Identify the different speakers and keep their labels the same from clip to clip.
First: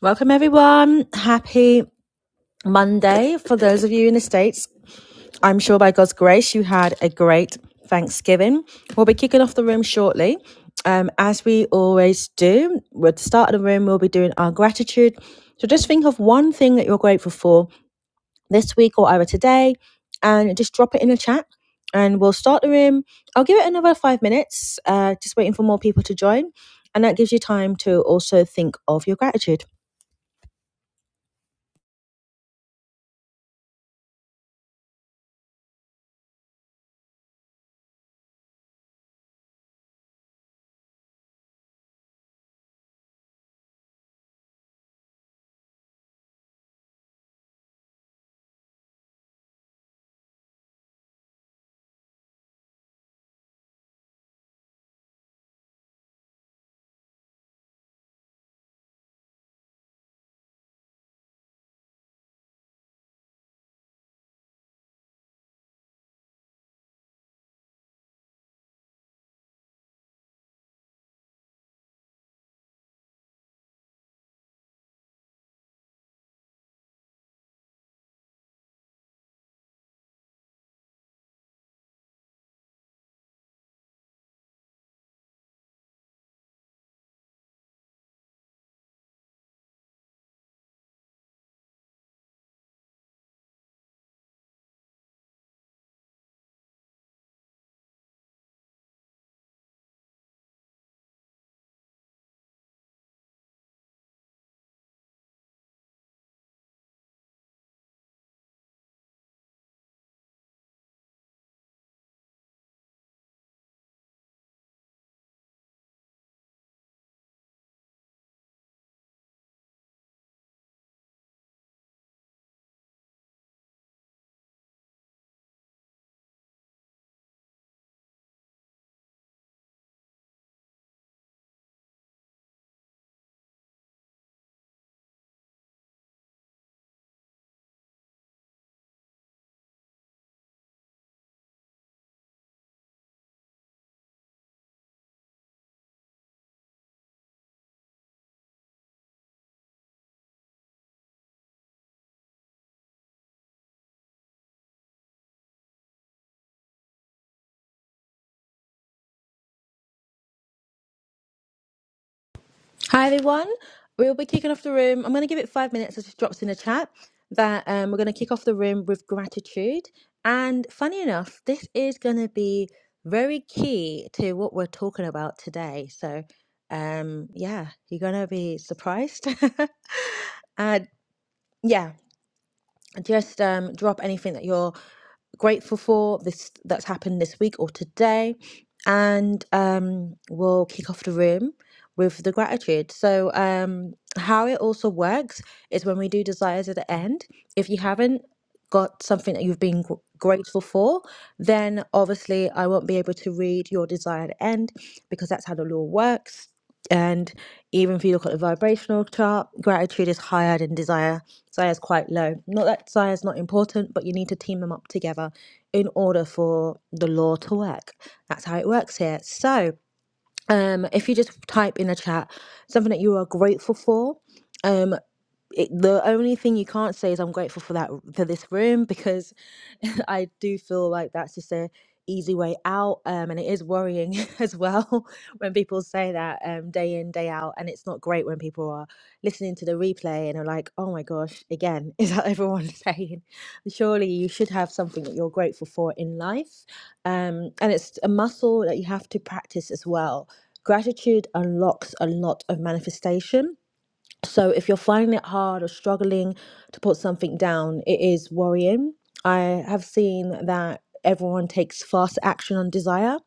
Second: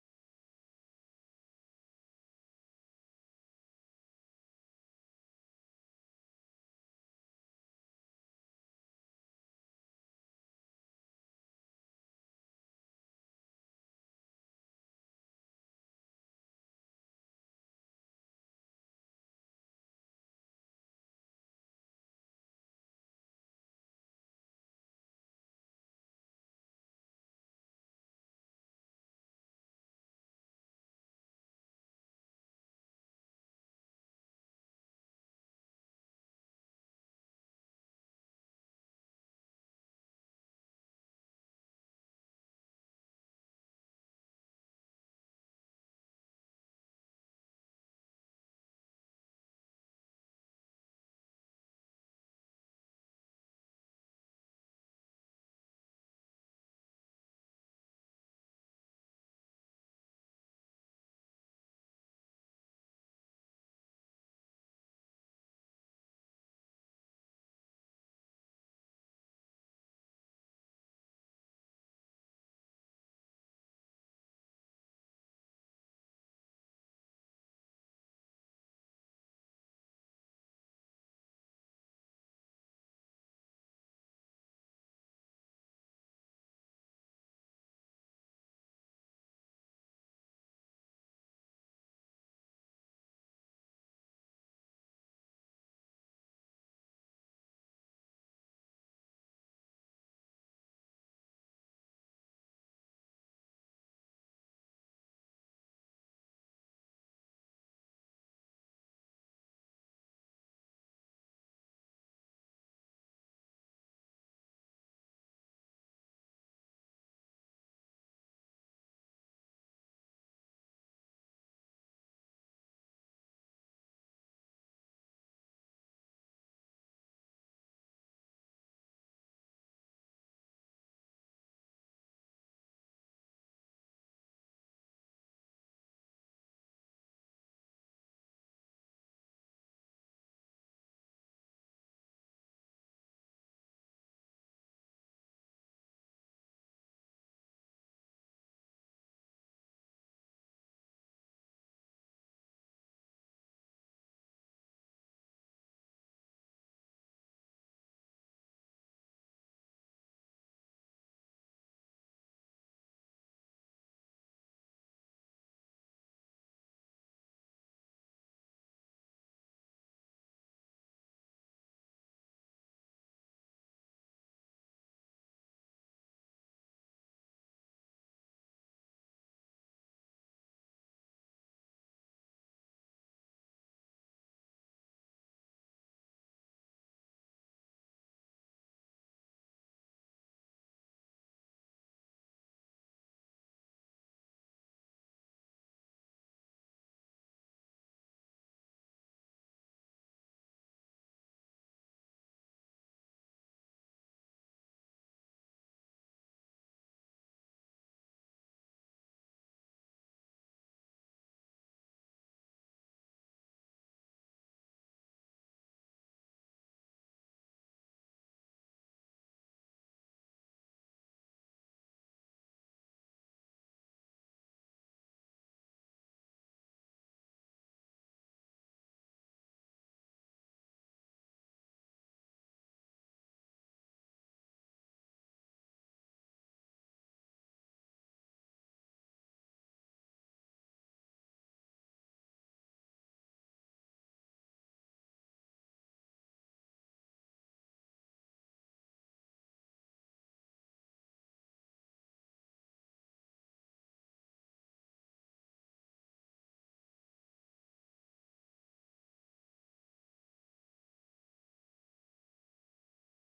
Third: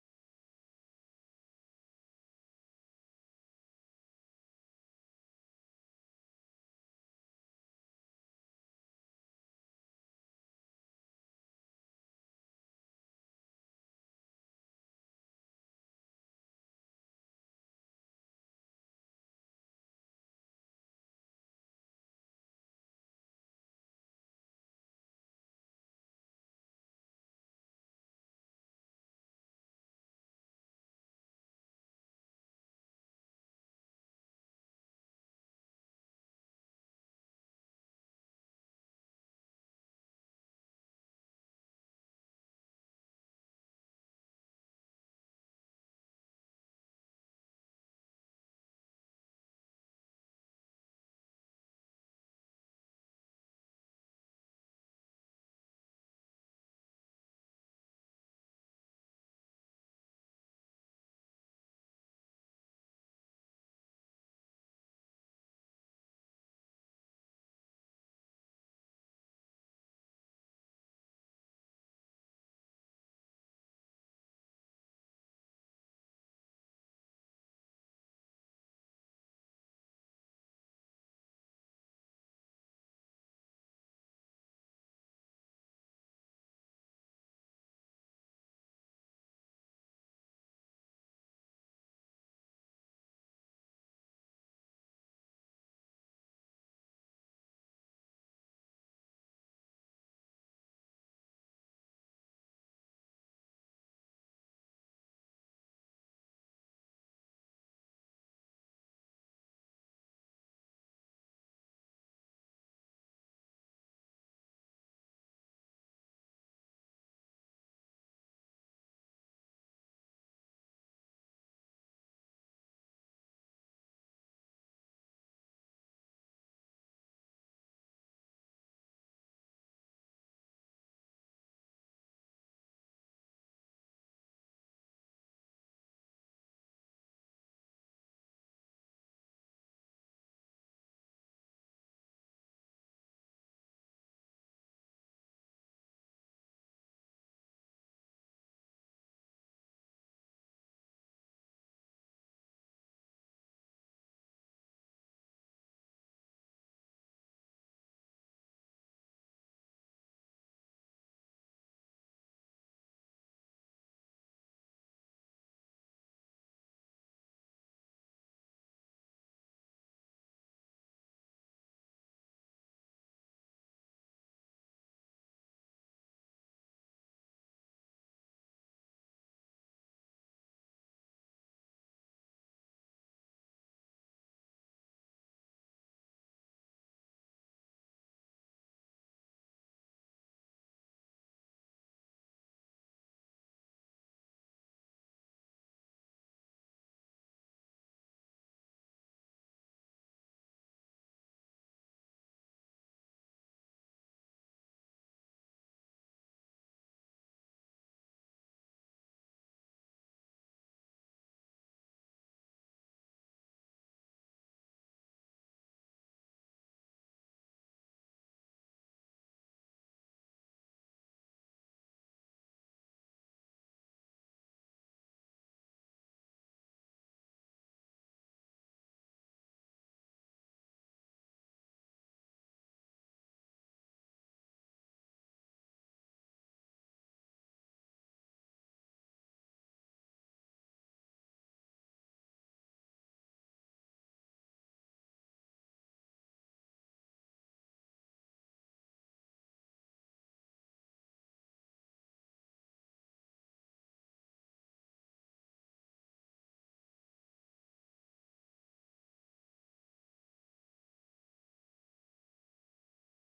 Speaker 1: Welcome, everyone. Happy Monday for those of you in the States. I'm sure by God's grace you had a great Thanksgiving. We'll be kicking off the room shortly. Um, as we always do, at the start of the room, we'll be doing our gratitude. So just think of one thing that you're grateful for this week or either today and just drop it in the chat and we'll start the room. I'll give it another five minutes, uh, just waiting for more people to join. And that gives you time to also think of your gratitude. Hi everyone. We'll be kicking off the room. I'm going to give it five minutes. I just dropped in the chat that um, we're going to kick off the room with gratitude. And funny enough, this is going to be very key to what we're talking about today. So, um, yeah, you're going to be surprised. uh, yeah, just um, drop anything that you're grateful for this that's happened this week or today and um we'll kick off the room with the gratitude so um how it also works is when we do desires at the end if you haven't got something that you've been gr- grateful for then obviously i won't be able to read your desire at the end because that's how the law works and even if you look at the vibrational chart gratitude is higher than desire Zaya's quite low. Not that Zaya's not important, but you need to team them up together in order for the law to work. That's how it works here. So, um, if you just type in the chat something that you are grateful for, um it, the only thing you can't say is I'm grateful for that for this room because I do feel like that's just a easy way out um, and it is worrying as well when people say that um, day in day out and it's not great when people are listening to the replay and are like oh my gosh again is that everyone saying surely you should have something that you're grateful for in life um, and it's a muscle that you have to practice as well gratitude unlocks a lot of manifestation so if you're finding it hard or struggling to put something down, it is worrying. I have seen that everyone takes fast action on desire,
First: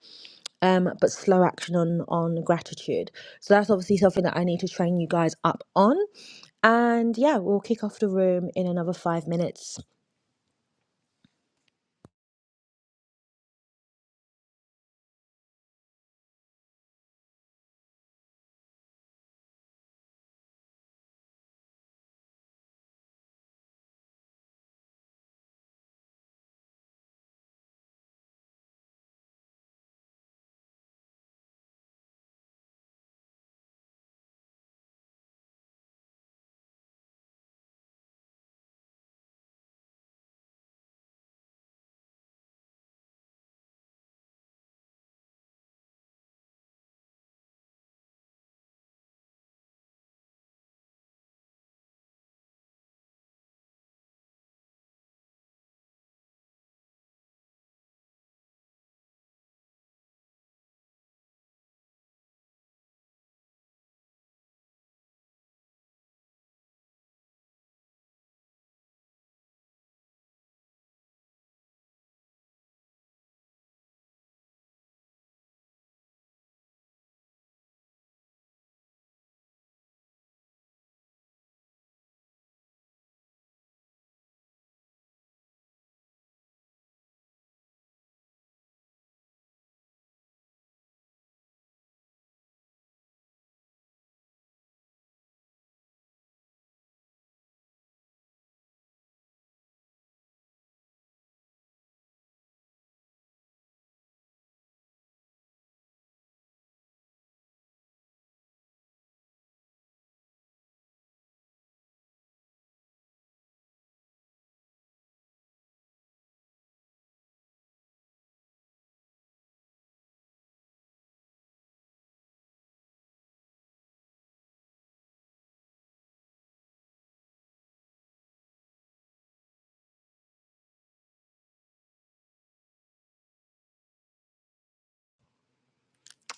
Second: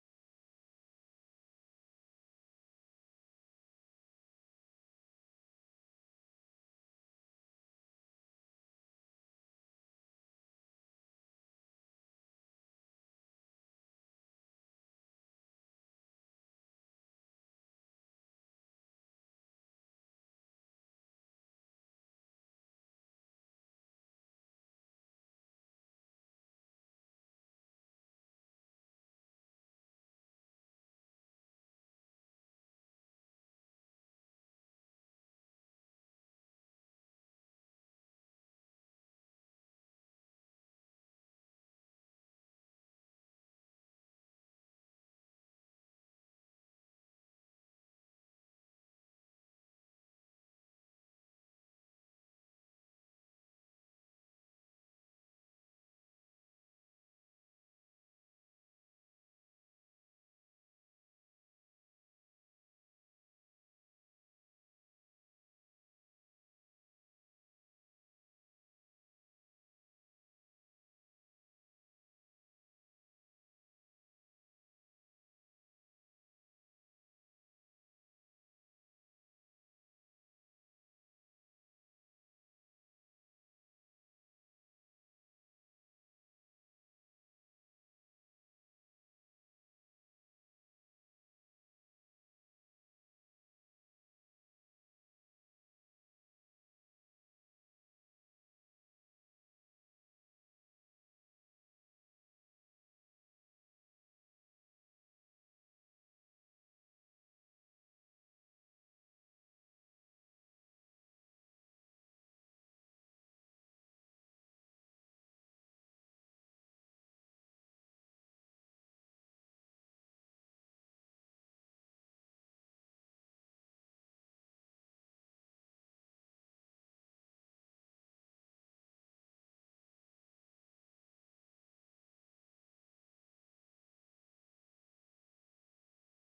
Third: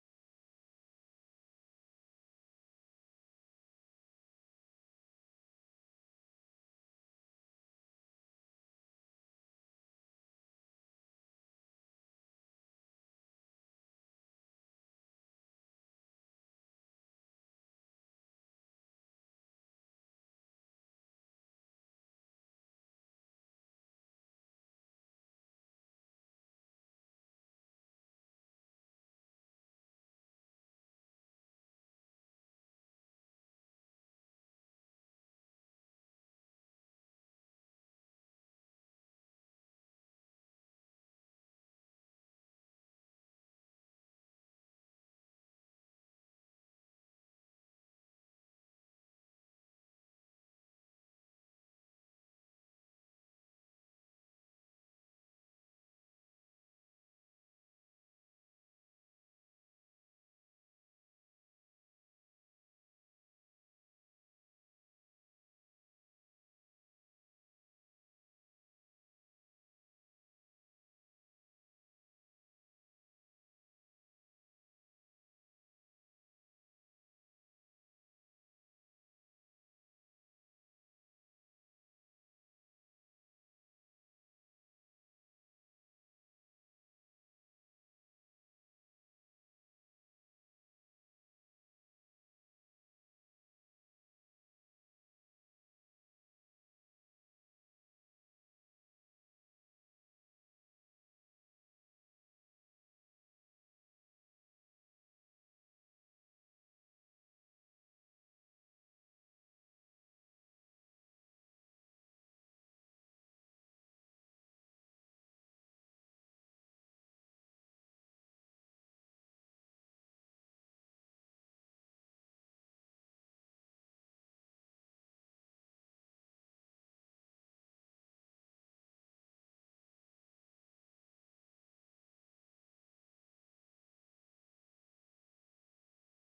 Speaker 1: um, but slow action on on gratitude. So that's obviously something that I need to train you guys up on. And yeah, we'll kick off the room in another five minutes.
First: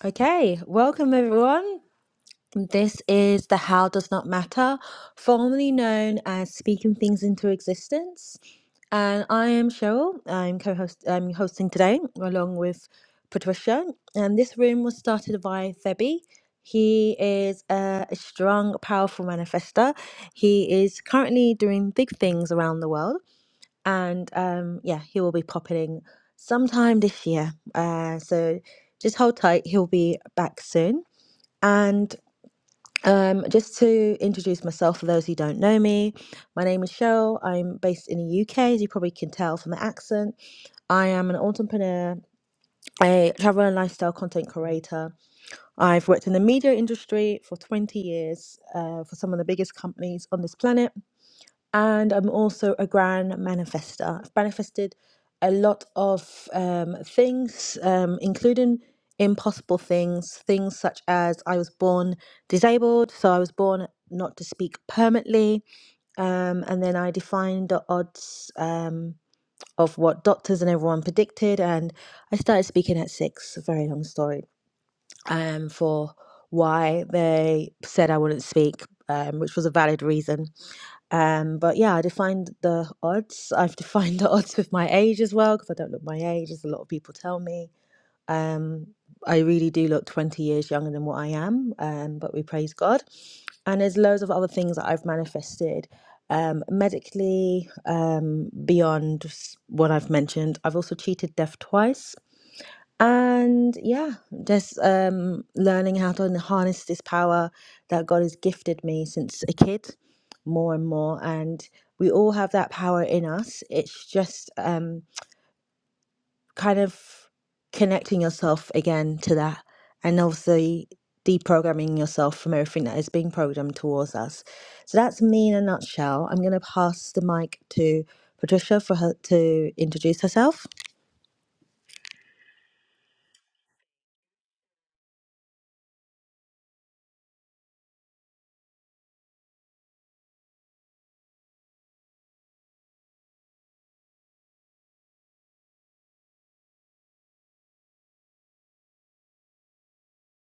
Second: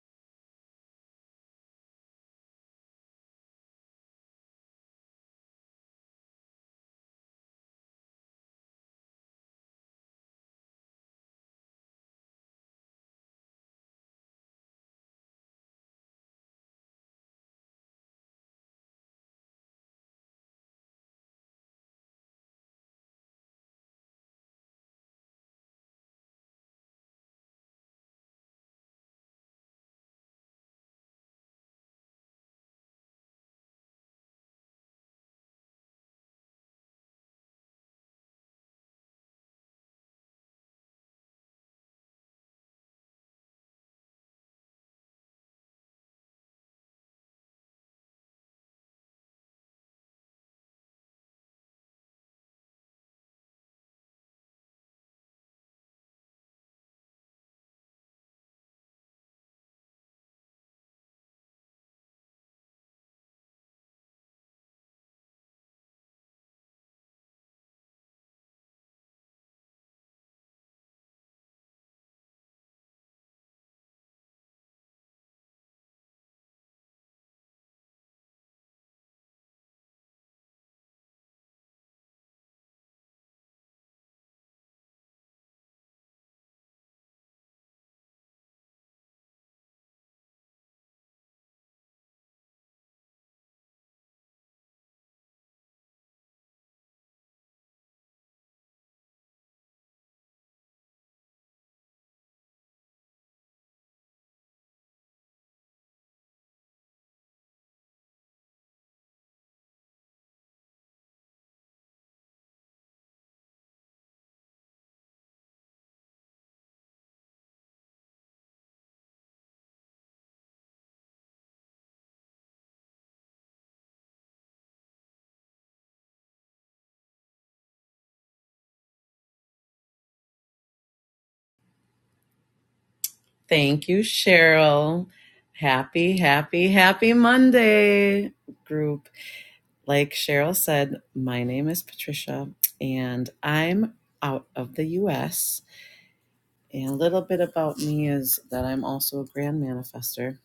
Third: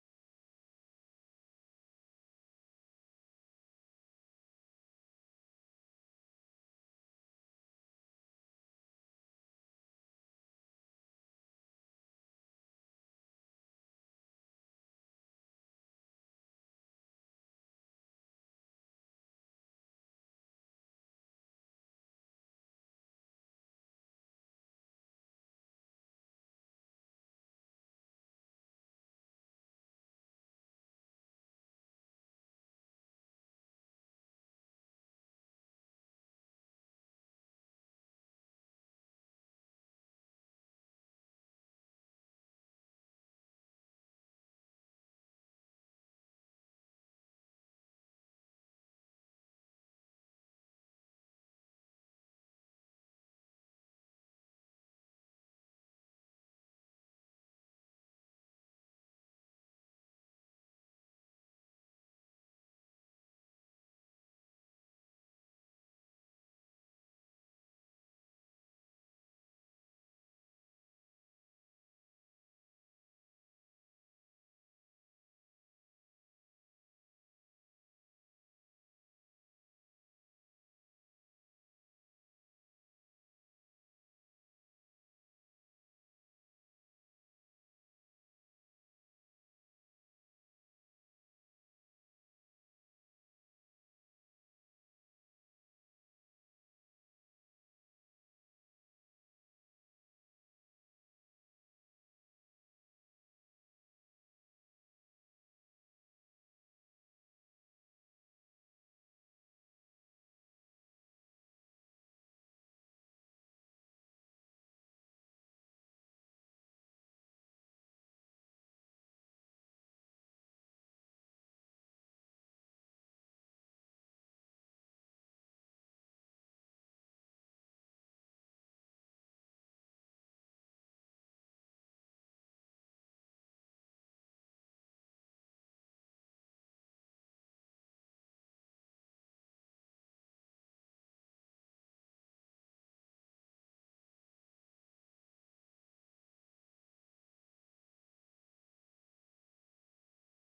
Speaker 1: Okay, welcome everyone. This is the How Does Not Matter, formerly known as Speaking Things into Existence. And I am Cheryl. I'm co-host I'm hosting today along with Patricia. And this room was started by Thebe. He is a a strong, powerful manifester. He is currently doing big things around the world. And um, yeah, he will be popping sometime this year. Uh, so just hold tight, he'll be back soon. And um, just to introduce myself for those who don't know me, my name is Cheryl. I'm based in the UK, as you probably can tell from the accent. I am an entrepreneur, a travel and lifestyle content creator. I've worked in the media industry for 20 years uh, for some of the biggest companies on this planet and I'm also a grand manifester. I've manifested a lot of um, things, um, including impossible things, things such as I was born disabled, so I was born not to speak permanently, um, and then I defined the odds um, of what doctors and everyone predicted, and I started speaking at six. A very long story um, for why they said I wouldn't speak, um, which was a valid reason um, but yeah, I defined the odds. I've defined the odds with my age as well, because I don't look my age, as a lot of people tell me. Um, I really do look 20 years younger than what I am, um, but we praise God. And there's loads of other things that I've manifested um, medically, um, beyond s- what I've mentioned. I've also cheated death twice. And yeah, just um, learning how to harness this power that God has gifted me since a kid more and more. And we all have that power in us. It's just um, kind of connecting yourself again to that. And obviously, deprogramming yourself from everything that is being programmed towards us. So that's me in a nutshell. I'm going to pass the mic to Patricia for her to introduce herself.
Speaker 2: Thank you, Cheryl. Happy, happy, happy Monday, group. Like Cheryl said, my name is Patricia and I'm out of the US. And a little bit about me is that I'm also a grand manifester.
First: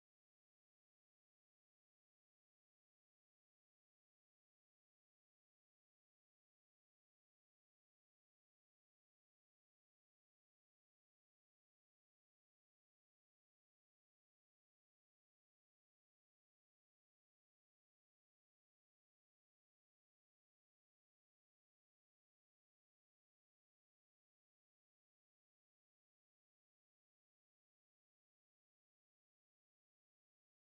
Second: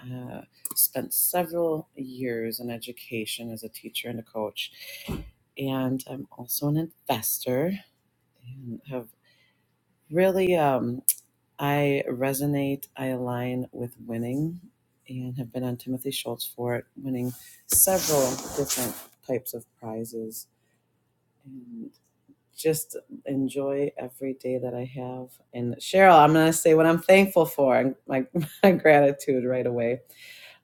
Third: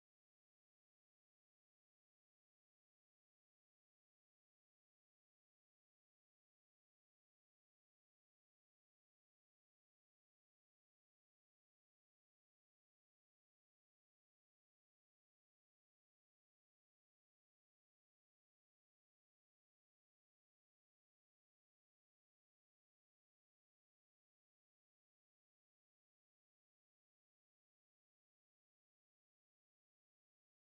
Speaker 2: Uh, spent several years in education as a teacher and a coach. And I'm also an investor and have really. um, I resonate, I align with winning and have been on Timothy Schultz for it, winning several different types of prizes and just enjoy every day that I have. And Cheryl, I'm going to say what I'm thankful for and my, my gratitude right away.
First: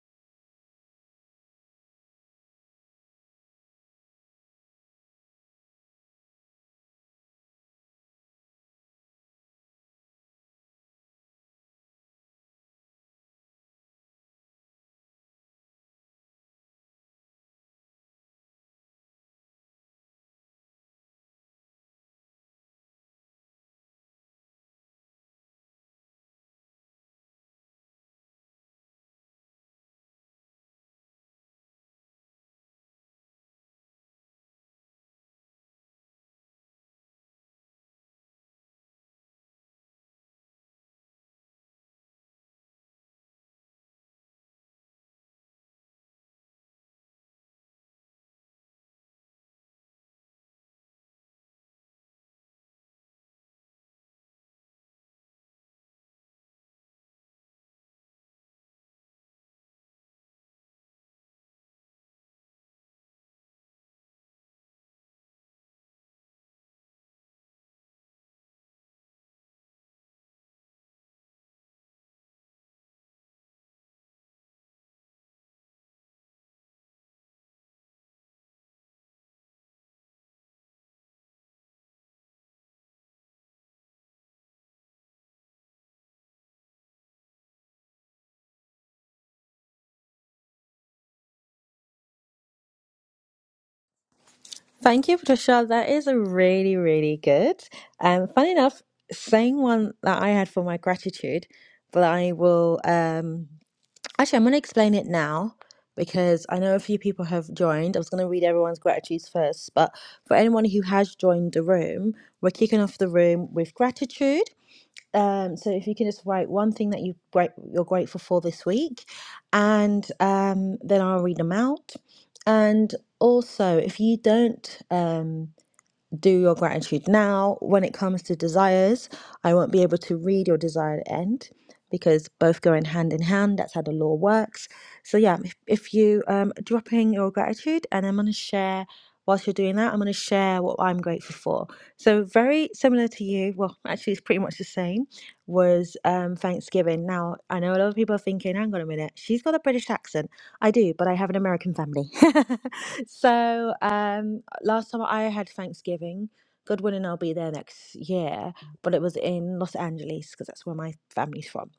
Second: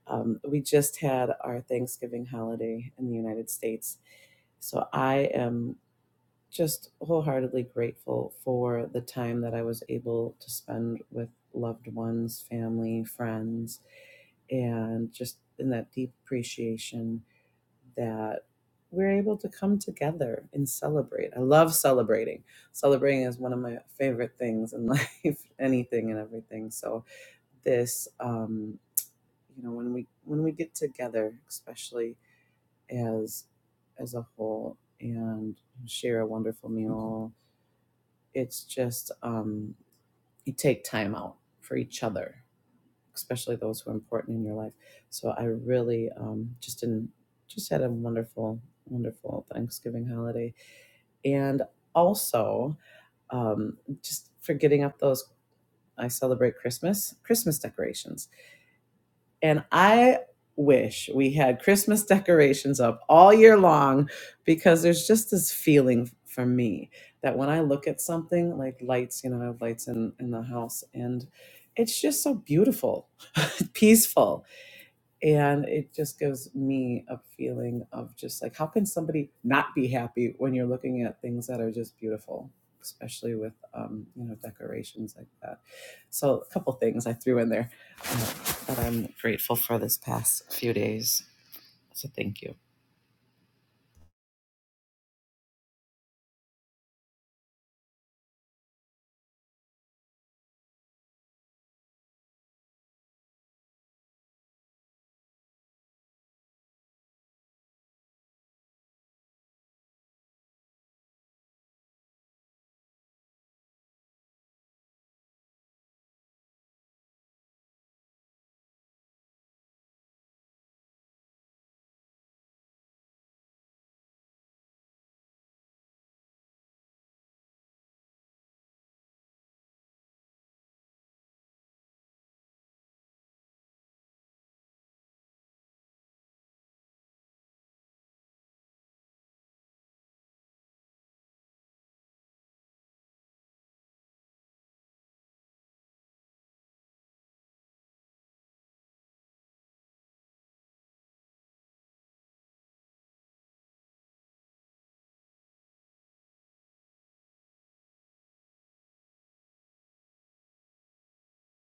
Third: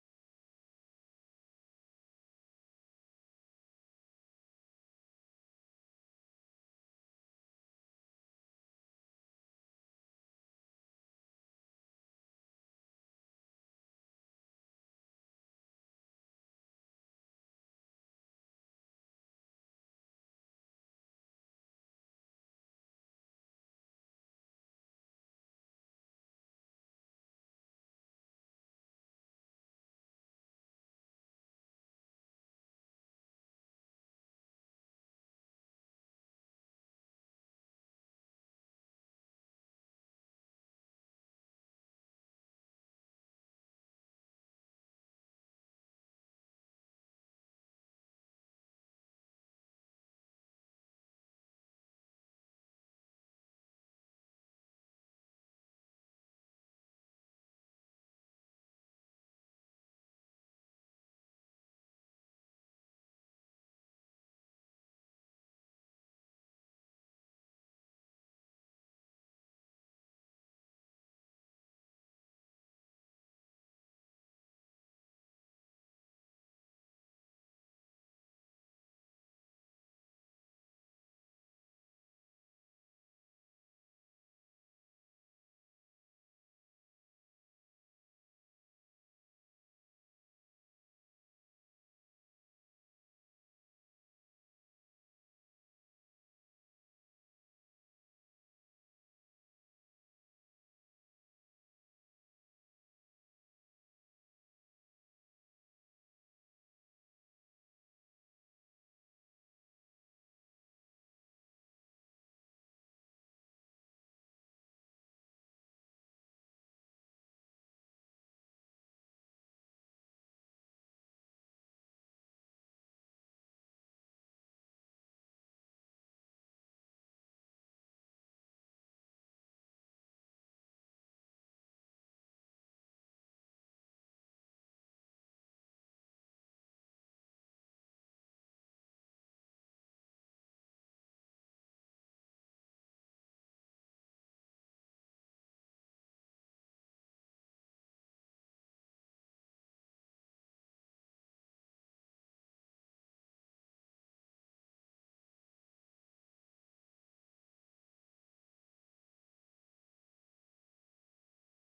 Speaker 2: Um, we just had our Thanksgiving holiday in the United States. So I am just wholeheartedly grateful for the time that I was able to spend with loved ones, family, friends, and just in that deep appreciation that we're able to come together and celebrate. I love celebrating. Celebrating is one of my favorite things in life, anything and everything. So this um you know when we when we get together especially as as a whole and share a wonderful meal it's just um, you take time out for each other, especially those who are important in your life. So I really um, just in just had a wonderful, wonderful Thanksgiving holiday, and also um, just for getting up those. I celebrate Christmas, Christmas decorations and I wish we had Christmas decorations up all year long because there's just this feeling for me that when I look at something like lights, you know, I have lights in, in the house and it's just so beautiful, peaceful. And it just gives me a feeling of just like, how can somebody not be happy when you're looking at things that are just beautiful, especially with, um, you know, decorations like that. So a couple things I threw in there uh, that I'm grateful for this past few days. So thank you.
Speaker 1: Thank you, Patricia. That is really, really good. Um, fun enough, same one that I had for my gratitude, but I will um, actually I'm going to explain it now because I know a few people have joined. I was going to read everyone's gratitudes first, but for anyone who has joined the room, we're kicking off the room with gratitude. Um, so if you can just write one thing that you great you're grateful for this week, and um, then I'll read them out. And also, if you don't um, do your gratitude now. When it comes to desires, I won't be able to read your desired end because both go in hand in hand. That's how the law works. So yeah, if, if you um dropping your gratitude, and I'm gonna share whilst you're doing that, I'm gonna share what I'm grateful for. So very similar to you. Well, actually, it's pretty much the same. Was um Thanksgiving. Now I know a lot of people are thinking, hang on a minute, she's got a British accent. I do, but I have an American family. So um, last time I had Thanksgiving, God willing, I'll be there next year, but it was in Los Angeles because that's where my family's from.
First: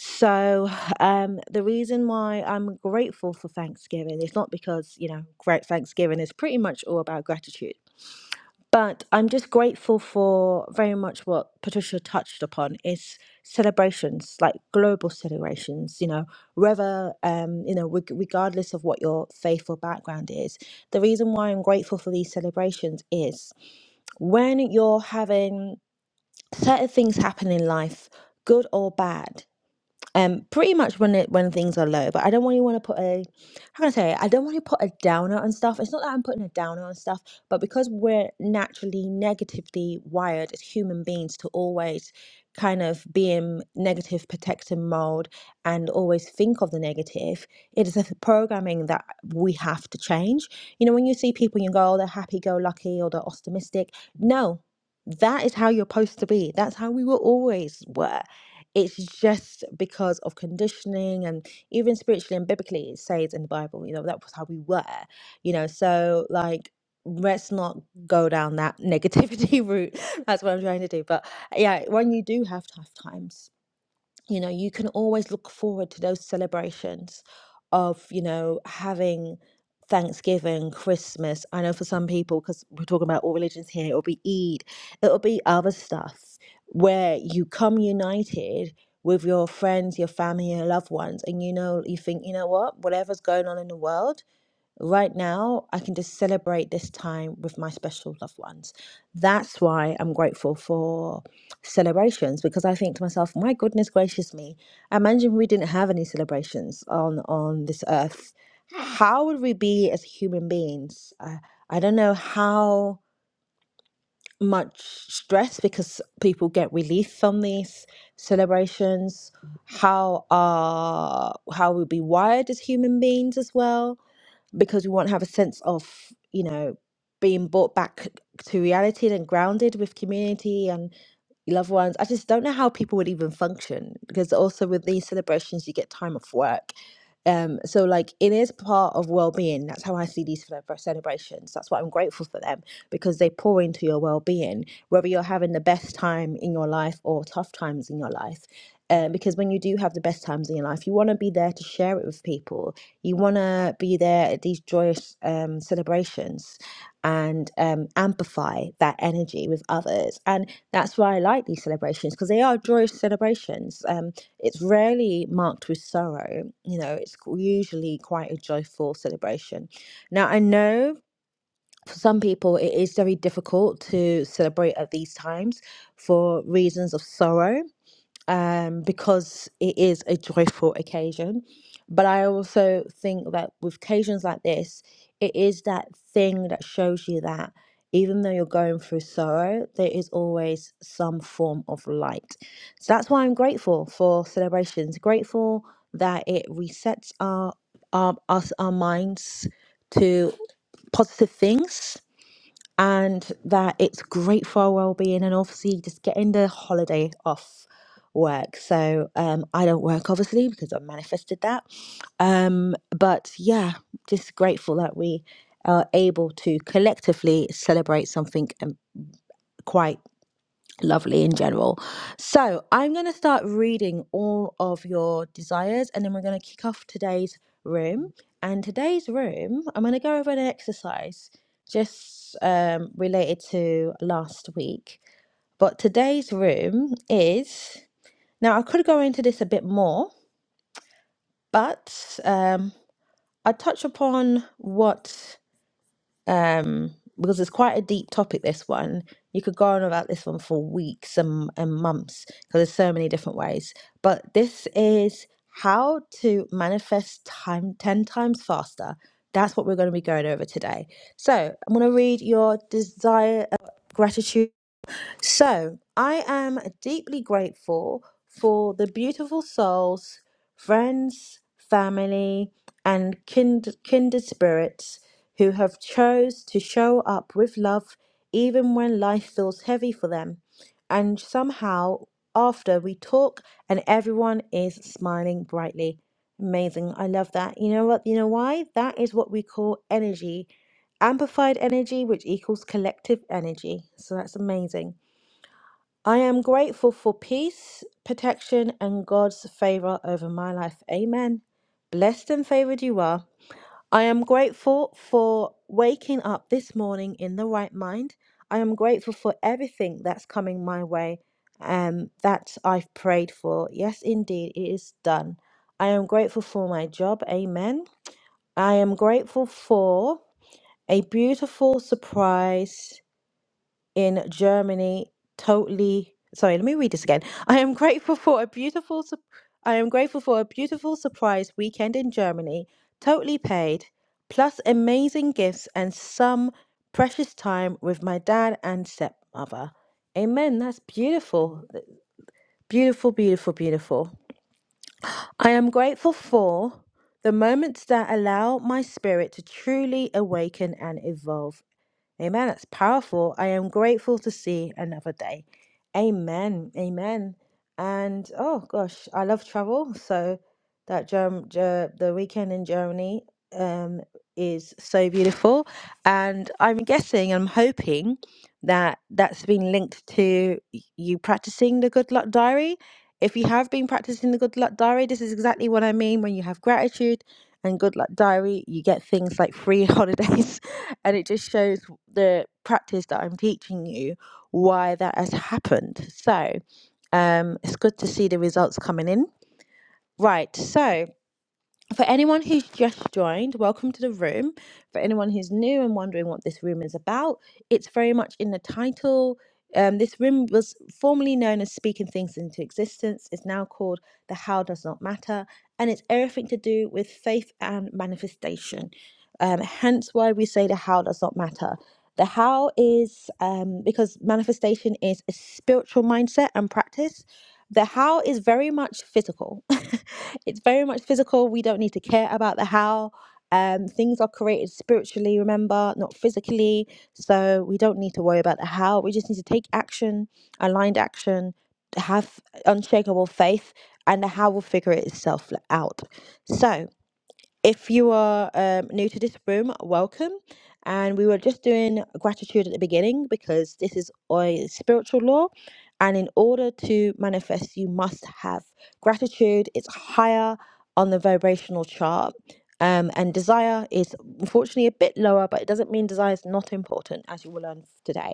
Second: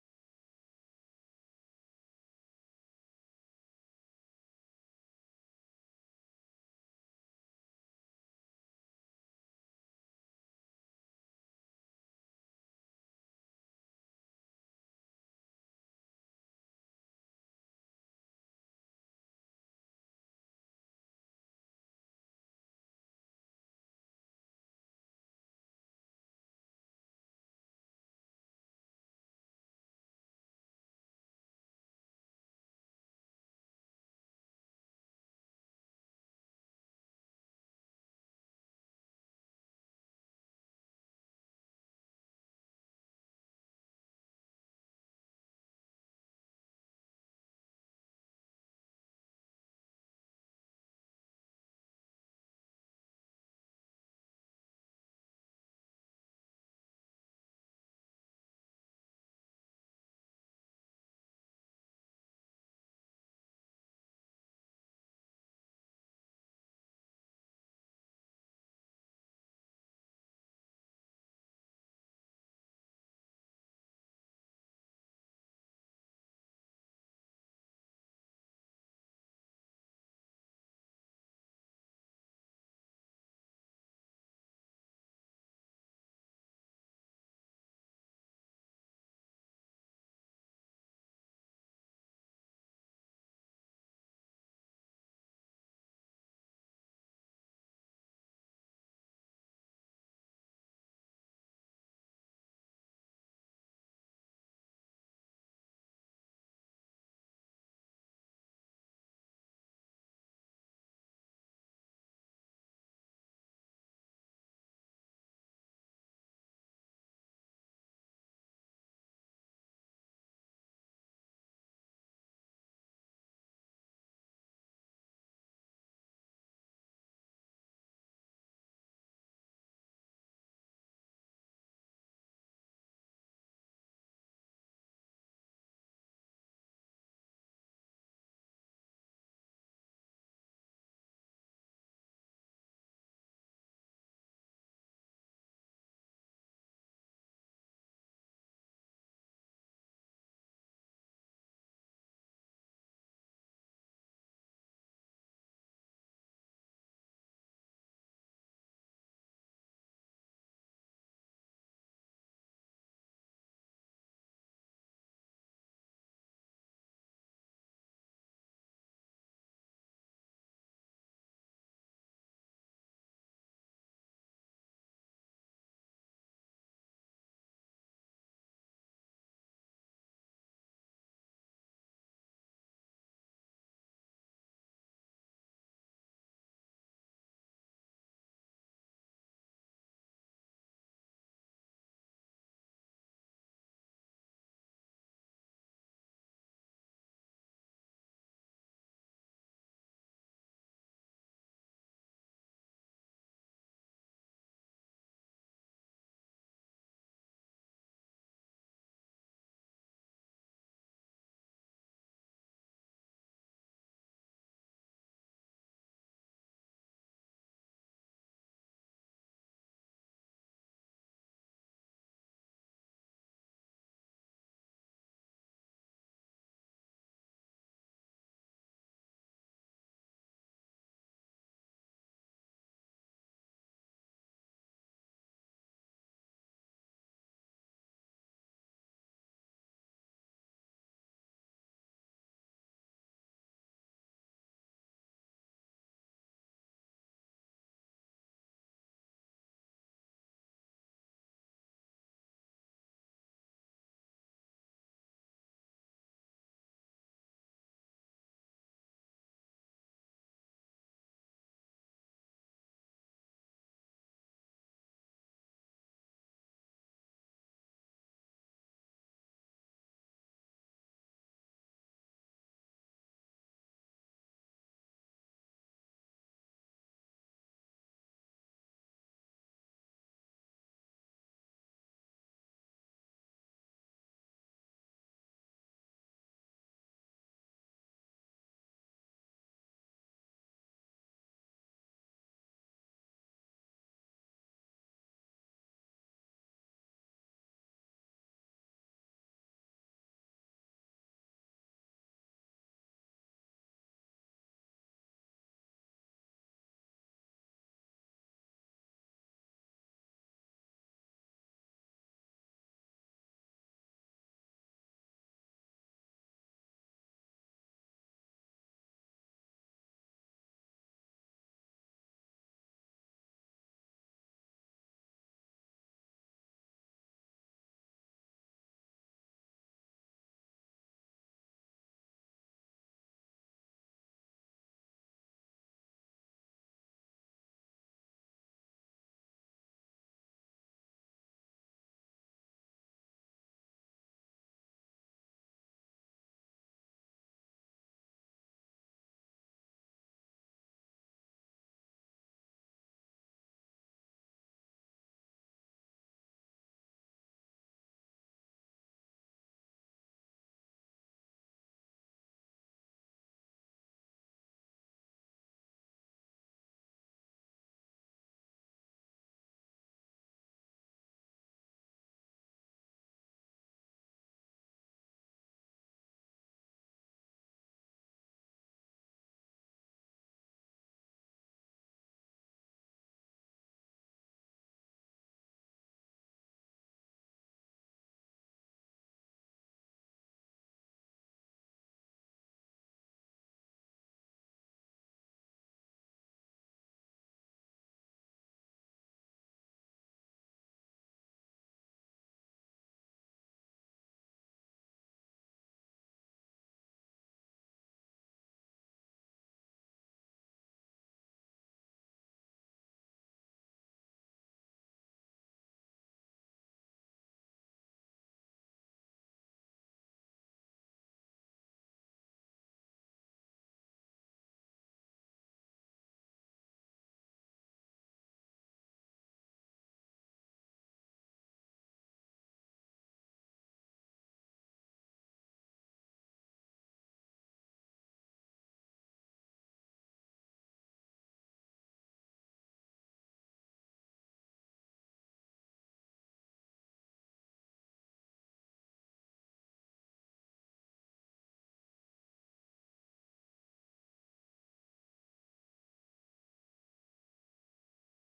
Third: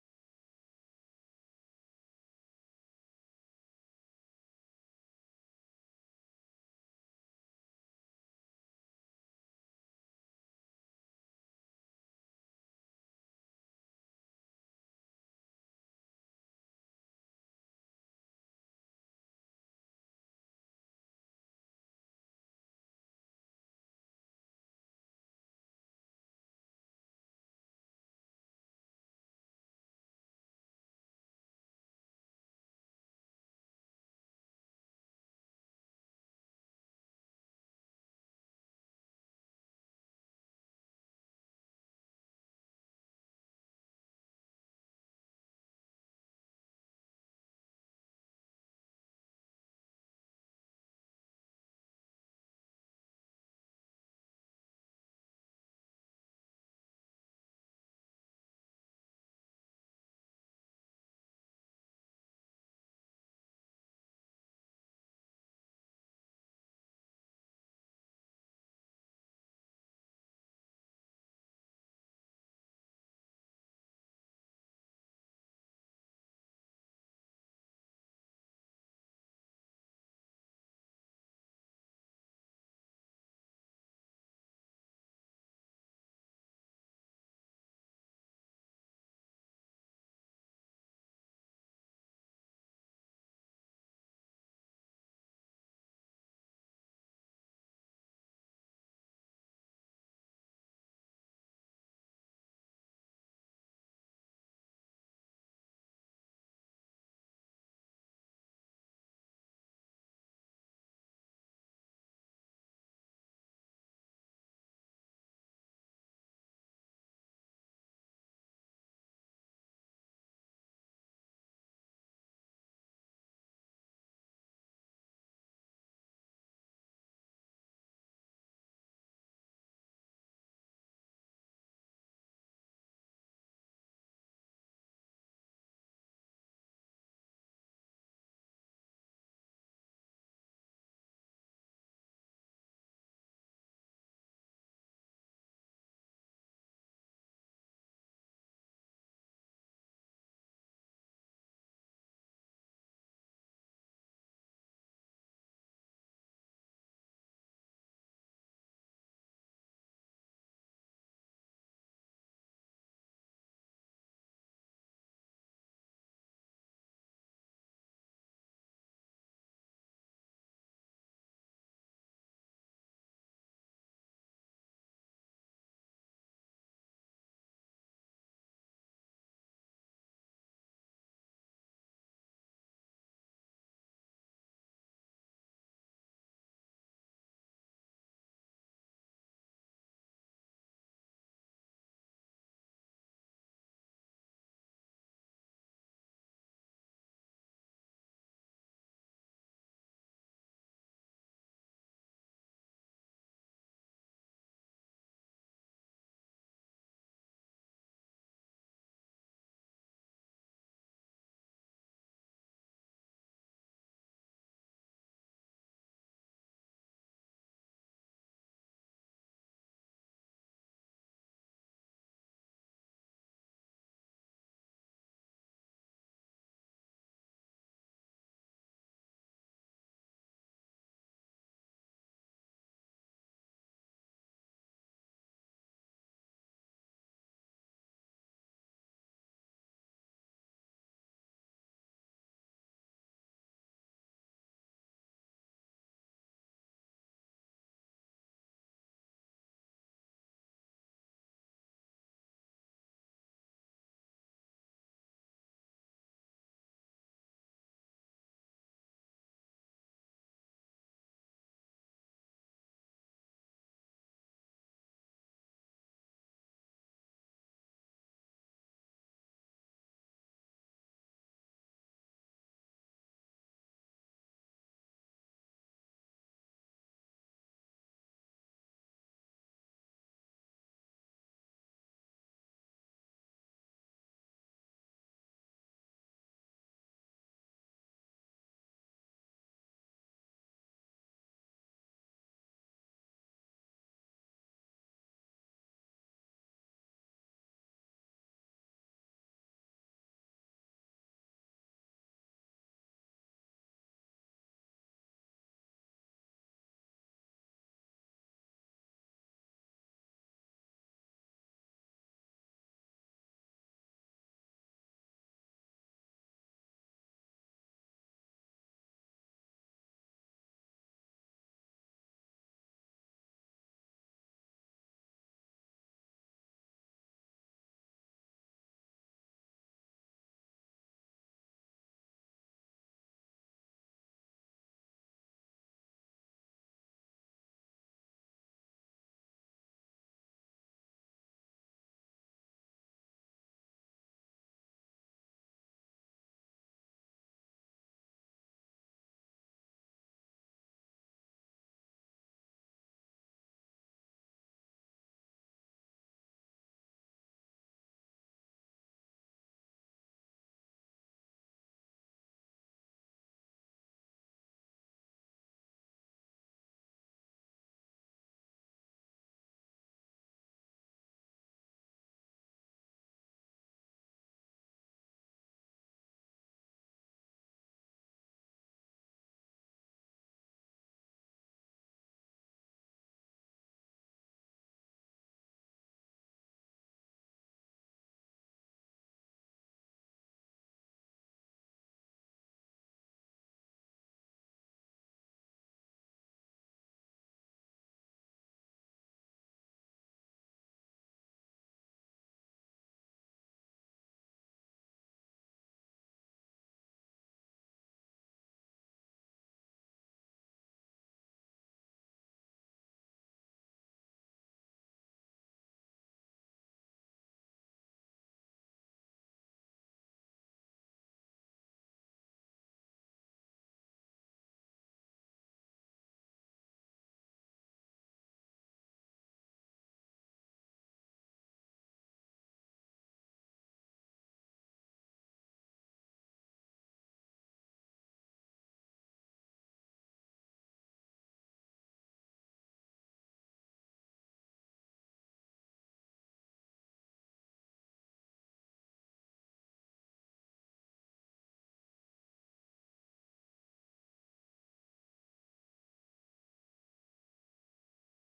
Speaker 1: So um, the reason why I'm grateful for Thanksgiving is not because, you know, great Thanksgiving is pretty much all about gratitude. But I'm just grateful for very much what Patricia touched upon is celebrations, like global celebrations. You know, whether um, you know, reg- regardless of what your faith or background is, the reason why I'm grateful for these celebrations is when you're having certain things happen in life, good or bad um pretty much when it when things are low but i don't really want to put a how can i say it? i don't want to put a downer on stuff it's not that i'm putting a downer on stuff but because we're naturally negatively wired as human beings to always kind of be in negative protective mode and always think of the negative it is a programming that we have to change you know when you see people you go oh they're happy-go-lucky or they're optimistic no that is how you're supposed to be that's how we will always were it's just because of conditioning and even spiritually and biblically it says in the bible you know that was how we were you know so like let's not go down that negativity route that's what i'm trying to do but yeah when you do have tough times you know you can always look forward to those celebrations of you know having Thanksgiving, Christmas. I know for some people, because we're talking about all religions here, it'll be Eid, it'll be other stuff where you come united with your friends, your family, your loved ones, and you know, you think, you know what, whatever's going on in the world, Right now, I can just celebrate this time with my special loved ones. That's why I'm grateful for celebrations because I think to myself, my goodness gracious me, imagine we didn't have any celebrations on on this earth. How would we be as human beings? Uh, I don't know how much stress because people get relief from these celebrations. How are how we be wired as human beings as well? because we want to have a sense of you know being brought back to reality and grounded with community and your loved ones. I just don't know how people would even function because also with these celebrations, you get time off work. Um, so like it is part of well-being. That's how I see these celebra- celebrations. That's why I'm grateful for them because they pour into your well-being, whether you're having the best time in your life or tough times in your life. Um, because when you do have the best times in your life, you want to be there to share it with people. You want to be there at these joyous um, celebrations and um, amplify that energy with others. And that's why I like these celebrations because they are joyous celebrations. Um, it's rarely marked with sorrow. You know, it's qu- usually quite a joyful celebration. Now, I know for some people it is very difficult to celebrate at these times for reasons of sorrow um, because it is a joyful occasion. But I also think that with occasions like this, it is that thing that shows you that even though you're going through sorrow, there is always some form of light. So that's why I'm grateful for celebrations, grateful that it resets our, our us our minds to positive things and that it's great for our well-being and obviously just getting the holiday off work so um i don't work obviously because i manifested that um but yeah just grateful that we are able to collectively celebrate something um, quite lovely in general. So I'm going to start reading all of your desires and then we're going to kick off today's room. And today's room, I'm going to go over an exercise just um, related to last week. But today's room is now I could go into this a bit more, but um, I touch upon what um, because it's quite a deep topic. This one you could go on about this one for weeks and, and months because there's so many different ways. But this is how to manifest time ten times faster. That's what we're going to be going over today. So I'm going to read your desire, uh, gratitude. So I am deeply grateful for the beautiful souls, friends, family, and kind, kindred spirits who have chose to show up with love even when life feels heavy for them. And somehow after we talk and everyone is smiling brightly. Amazing. I love that. You know what? You know why? That is what we call energy. Amplified energy, which equals collective energy. So that's amazing. I am grateful for peace, protection, and God's favor over my life. Amen. Blessed and favored you are. I am grateful for waking up this morning in the right mind. I am grateful for everything that's coming my way um, that I've prayed for. Yes, indeed, it is done. I am grateful for my job. Amen. I am grateful for a beautiful surprise in Germany totally sorry let me read this again I am grateful for a beautiful sup- I am grateful for a beautiful surprise weekend in Germany totally paid plus amazing gifts and some precious time with my dad and stepmother amen that's beautiful beautiful beautiful beautiful I am grateful for the moments that allow my spirit to truly awaken and evolve Amen. That's powerful. I am grateful to see another day. Amen. Amen. And oh gosh, I love travel. So that Germ- Ger- the weekend in Germany um, is so beautiful. And I'm guessing, I'm hoping that that's been linked to y- you practicing the good luck diary. If you have been practicing the good luck diary, this is exactly what I mean when you have gratitude and good luck diary, you get things like free holidays and it just shows the practice that I'm teaching you why that has happened. So um, it's good to see the results coming in. Right. So for anyone who's just joined, welcome to the room. For anyone who's new and wondering what this room is about, it's very much in the title. Um, this room was formerly known as Speaking Things into Existence, It's now called The How Does Not Matter, and it's everything to do with faith and manifestation. Um, hence why we say the how does not matter. The how is um, because manifestation is a spiritual mindset and practice the how is very much physical. it's very much physical. We don't need to care about the how. Um, things are created spiritually, remember, not physically. So we don't need to worry about the how. We just need to take action, aligned action, have unshakable faith, and the how will figure it itself out. So, if you are um, new to this room, welcome. And we were just doing gratitude at the beginning because this is a spiritual law. And in order to manifest, you must have gratitude. It's higher on the vibrational chart. Um, and desire is unfortunately a bit lower, but it doesn't mean desire is not important, as you will learn today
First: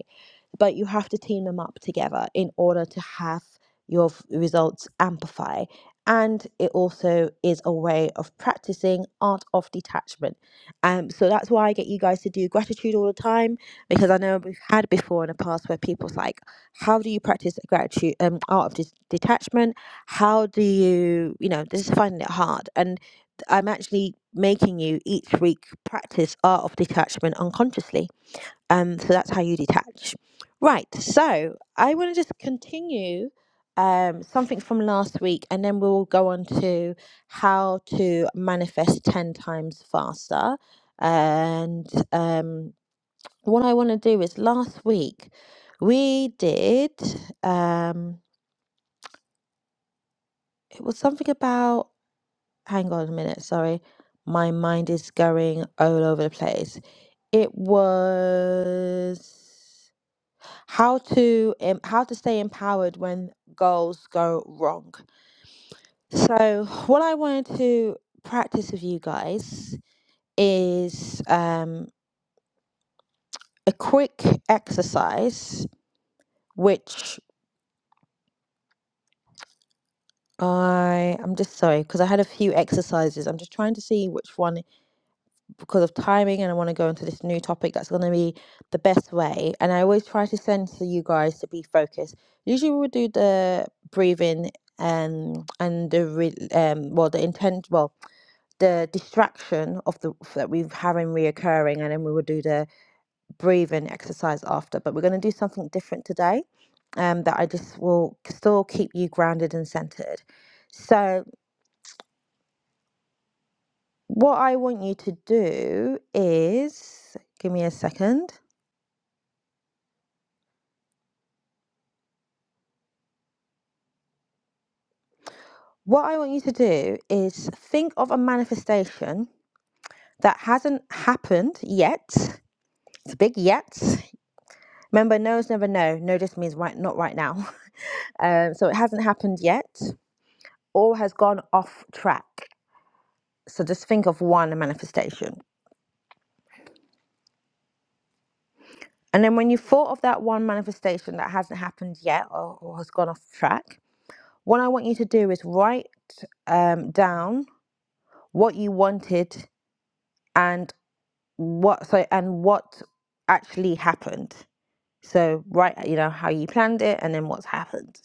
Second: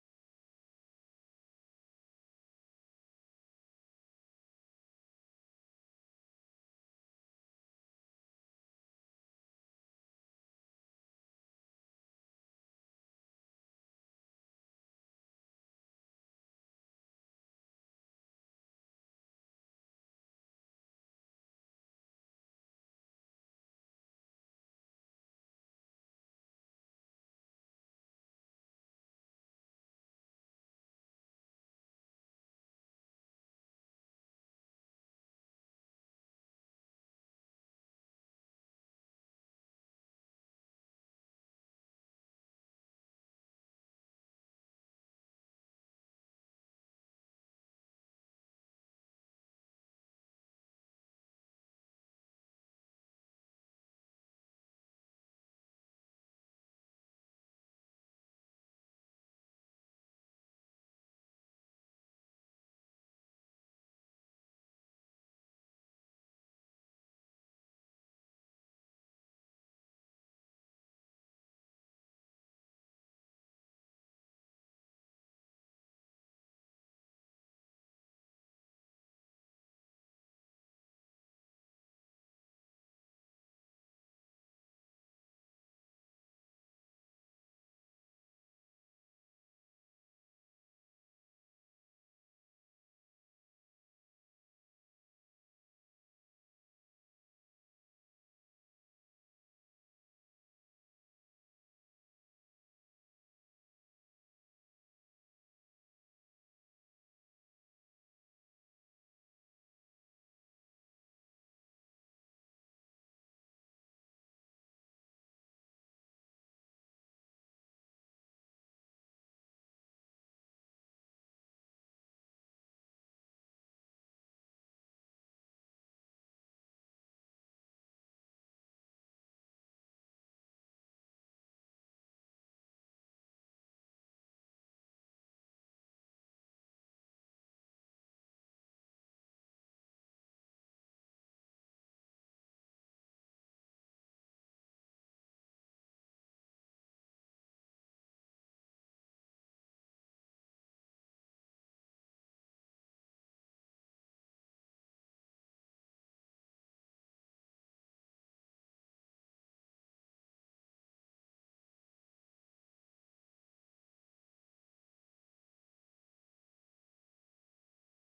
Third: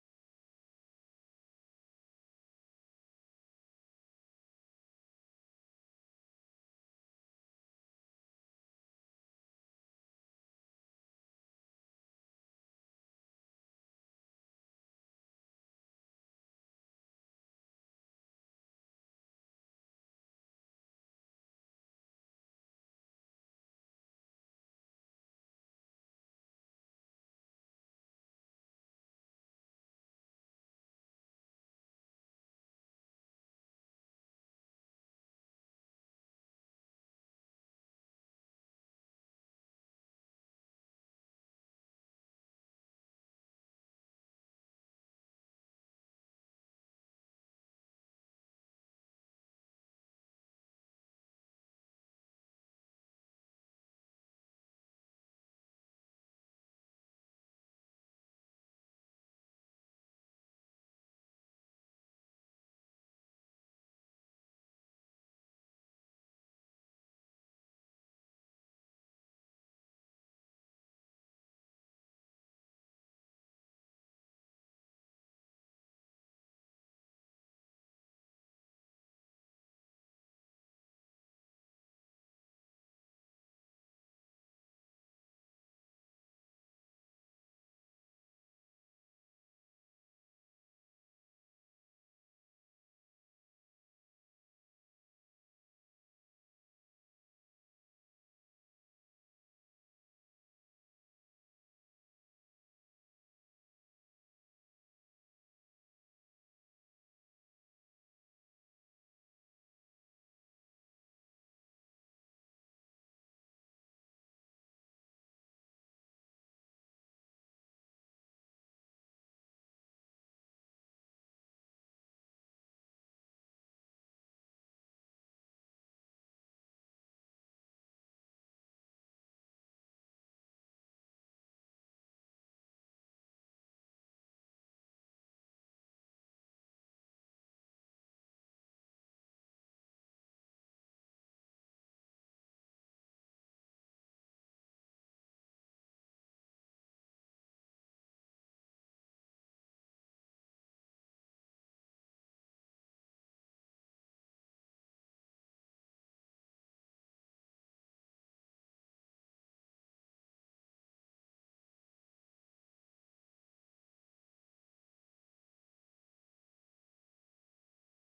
Speaker 1: but you have to team them up together in order to have your results amplify. And it also is a way of practicing art of detachment. Um, so that's why I get you guys to do gratitude all the time because I know we've had before in the past where people's like, how do you practice gratitude, um, art of dis- detachment? How do you, you know, this is finding it hard. And I'm actually making you each week practice art of detachment unconsciously um, so that's how you detach. Right. So I want to just continue um, something from last week, and then we'll go on to how to manifest 10 times faster. And um, what I want to do is last week we did, um, it was something about, hang on a minute, sorry. My mind is going all over the place. It was how to um, how to stay empowered when goals go wrong. So what I wanted to practice with you guys is um, a quick exercise, which I I'm just sorry because I had a few exercises. I'm just trying to see which one because of timing and I want to go into this new topic that's going to be the best way. And I always try to send to you guys to be focused. Usually we would do the breathing and and the re- um well the intent well the distraction of the that we're having reoccurring and then we would do the breathing exercise after but we're going to do something different today um that I just will still keep you grounded and centered so what I want you to do is give me a second What I want you to do is think of a manifestation that hasn't happened yet. It's a big yet. Remember, no is never no. No just means right, not right now. Um, so it hasn't happened yet or has gone off track. So just think of one manifestation. And then when you thought of that one manifestation that hasn't happened yet or, or has gone off track, what I want you to do is write um, down what you wanted and what so and what actually happened. So write, you know, how you planned it and then what's happened.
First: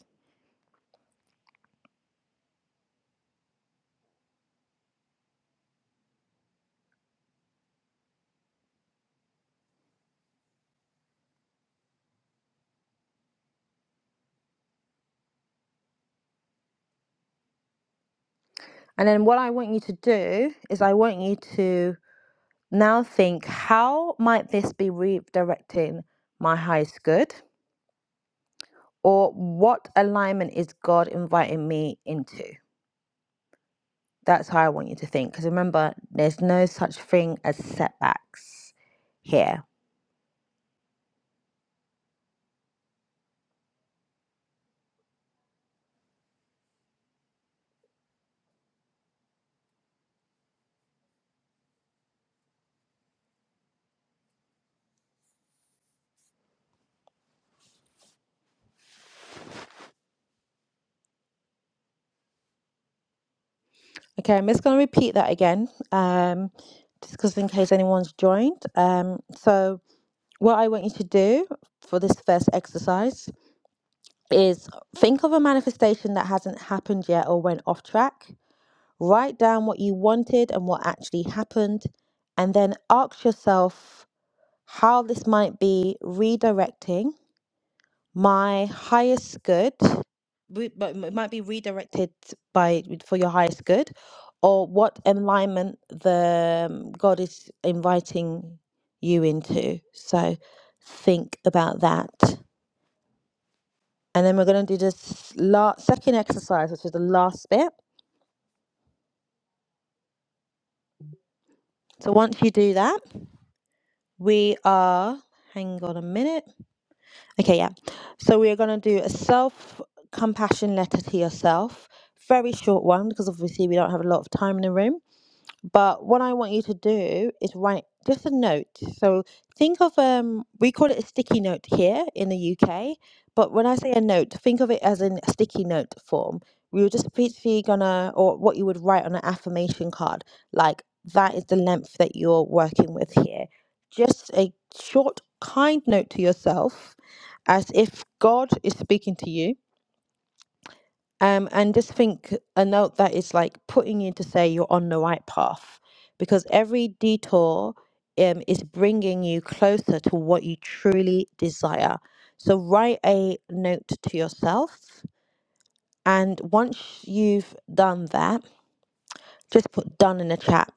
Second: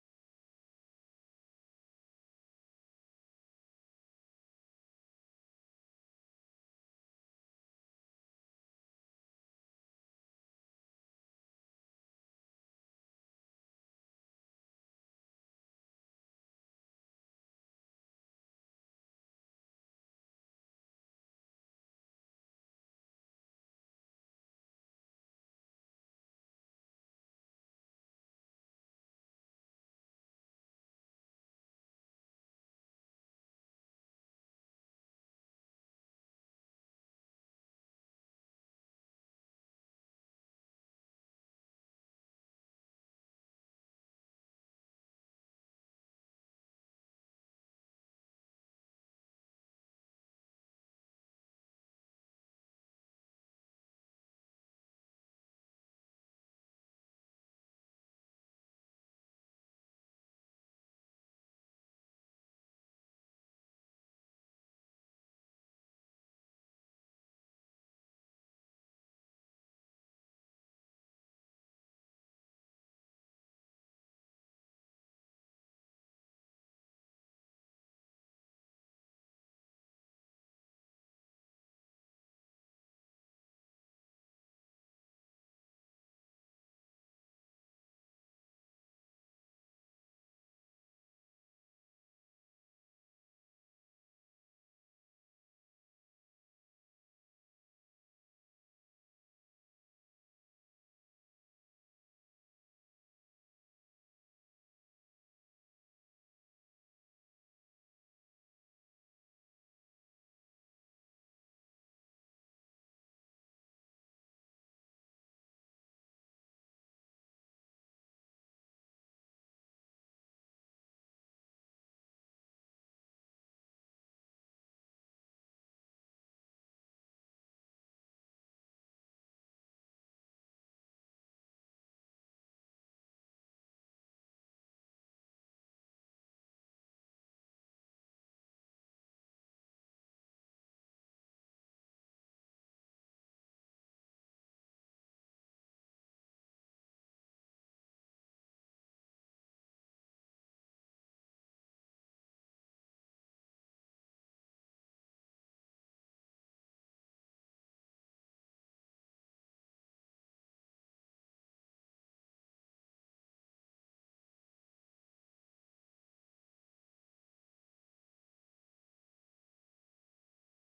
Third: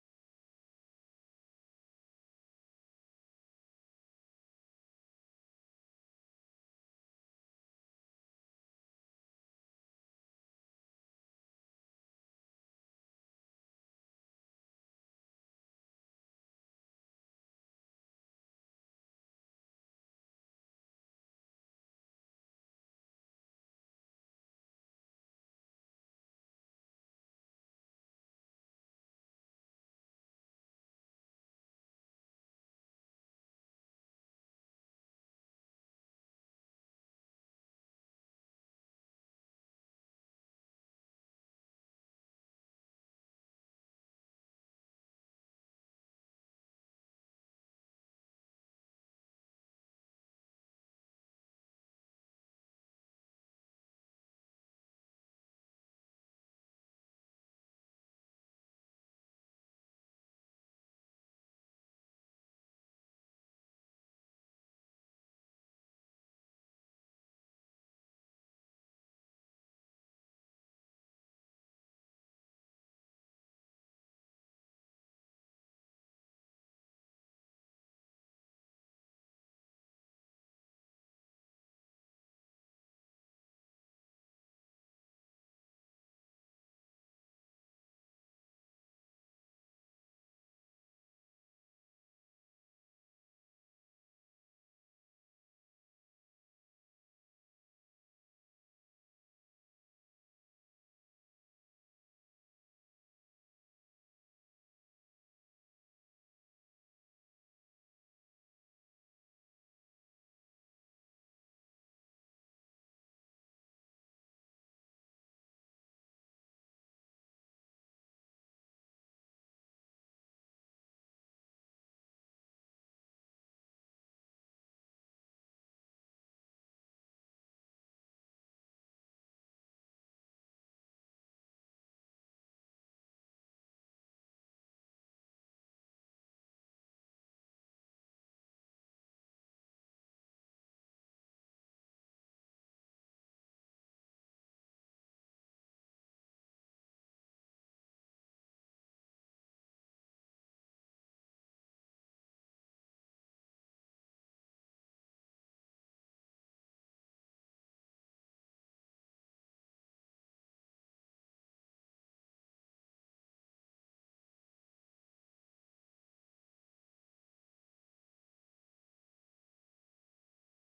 Speaker 1: And then what I want you to do is I want you to now think how might this be redirecting my highest good or what alignment is God inviting me into? That's how I want you to think because remember there's no such thing as setbacks here. Okay, I'm just going to repeat that again, um, just 'cause in case anyone's joined. Um, so, what I want you to do for this first exercise is think of a manifestation that hasn't happened yet or went off track. Write down what you wanted and what actually happened, and then ask yourself how this might be redirecting my highest good re- but it might be redirected by for your highest good or what alignment the um, god is inviting you into so think about that and then we're going to do this last second exercise which is the last bit so once you do that we are hang on a minute okay yeah so we are going to do a self compassion letter to yourself very short one because obviously we don't have a lot of time in the room But what I want you to do is write just a note. So think of um we call it a sticky note here in the UK, but when I say a note, think of it as in a sticky note form. We were just basically gonna or what you would write on an affirmation card, like that is the length that you're working with here. Just a short kind note to yourself as if God is speaking to you um, and just think a note that is like putting you to say you're on the right path because every detour um, is bringing you closer to what you truly desire. So write a note to yourself. And once you've done that, just put done in the chat.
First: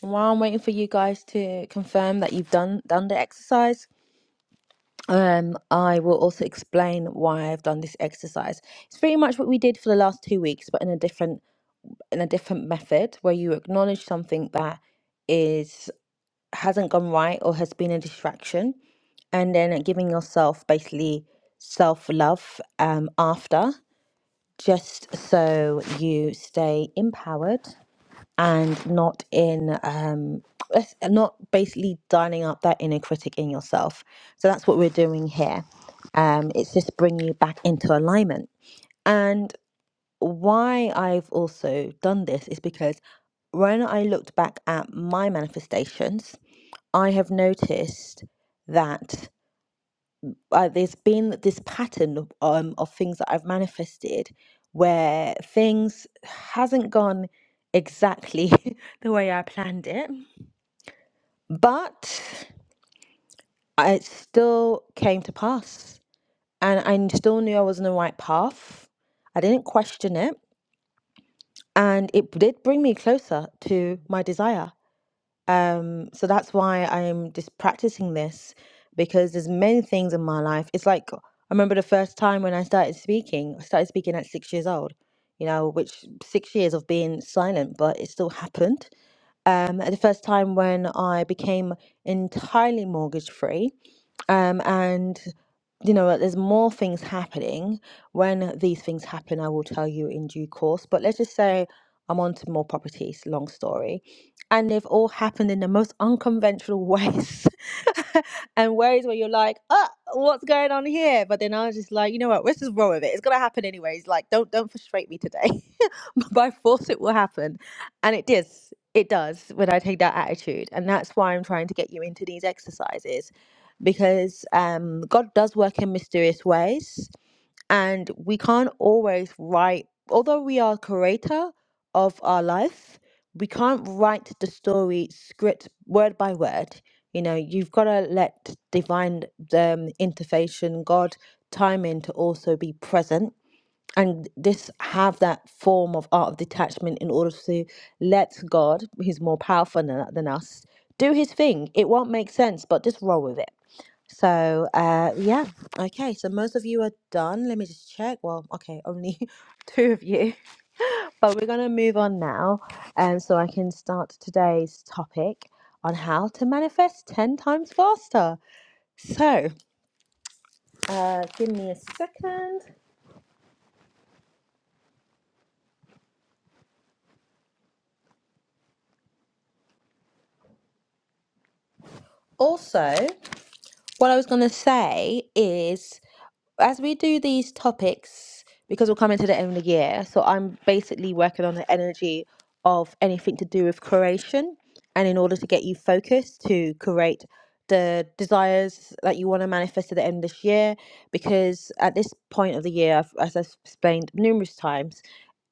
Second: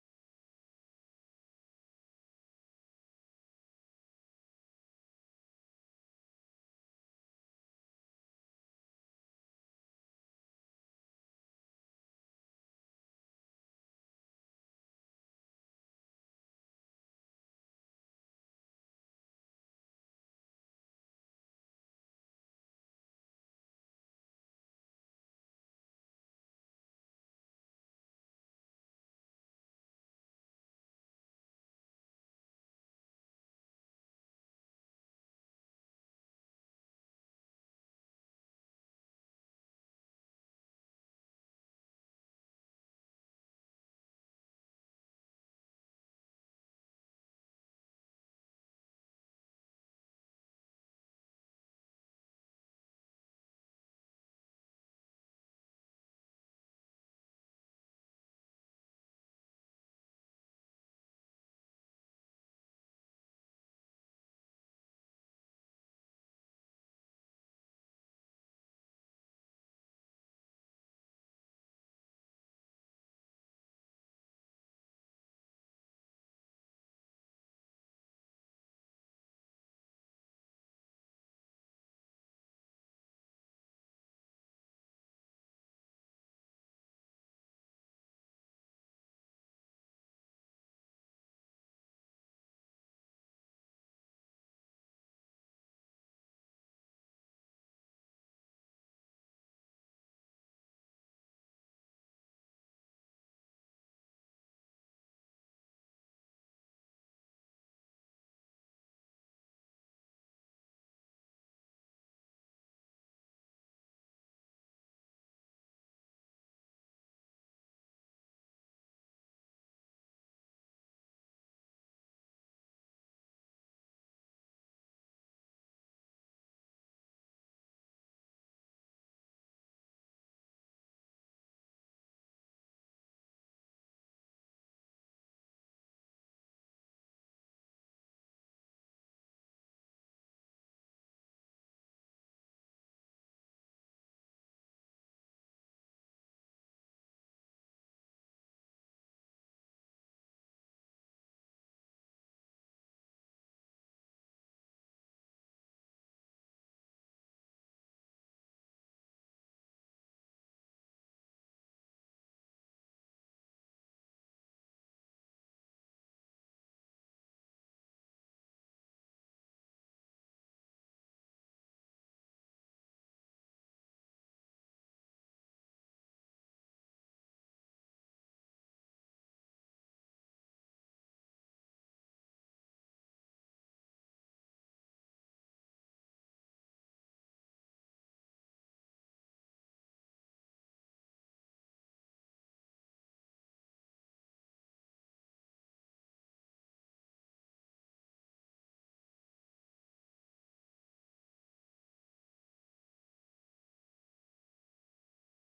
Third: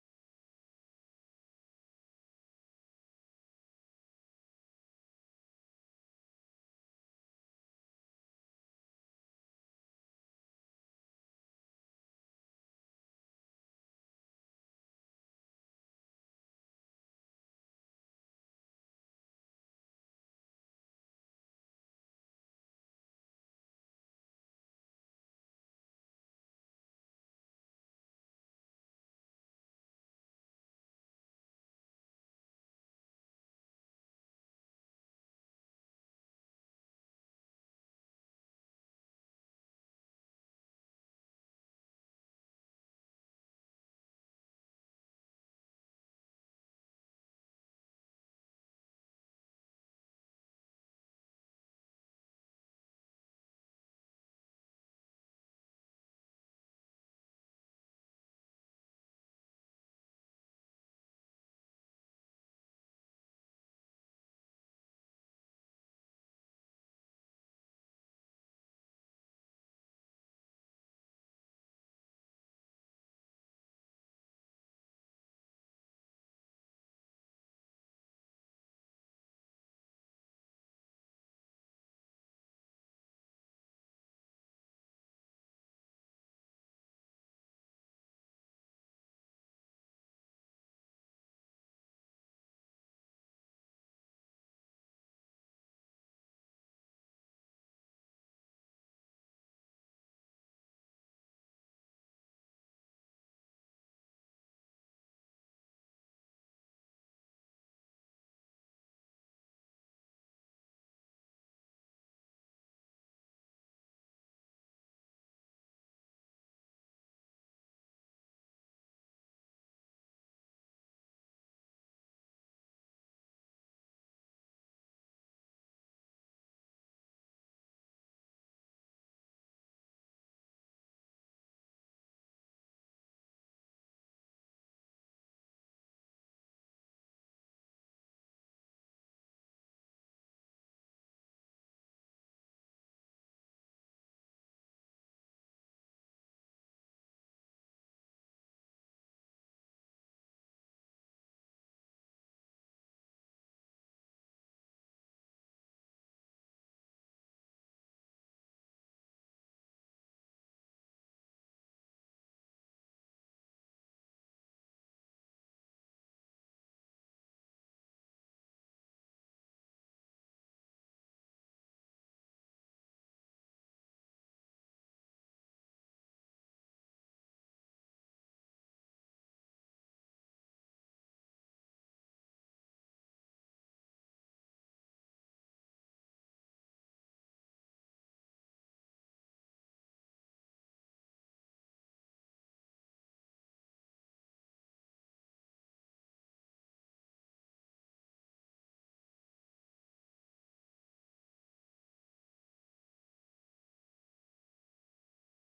Speaker 1: While I'm waiting for you guys to confirm that you've done done the exercise, um, I will also explain why I've done this exercise. It's pretty much what we did for the last two weeks, but in a different in a different method where you acknowledge something that is hasn't gone right or has been a distraction and then giving yourself basically self love um, after, just so you stay empowered and not in um, let's- not basically dialing up that inner critic in yourself. So that's what we're doing here. Um, it's just bring you back into alignment. And why I've also done this is because when I looked back at my manifestations, I have noticed that uh, there's been this pattern of, um, of things that I've manifested where things hasn't gone exactly the way I planned it, but I- it still came to pass, and I n- still knew I was on the right path. I didn't question it. and it did bring me closer to my desire. Um, so that's why I'm just practicing this because there's many things in my life. It's like I remember the first time when I started speaking. I started speaking at six years old, you know, which six years of being silent, but it still happened. Um, the first time when I became entirely mortgage free, um, and you know there's more things happening when these things happen i will tell you in due course but let's just say i'm on to more properties long story and they've all happened in the most unconventional ways and ways where you're like oh what's going on here but then i was just like you know what let's just roll with it it's gonna happen anyways like don't don't frustrate me today by force it will happen and it does it does when i take that attitude and that's why i'm trying to get you into these exercises because um, God does work in mysterious ways, and we can't always write, although we are creator of our life, we can't write the story script word by word. You know, you've got to let divine um, intervention, God, timing to also be present. And this have that form of art of detachment in order to let God, who's more powerful than, than us, do his thing. It won't make sense, but just roll with it so, uh, yeah, okay. So most of you are done. Let me just check. Well, okay, only two of you, but we're gonna move on now, and so I can start today's topic on how to manifest ten times faster. So, uh, give me a second. Also, what I was gonna say is. as we do these topics, because we're coming to the end of the year, so I'm basically working on the energy of anything to do with creation. And in order to get you focused to create the desires that you want to manifest at the end of this year, because at this point of the year, I've, as I've explained numerous times,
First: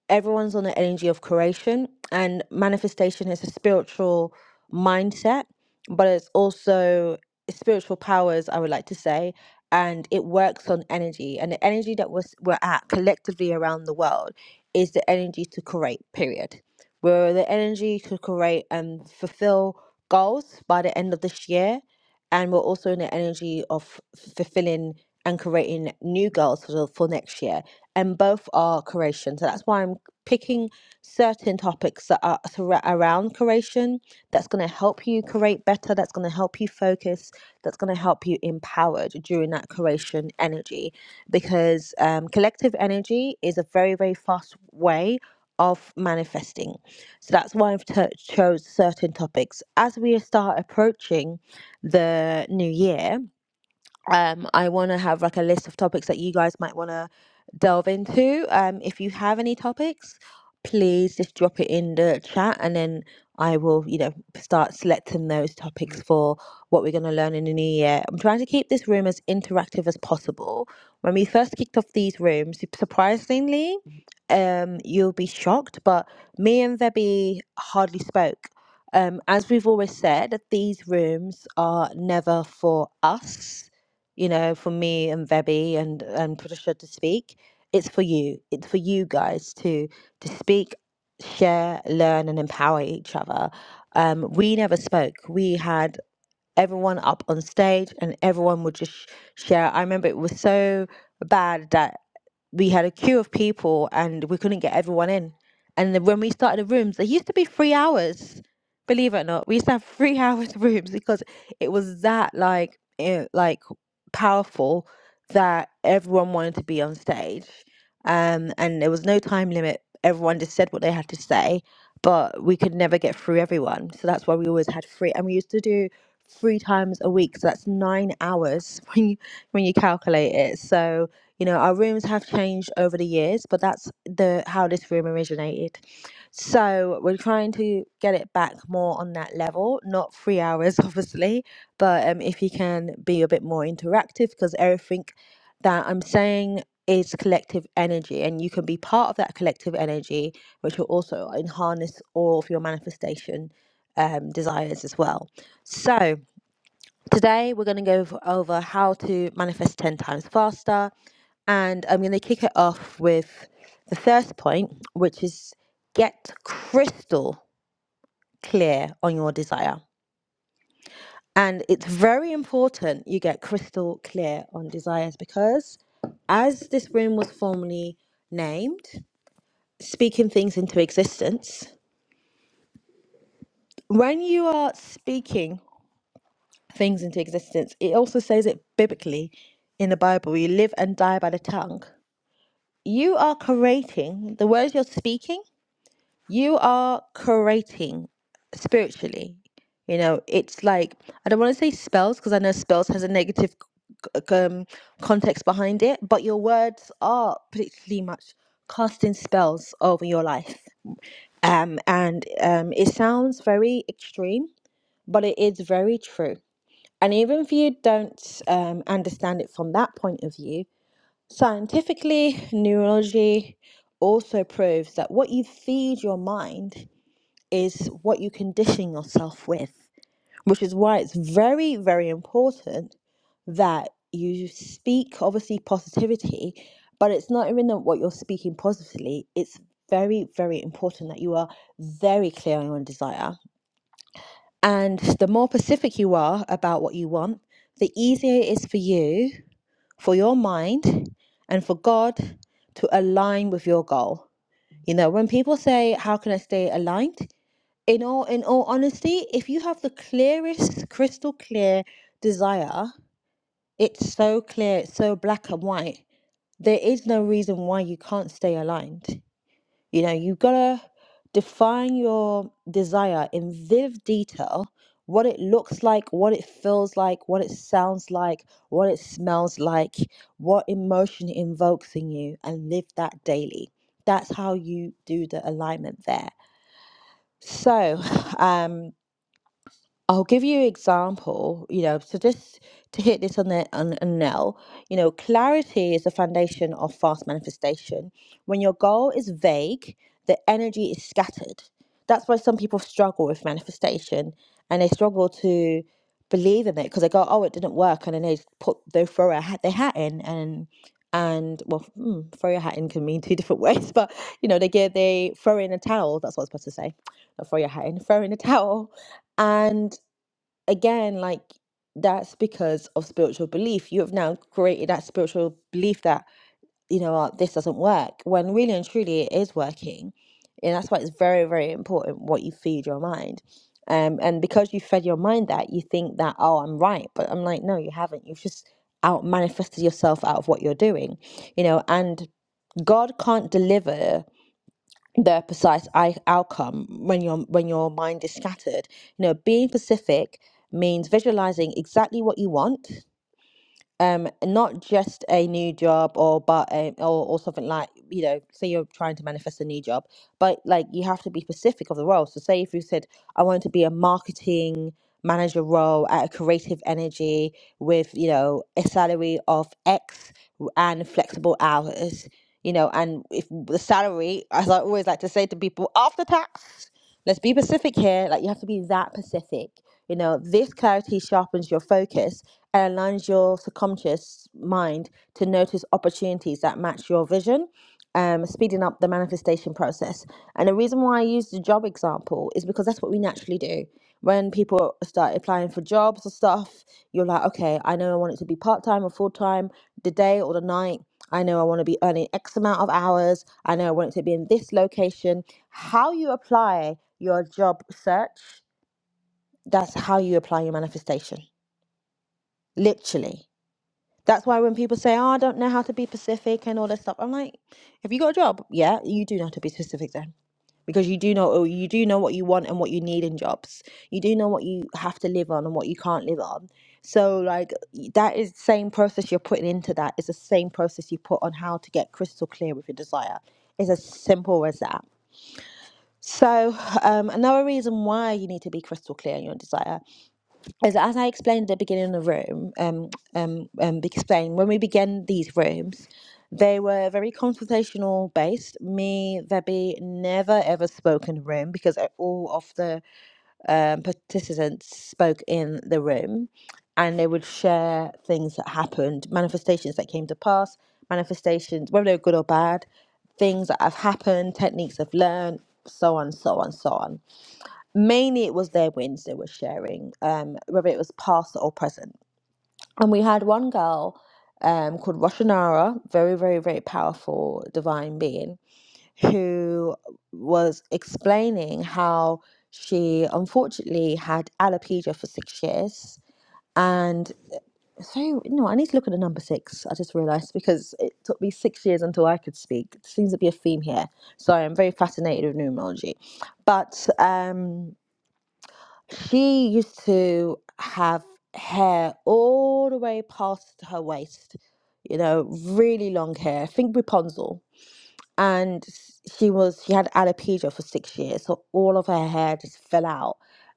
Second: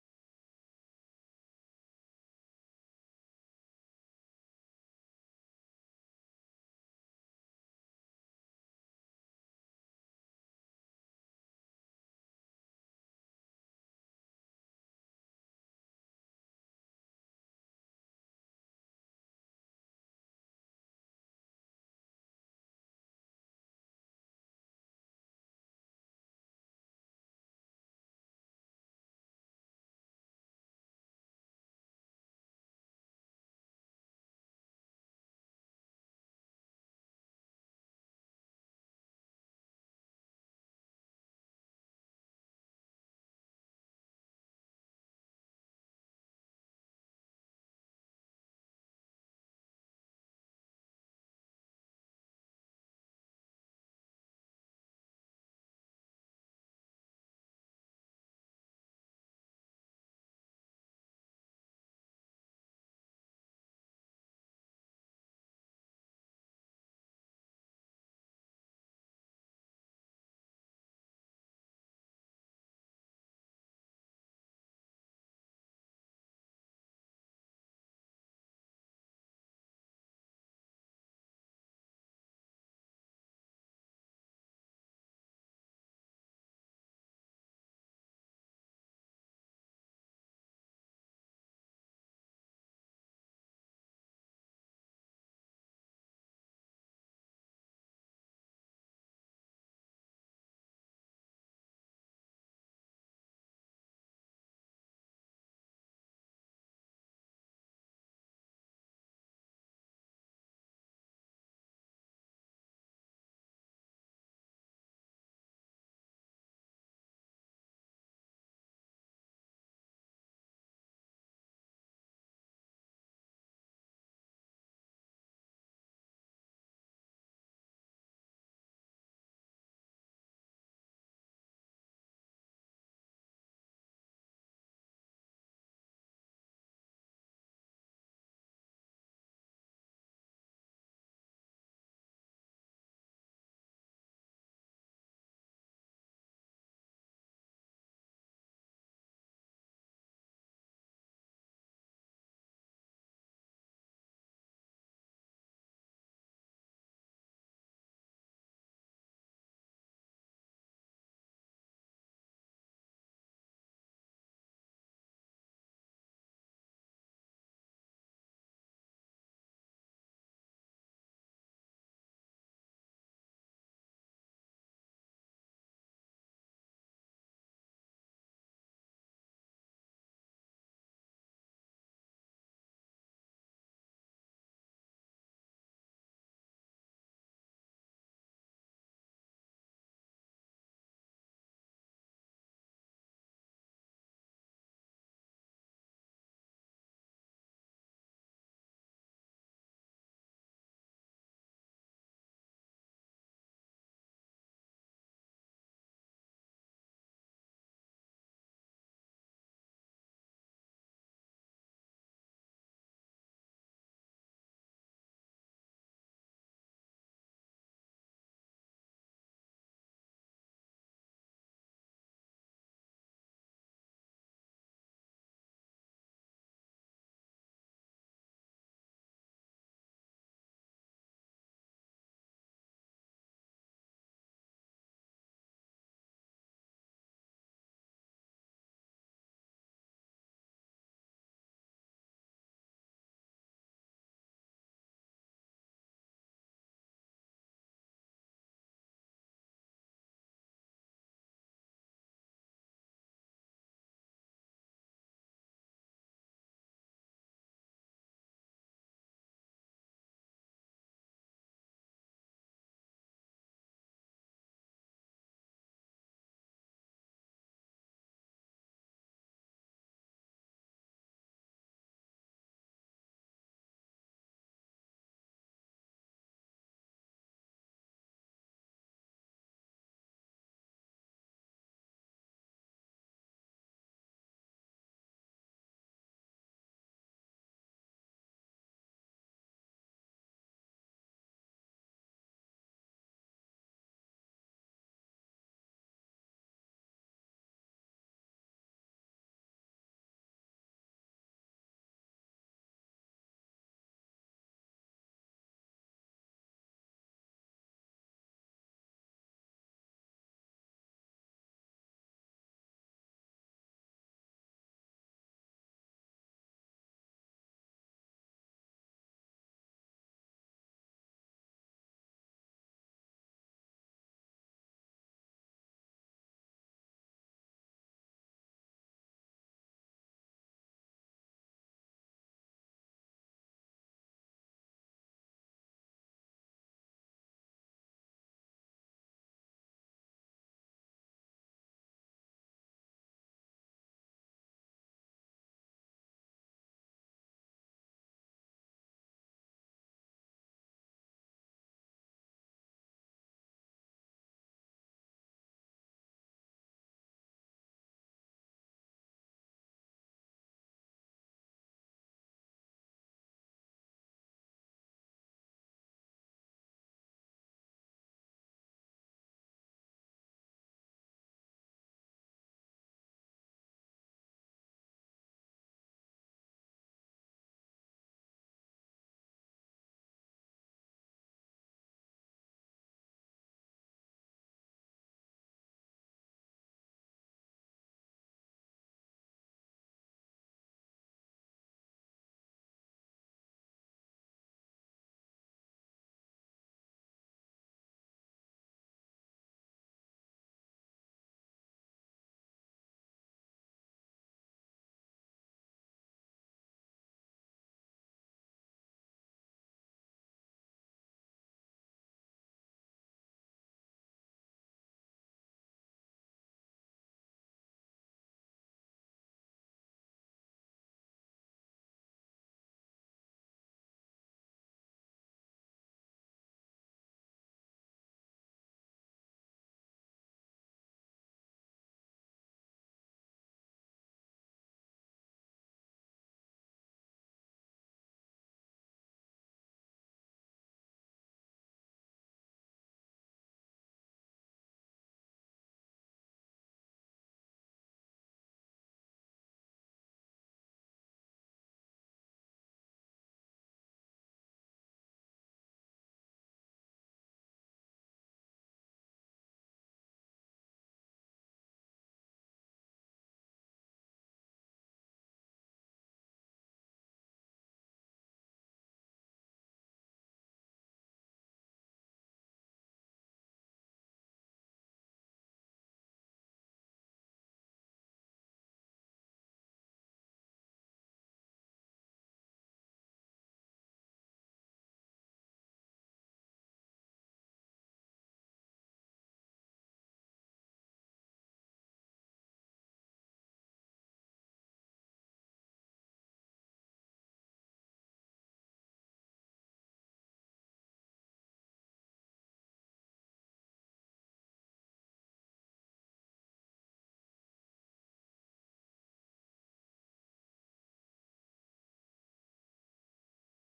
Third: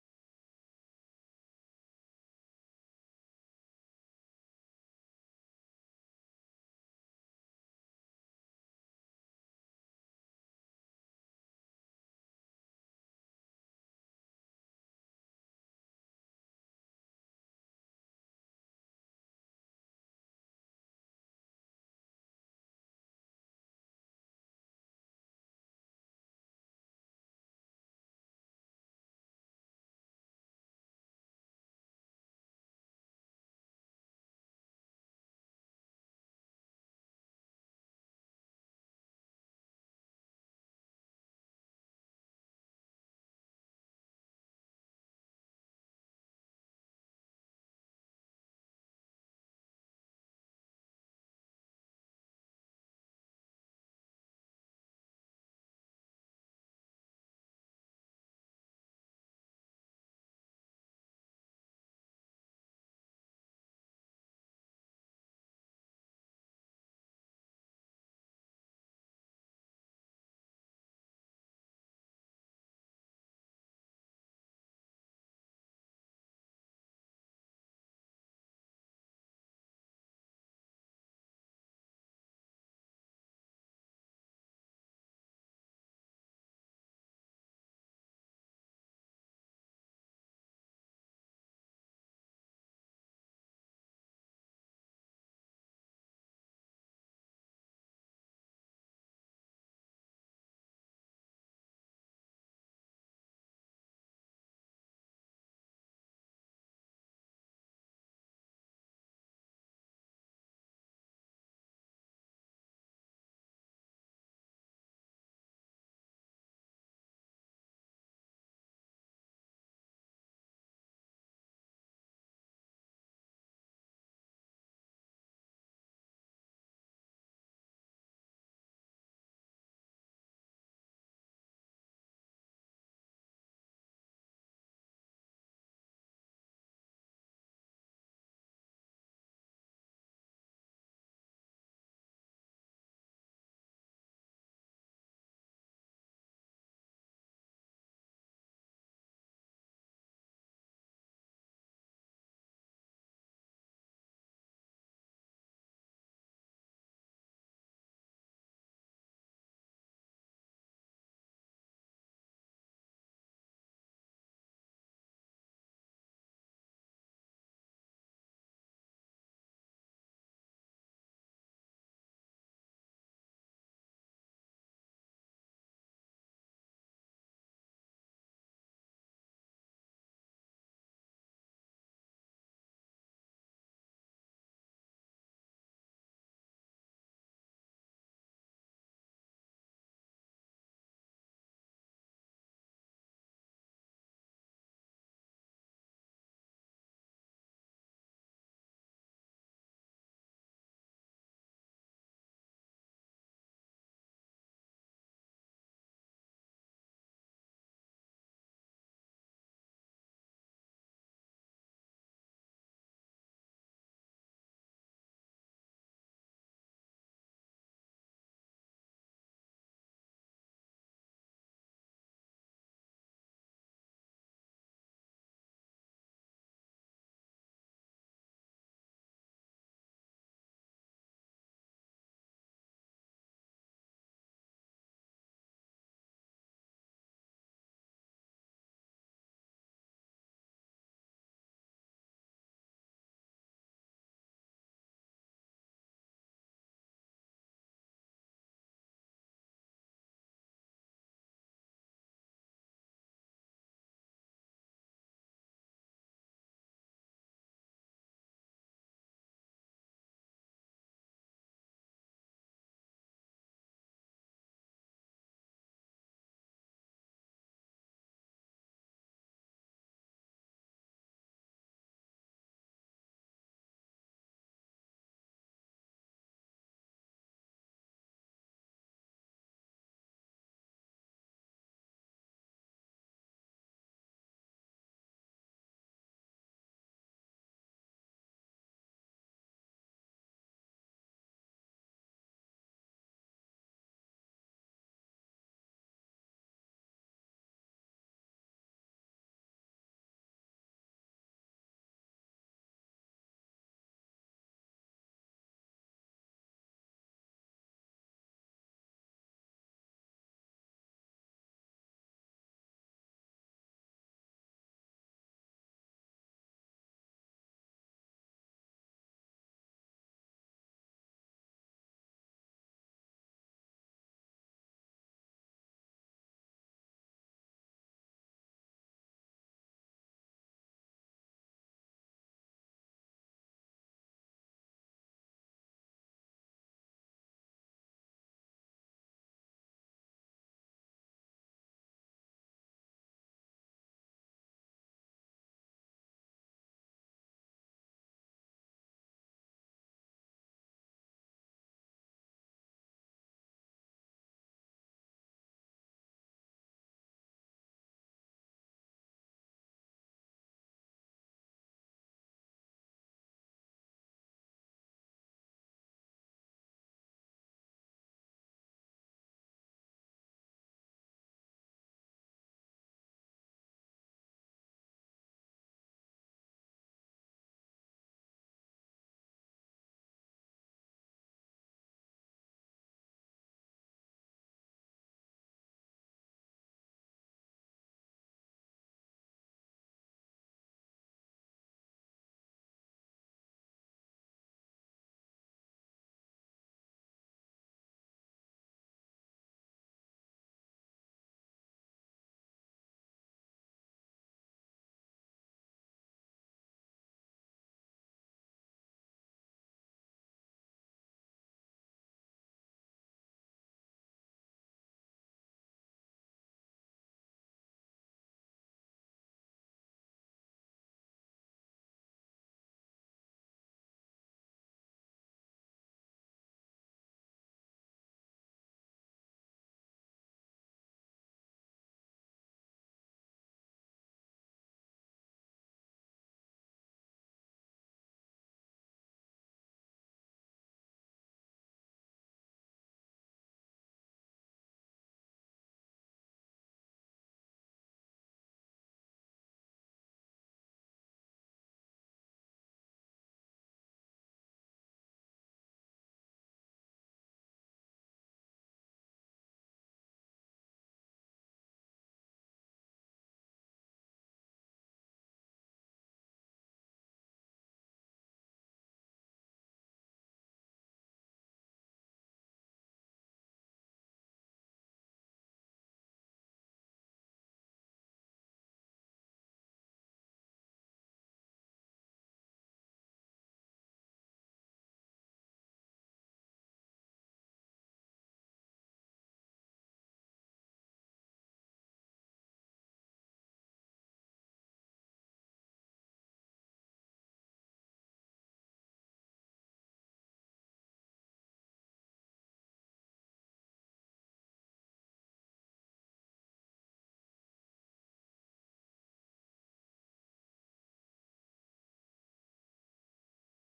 Speaker 1: everyone's on the energy of creation and manifestation is a spiritual mindset but it's also spiritual powers i would like to say and it works on energy and the energy that we're, we're at collectively around the world is the energy to create period we're the energy to create and fulfill goals by the end of this year and we're also in the energy of fulfilling and creating new goals for, the, for next year and both are creation. So that's why I'm picking certain topics that are thro- around curation that's going to help you curate better, that's going to help you focus, that's going to help you empowered during that curation energy. Because um, collective energy is a very, very fast way of manifesting. So that's why I've t- chose certain topics. As we start approaching the new year, um, I want to have like a list of topics that you guys might want to delve into. Um, if you have any topics, please just drop it in the chat and then I will, you know, start selecting those topics for what we're going to learn in the new year. I'm trying to keep this room as interactive as possible. When we first kicked off these rooms, surprisingly, um, you'll be shocked, but me and Vebby hardly spoke. Um, as we've always said, these rooms are never for us you know, for me and Vebi and and Patricia to speak. It's for you. It's for you guys to to speak, share, learn, and empower each other. Um, we never spoke. We had everyone up on stage and everyone would just share. I remember it was so bad that we had a queue of people and we couldn't get everyone in. And then when we started the rooms, they used to be three hours. Believe it or not, we used to have three hours rooms because it was that like eh, like powerful that everyone wanted to be on stage. Um, and there was no time limit. Everyone just said what they had to say, but we could never get through everyone. So that's why we always had free. And we used to do three times a week. So that's nine hours when you when you calculate it. So you know our rooms have changed over the years, but that's the how this room originated. So we're trying to get it back more on that level, not three hours, obviously, but um, if you can be a bit more interactive, because everything that I'm saying is collective energy, and you can be part of that collective energy, which will also harness all of your manifestation um, desires as well. So Today, we're going to go v- over how to manifest 10 times faster. And I'm going to kick it off with the first point, which is get crystal clear on your desire. And it's very important you get crystal clear on desires because as this room was formerly named, speaking things into existence, when you are speaking things into existence, it also says it biblically in the Bible you live and die by the tongue. you are creating the words you're speaking you are creating spiritually you know it's like i don't want to say spells because i know spells has a negative c- c- um, context behind it but your words are pretty much casting spells over your life um and um it sounds very extreme but it is very true and even if you don't um, understand it from that point of view Scientifically, neurology also proves that what you feed your mind is what you condition yourself with, which is why it's very, very important that you speak, obviously, positivity, but it's not even that what you're speaking positively. It's very, very important that you are very clear on your desire. And the more specific you are about what you want, the easier it is for you for your mind and for God to align with your goal. You know, when people say, How can I stay aligned? In all in all honesty, if you have the clearest, crystal clear desire, it's so clear, it's so black and white, there is no reason why you can't stay aligned. You know, you've got to define your desire in vivid detail what it looks like, what it feels like, what it sounds like, what it smells like, what emotion it invokes in you, and live that daily. That's how you do the alignment there. So, um, I'll give you an example, you know, so just to hit this on the on a nail, you know, clarity is the foundation of fast manifestation. When your goal is vague, the energy is scattered. That's why some people struggle with manifestation and they struggle to believe in it because they go, oh, it didn't work, and then they just put they throw a hat, their hat in and and well, hmm, throw your hat in can mean two different ways, but you know, they get they throw in a towel. That's what I was supposed to say. Not throw your hat in, throw in a towel and again, like that's because of spiritual belief. You have now created that spiritual belief that, you know, uh, this doesn't work, when really and truly it is working. And that's why it's very, very important what you feed your mind. Um, and because you fed your mind that, you think that, oh, I'm right. But I'm like, no, you haven't. You've just out manifested yourself out of what you're doing, you know, and God can't deliver the precise I- outcome when your when your mind is scattered. You know, being specific means visualizing exactly what you want um not just a new job or but um, or, or something like you know say you're trying to manifest a new job but like you have to be specific of the role so say if you said i want to be a marketing manager role at a creative energy with you know a salary of X and flexible hours you know and if the salary as i always like to say to people after tax Let's be specific here. Like you have to be that specific. You know, this clarity sharpens your focus and aligns your subconscious mind to notice opportunities that match your vision, um, speeding up the manifestation process. And the reason why I use the job example is because that's what we naturally do. When people start applying for jobs or stuff, you're like, okay, I know I want it to be part time or full time, the day or the night I know I want to be earning X amount of hours. I know I want it to be in this location. How you apply your job search, that's how you apply your manifestation, literally. That's why when people say, "Oh, I don't know how to be Pacific" and all this stuff, I'm like, "Have you got a job? Yeah, you do know how to be specific then, because you do know oh, you do know what you want and what you need in jobs. You do know what you have to live on and what you can't live on. So like that is the same process you're putting into that. It's the same process you put on how to get crystal clear with your desire. It's as simple as that. So um, another reason why you need to be crystal clear in your desire as, as I explained at the beginning of the room, um, um, um, explained when we began these rooms, they were very conversational based. Me, Vebby, never ever spoke in the room because uh, all of the um, participants spoke in the room, and they would share things that happened, manifestations that came to pass, manifestations whether they were good or bad, things that have happened, techniques they've learned, so on, so on, so on mainly it was their wins they were sharing, um, whether it was past or present. And we had one girl um, called Roshanara, very, very, very powerful divine being, who was explaining how she unfortunately had alopecia for six years. And so, you know, I need to look at the number six, I just realised, because it took me six years until I could speak. It seems to be a theme here. So I'm very fascinated with numerology. But um, she used to have hair all the way past her waist, you know, really long hair. Think Rapunzel and s- she was she had alopecia for six years, so all of her hair just fell out.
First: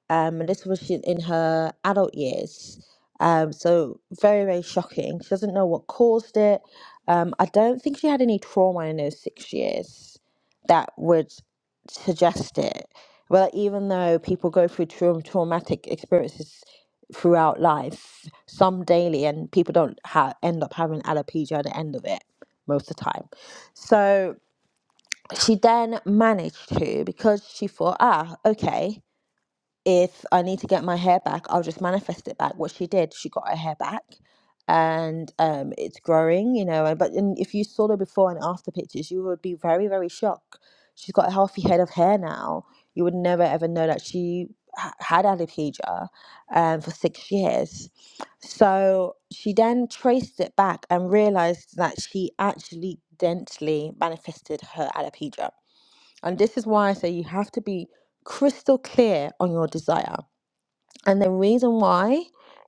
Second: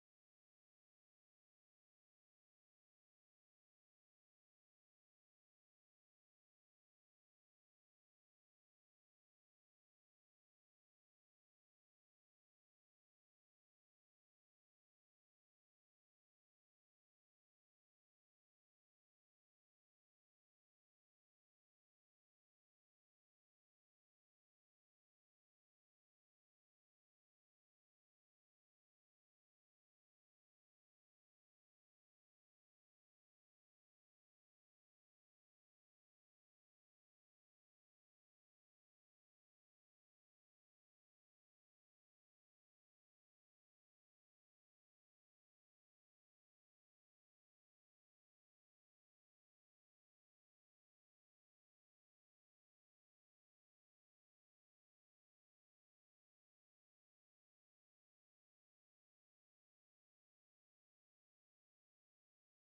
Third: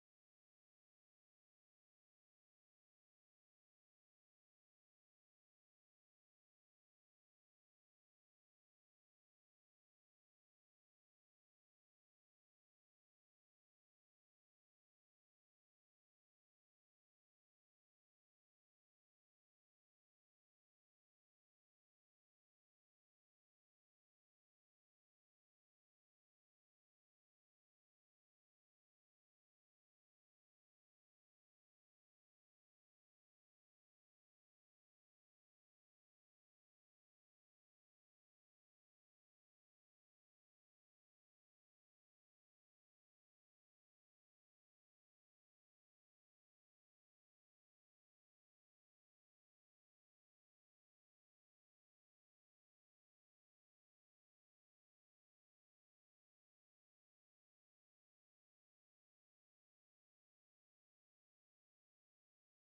Speaker 1: Um, and this was she, in her adult years. Um, so very very shocking. She doesn't know what caused it. Um, I don't think she had any trauma in those six years that would suggest it. Well, even though people go through traum- traumatic experiences throughout life, some daily, and people don't ha- end up having alopecia at the end of it most of the time. So she then managed to because she thought ah okay if i need to get my hair back i'll just manifest it back what she did she got her hair back and um it's growing you know and- but and if you saw the before and after pictures you would be very very shocked she's got a healthy head of hair now you would never ever know that she ha- had alopecia um, for six years so she then traced it back and realized that she actually dentally manifested her alopecia and this is why I say you have to be crystal clear on your desire. And the reason why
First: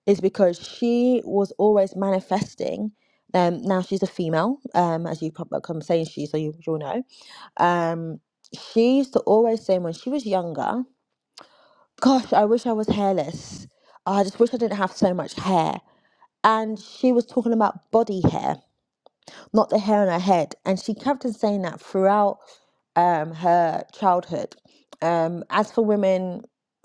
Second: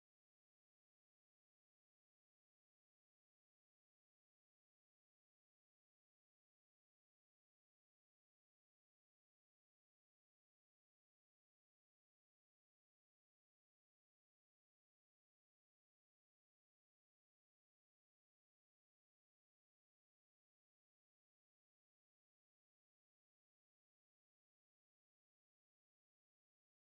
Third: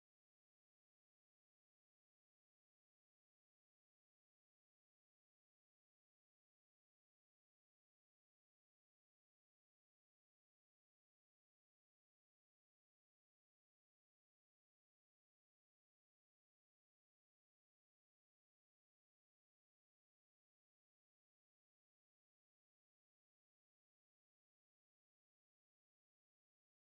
Speaker 1: is because she was always manifesting. Um, now she's a female, um, as you probably come saying she, so you, you'll know. Um, she used to always say when she was younger, Gosh, I wish I was hairless. I just wish I didn't have so much hair. And she was talking about body hair not the hair on her head. And she kept on saying that throughout um, her childhood. Um, as for women,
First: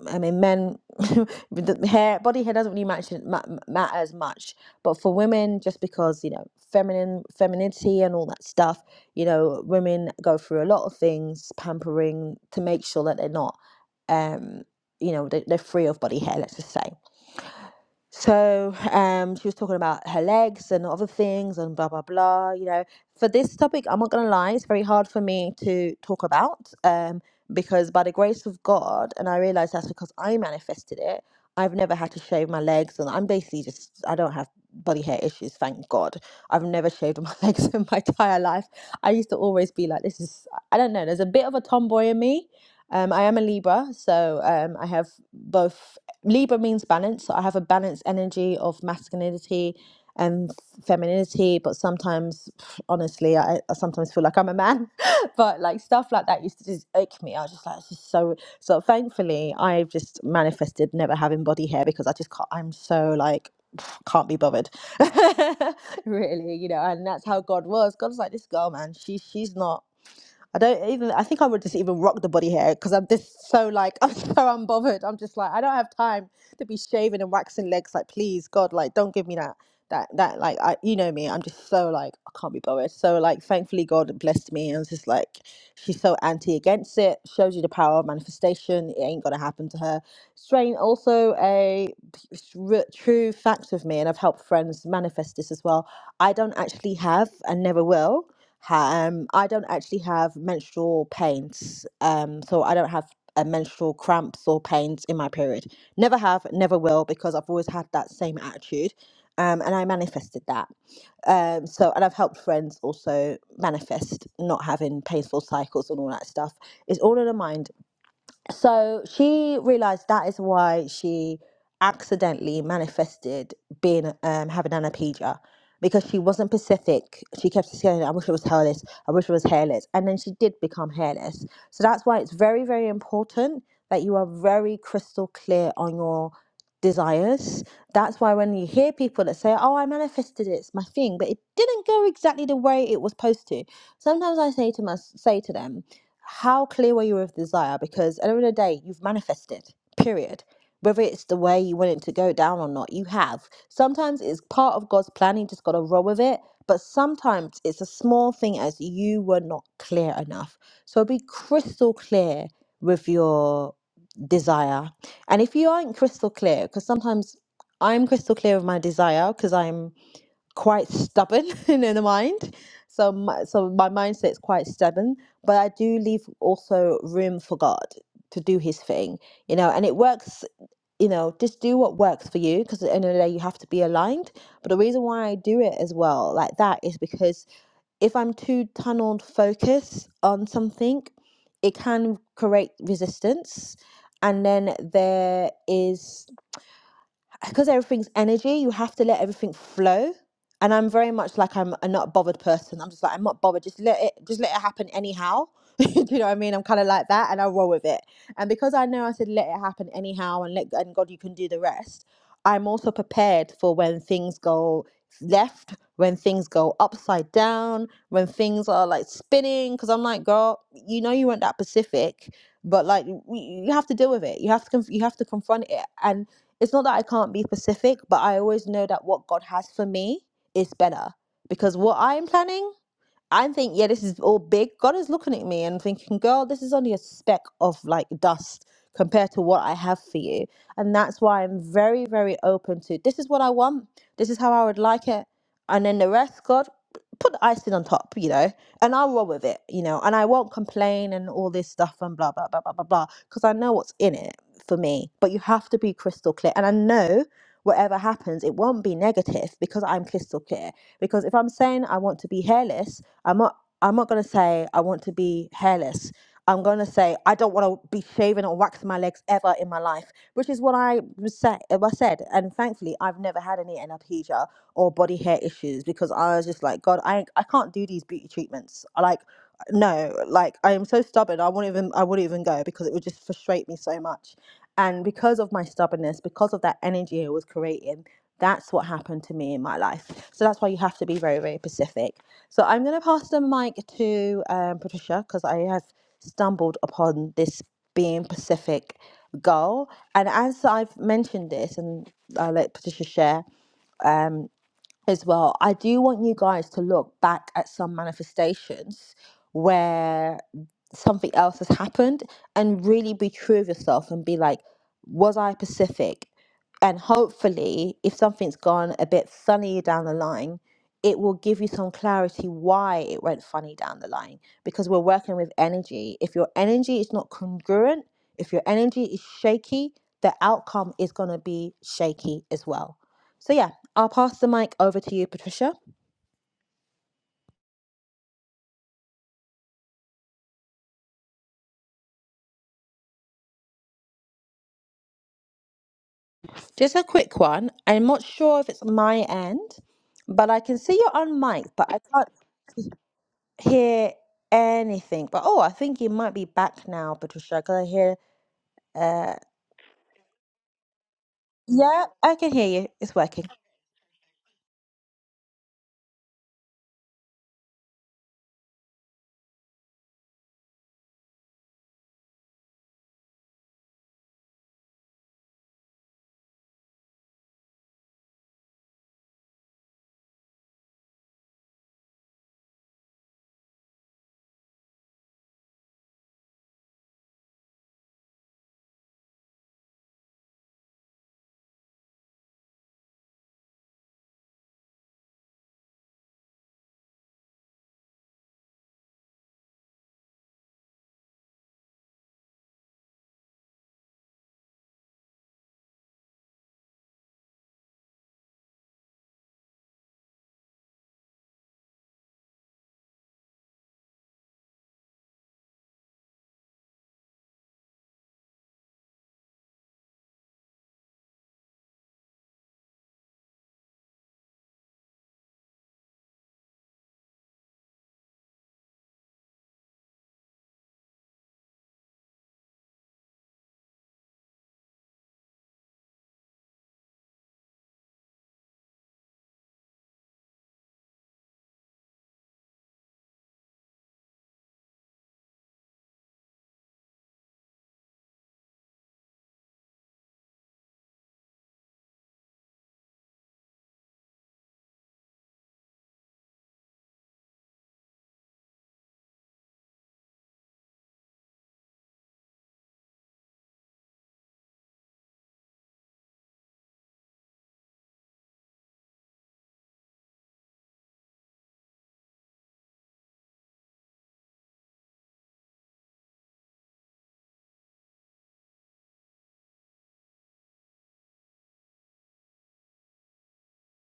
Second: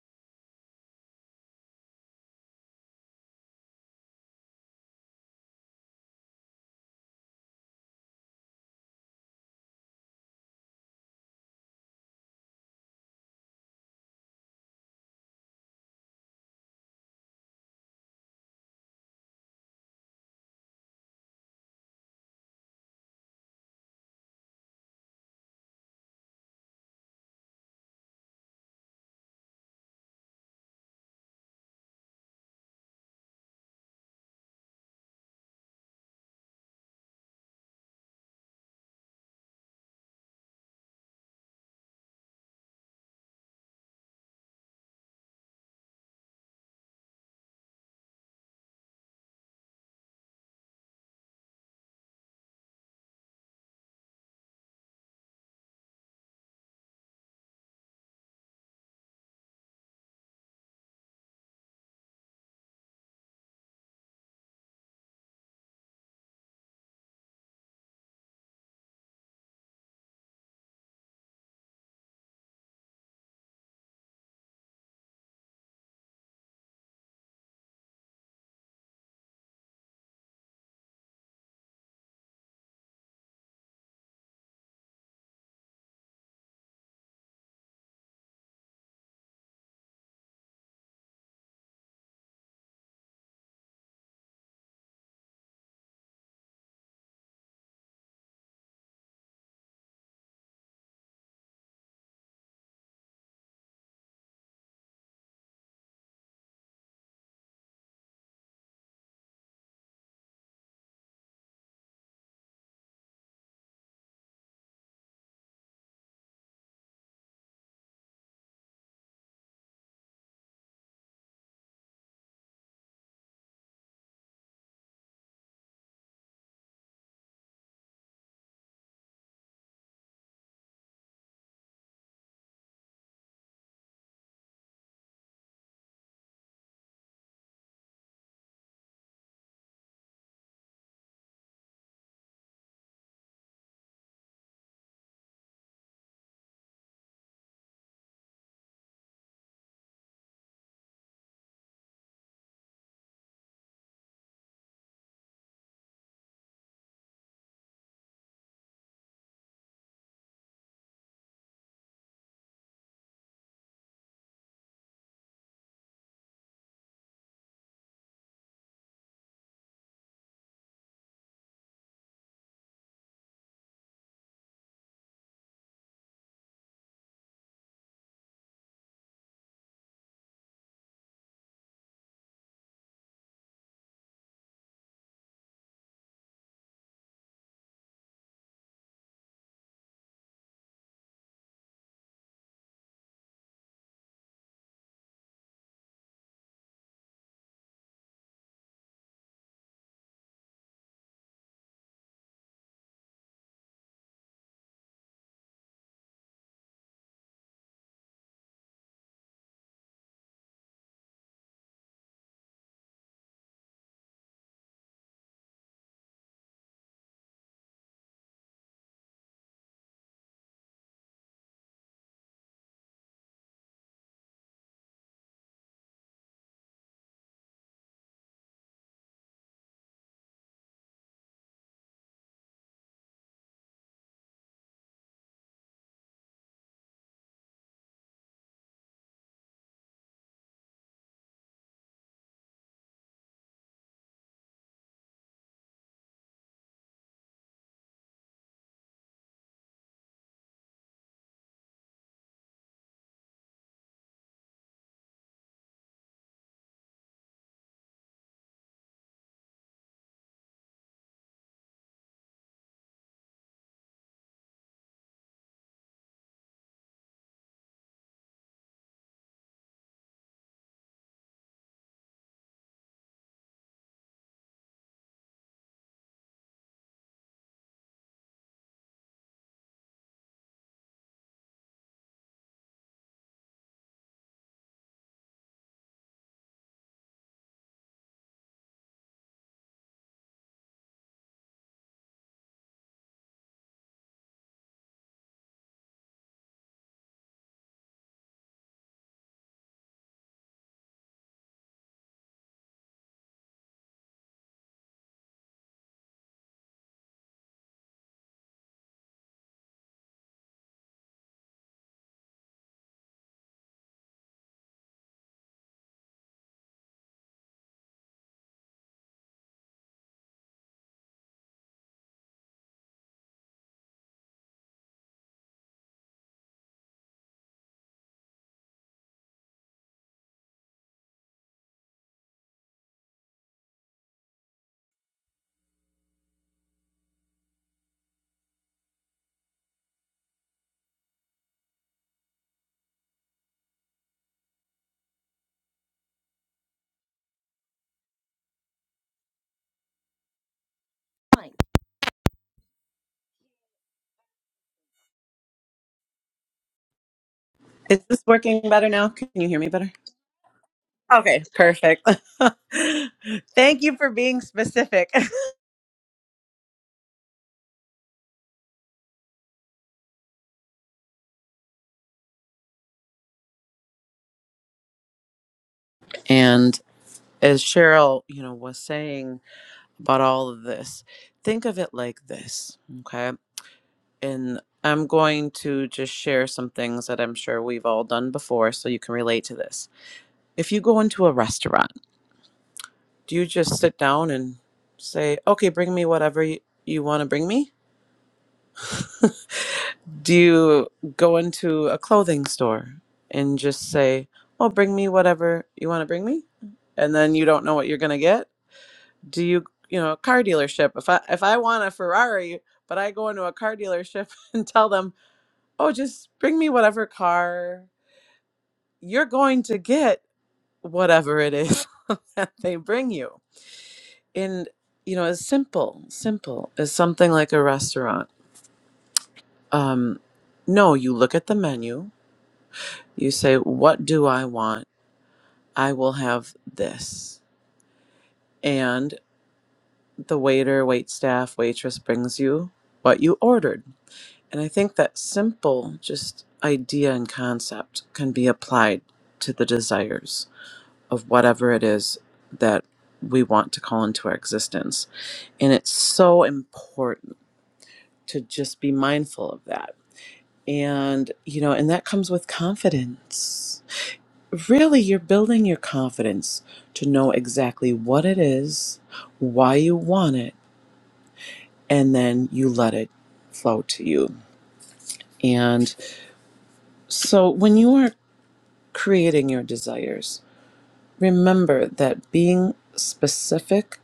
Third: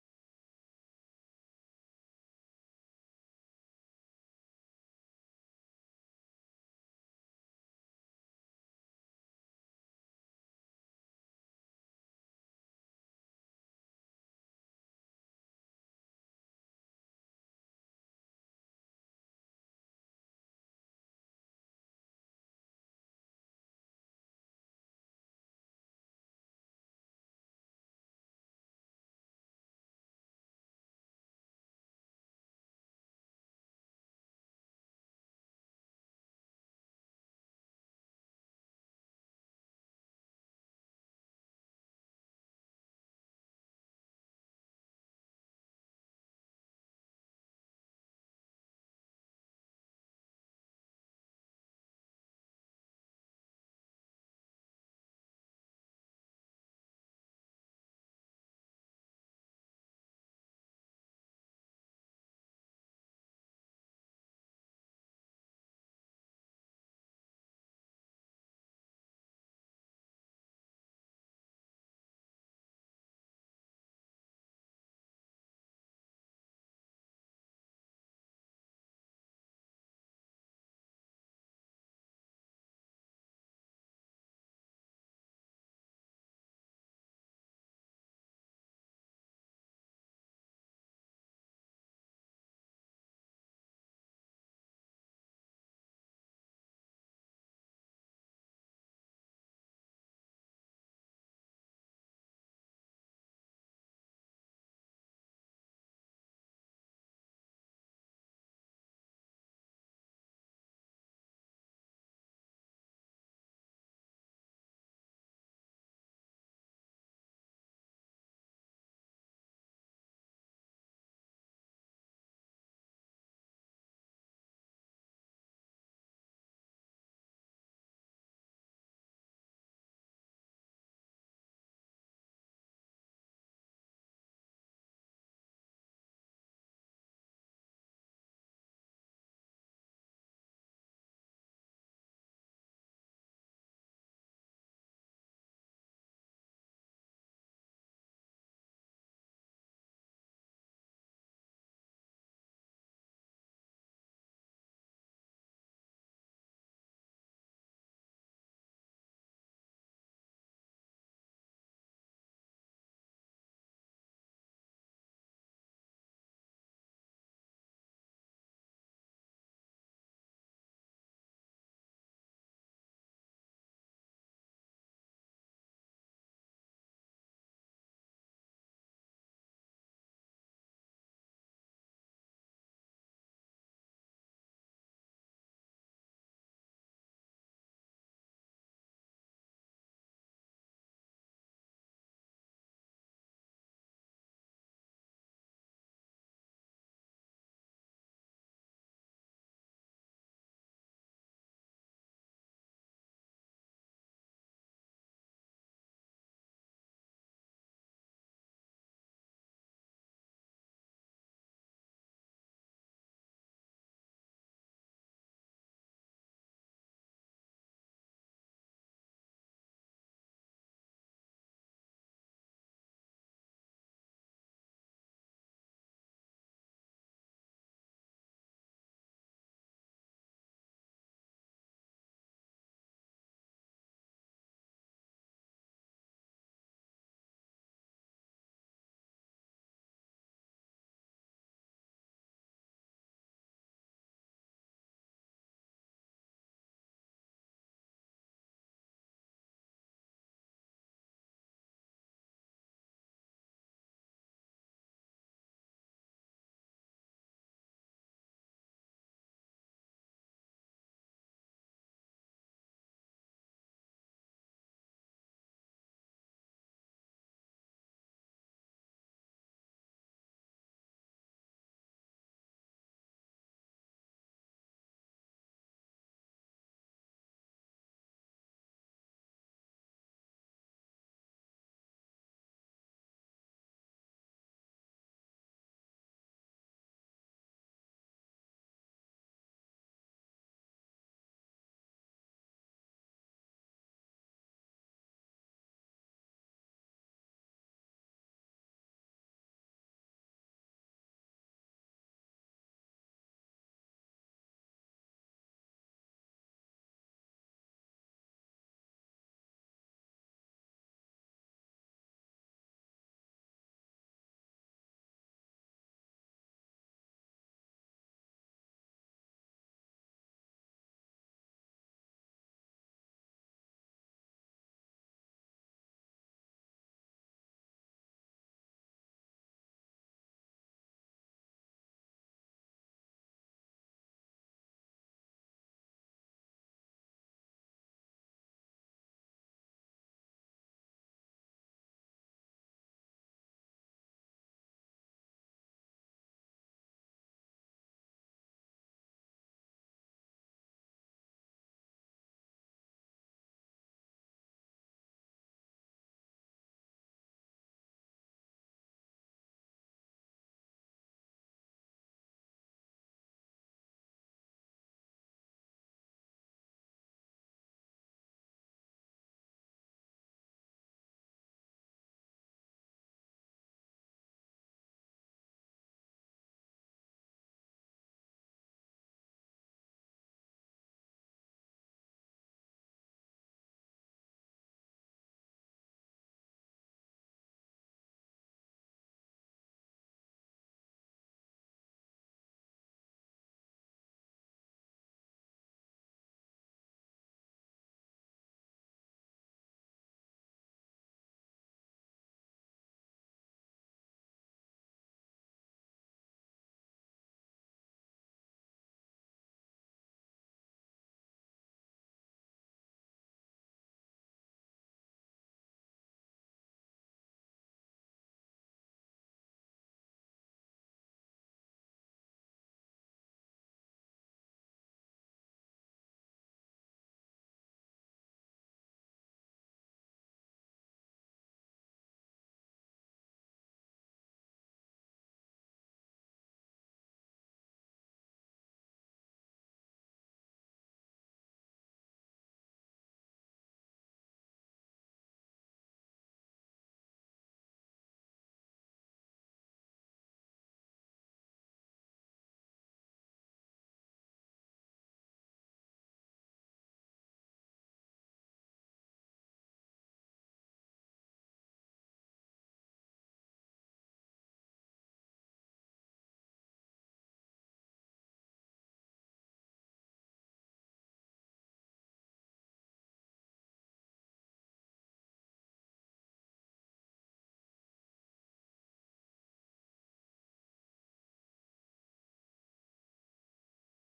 Speaker 1: I mean, men, the hair, body hair doesn't really matter, ma- matter as much. But for women, just because, you know, feminine, femininity and all that stuff, you know, women go through a lot of things, pampering to make sure that they're not, um, you know, they- they're free of body hair, let's just say. So um, she was talking about her legs and other things and blah blah blah. You know, for this topic, I'm not gonna lie, it's very hard for me to talk about um, because by the grace of God, and I realize that's because I manifested it. I've never had to shave my legs, and I'm basically just I don't have body hair issues, thank God. I've never shaved my legs in my entire life. I used to always be like, this is I don't know. There's a bit of a tomboy in me. Um, I am a Libra, so um, I have both. Libra means balance. So I have a balanced energy of masculinity and femininity, but sometimes, pff, honestly, I, I sometimes feel like I'm a man. but like stuff like that used to just ache me. I was just like, this is so. So thankfully, I've just manifested never having body hair because I just can't. I'm so like. pff, Can't be bothered, really, you know, and that's how God was. God's like this girl, man. She, she's not. I don't even. I think I would just even rock the body hair because I'm just so like I'm so unbothered. I'm just like I don't have time to be shaving and waxing legs. Like please, God, like don't give me that that that like I you know me. I'm just so like I can't be bothered. So like thankfully God blessed me and was just like she's so anti against it. Shows you the power of manifestation. It ain't gonna happen to her. Strain also a p- r- true fact with me, and I've helped friends manifest this as well. I don't actually have and never will. Ha- Um, I don't actually have menstrual pains, um, so I don't have uh, menstrual cramps or pains in my period. Never have, never will, because I've always had that same attitude, um, and I manifested that. Um, so, and I've helped friends also manifest not having painful cycles and all that stuff. It's all in the mind so she realized that is why she accidentally manifested being um, having alopecia because she wasn't Pacific. She kept saying, "I wish it was hairless. I wish it was hairless," and then she did become hairless. So that's why it's very, very important that you are very crystal clear on your desires. That's why when you hear people that say, "Oh, I manifested it. It's my thing," but it didn't go exactly the way it was supposed to. Sometimes I say to my, say to them, how clear were you with desire? Because at the end of the day, you've manifested, period. Whether it's the way you want it to go down or not, you have. Sometimes it's part of God's plan, you just got to roll with it. But sometimes it's a small thing as you were not clear enough. So be crystal clear with your desire. And if you aren't crystal clear, because sometimes I'm crystal clear with my desire because I'm quite stubborn in, the mind. So my, so my mindset's quite stubborn, but I do leave also room for God to do his thing, you know, and it works, you know, just do what works for you because at the end of the day you have to be aligned. But the reason why I do it as well like that is because if I'm too tunneled focused on something, it can create resistance. And then there is because everything's energy, you have to let everything flow. And I'm very much like I'm a not bothered person. I'm just like I'm not bothered. Just let it, just let it happen anyhow. Do you know what I mean? I'm kind of like that, and I roll with it. And because I know I said let it happen anyhow, and let and God, you can do the rest. I'm also prepared for when things go left, when things go upside down, when things are like spinning. Because I'm like, girl, you know you weren't that Pacific, but like you you have to deal with it. You have to conf- you have to confront it. And it's not that I can't be specific, but I always know that what God has for me is better because what I'm planning I think, yeah, this is all big. God is looking at me and thinking, girl, this is only a speck of like dust compared to what I have for you. And that's why I'm very, very open to this is what I want. This is how I would like it. And then the rest, God, p- put the icing on top, you know, and I'll roll with it, you know, and I won't complain and all this stuff and blah, blah, blah, blah, blah, blah, because I know what's in it for me. But you have to be crystal clear. And I know whatever happens, it won't be negative because I'm crystal clear. Because if I'm saying I want to be hairless, I'm not I'm not gonna say I want to be hairless. I'm gonna say I don't want to be shaving or waxing my legs ever in my life, which is what I was say, I said. And thankfully, I've never had any alopecia or body hair issues because I was just like, God, I I can't do these beauty treatments. I Like, no, like I am so stubborn. I won't even I wouldn't even go because it would just frustrate me so much. And because of my stubbornness, because of that energy it was creating, that's what happened to me in my life. So that's why you have to be very very specific. So I'm gonna pass the mic to um, Patricia because I have stumbled upon this being Pacific goal and as I've mentioned this and I'll let Patricia share Um as well. I do want you guys to look back at some manifestations where something else has happened and really be true of yourself and be like, was I Pacific? And hopefully, if something's gone a bit funny down the line, it will give you some clarity why it went funny down the line because we're working with energy. If your energy is not congruent, if your energy is shaky, the outcome is going to be shaky as well. So, yeah, I'll pass the mic over to you, Patricia. Just a quick one. I'm not sure if it's my end, but I can see you're on mic, but I can't hear anything. But oh, I think you might be back now, Patricia, because I
Speaker 2: Is
Speaker 1: hear.
Speaker 2: this working better now? Can
Speaker 1: Uh,
Speaker 2: you hear me better? Okay,
Speaker 1: yeah,
Speaker 2: perfect.
Speaker 1: I can hear you. It's working.
Speaker 2: Thank you for being specific. And as Cheryl, you know, was saying. about all of this. Think of it like this, okay? And I'm going to just share some things that I'm sure we've all done before so you can relate to this. If you go into a restaurant, do you just sit down and say, okay, bring me whatever you, you want to bring me? Do you go into a clothing store and just say, oh, bring me whatever you want to bring me? And then you don't know what you're going to get? do you you know a car dealership if i if i want a ferrari but i go into a car dealership and tell them oh just bring me whatever car you're going to get whatever it is that they bring you and you know as simple simple as something like a restaurant um no you look at the menu you say what do i want i will have this and the waiter wait staff waitress brings you what you ordered And I think that simple, just idea and concept can be applied to the desires of whatever it is that we want to call into our existence. And it's so important to just be mindful of that. And, you know, and that comes with confidence. Really, you're building your confidence to know exactly what it is, why you want it, and then you let it flow to you. And so when you are creating your desires. Remember that being specific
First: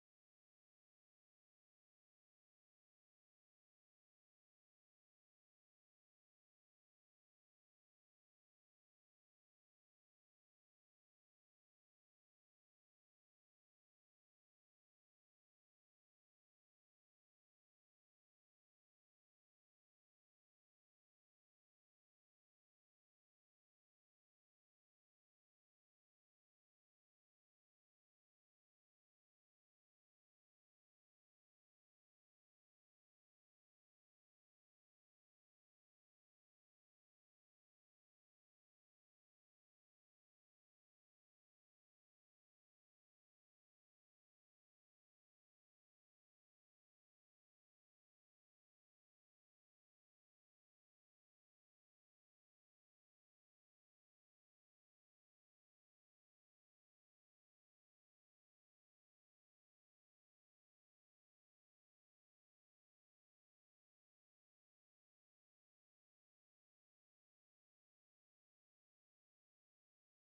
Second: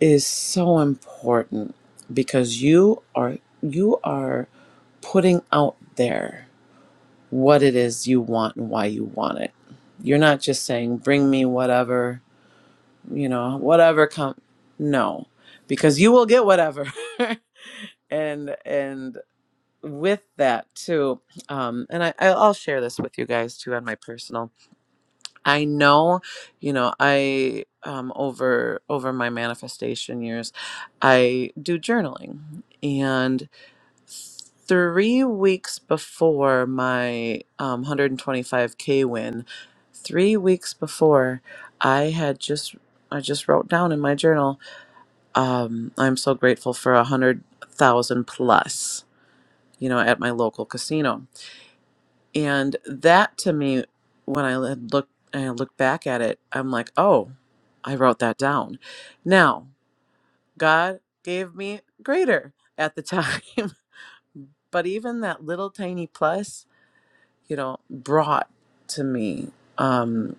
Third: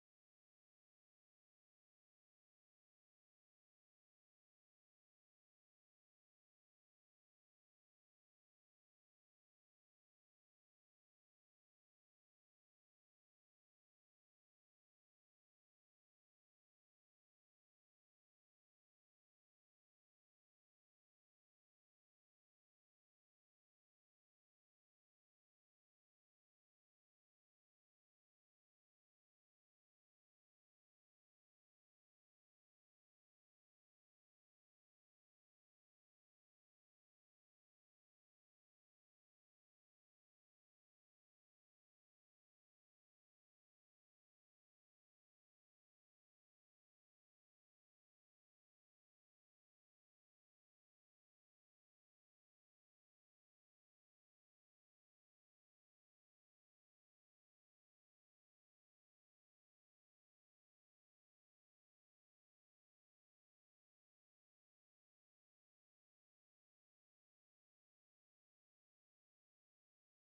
Speaker 2: is so important because you are you are putting out there what it is you want and why you want it. You're not just saying bring me whatever, you know, whatever come no, because you will get whatever. and and with that too um and I, i'll I'll share this with you guys too on my personal I know, you know, I um, over over my manifestation years, I do journaling, and three weeks before my um, 125k win, three weeks before, I had just I just wrote down in my journal, um, I'm so grateful for a hundred thousand plus, you know, at my local casino and that to me, when I had looked and I look back at it, I'm like, oh, I wrote that down. Now, God gave me greater at the time, but even that little tiny plus, you know, brought to me um,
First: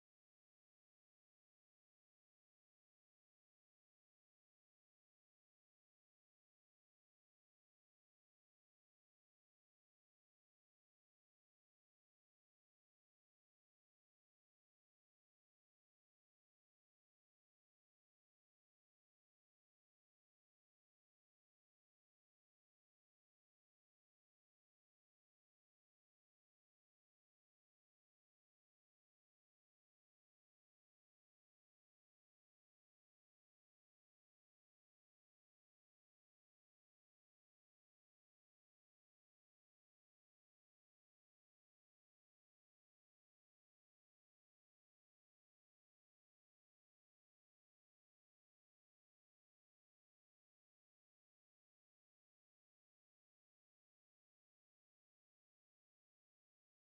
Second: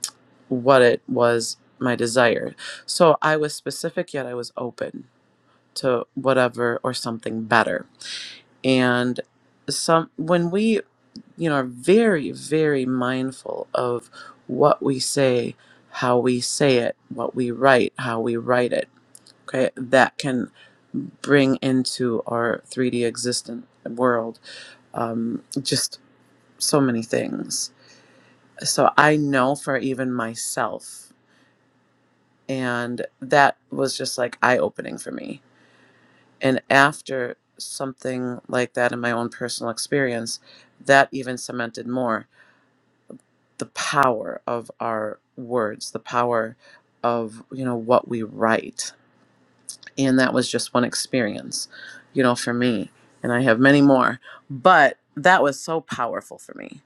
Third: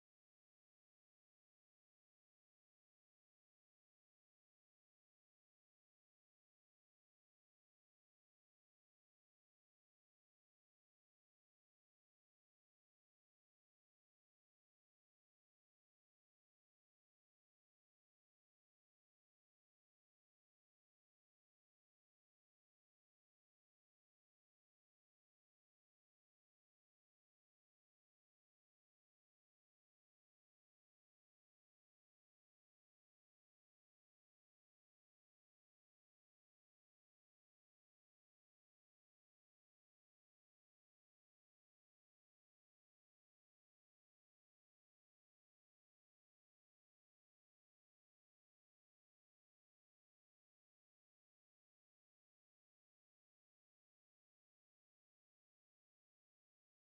Speaker 2: what it was my desire. So I was specific, yet I was open to whatever or something better. And some when we you know, are very, very mindful of what we say, how we say it, what we write, how we write it. Okay, that can bring into our 3D existent world um, just so many things. So I know for even myself, and that was just like eye opening for me. And after something like that in my own personal experience, that even cemented more. the power of our words, the power of you know what we write. And that was just one experience, you know, for me. And I have many more, but that was so powerful for me.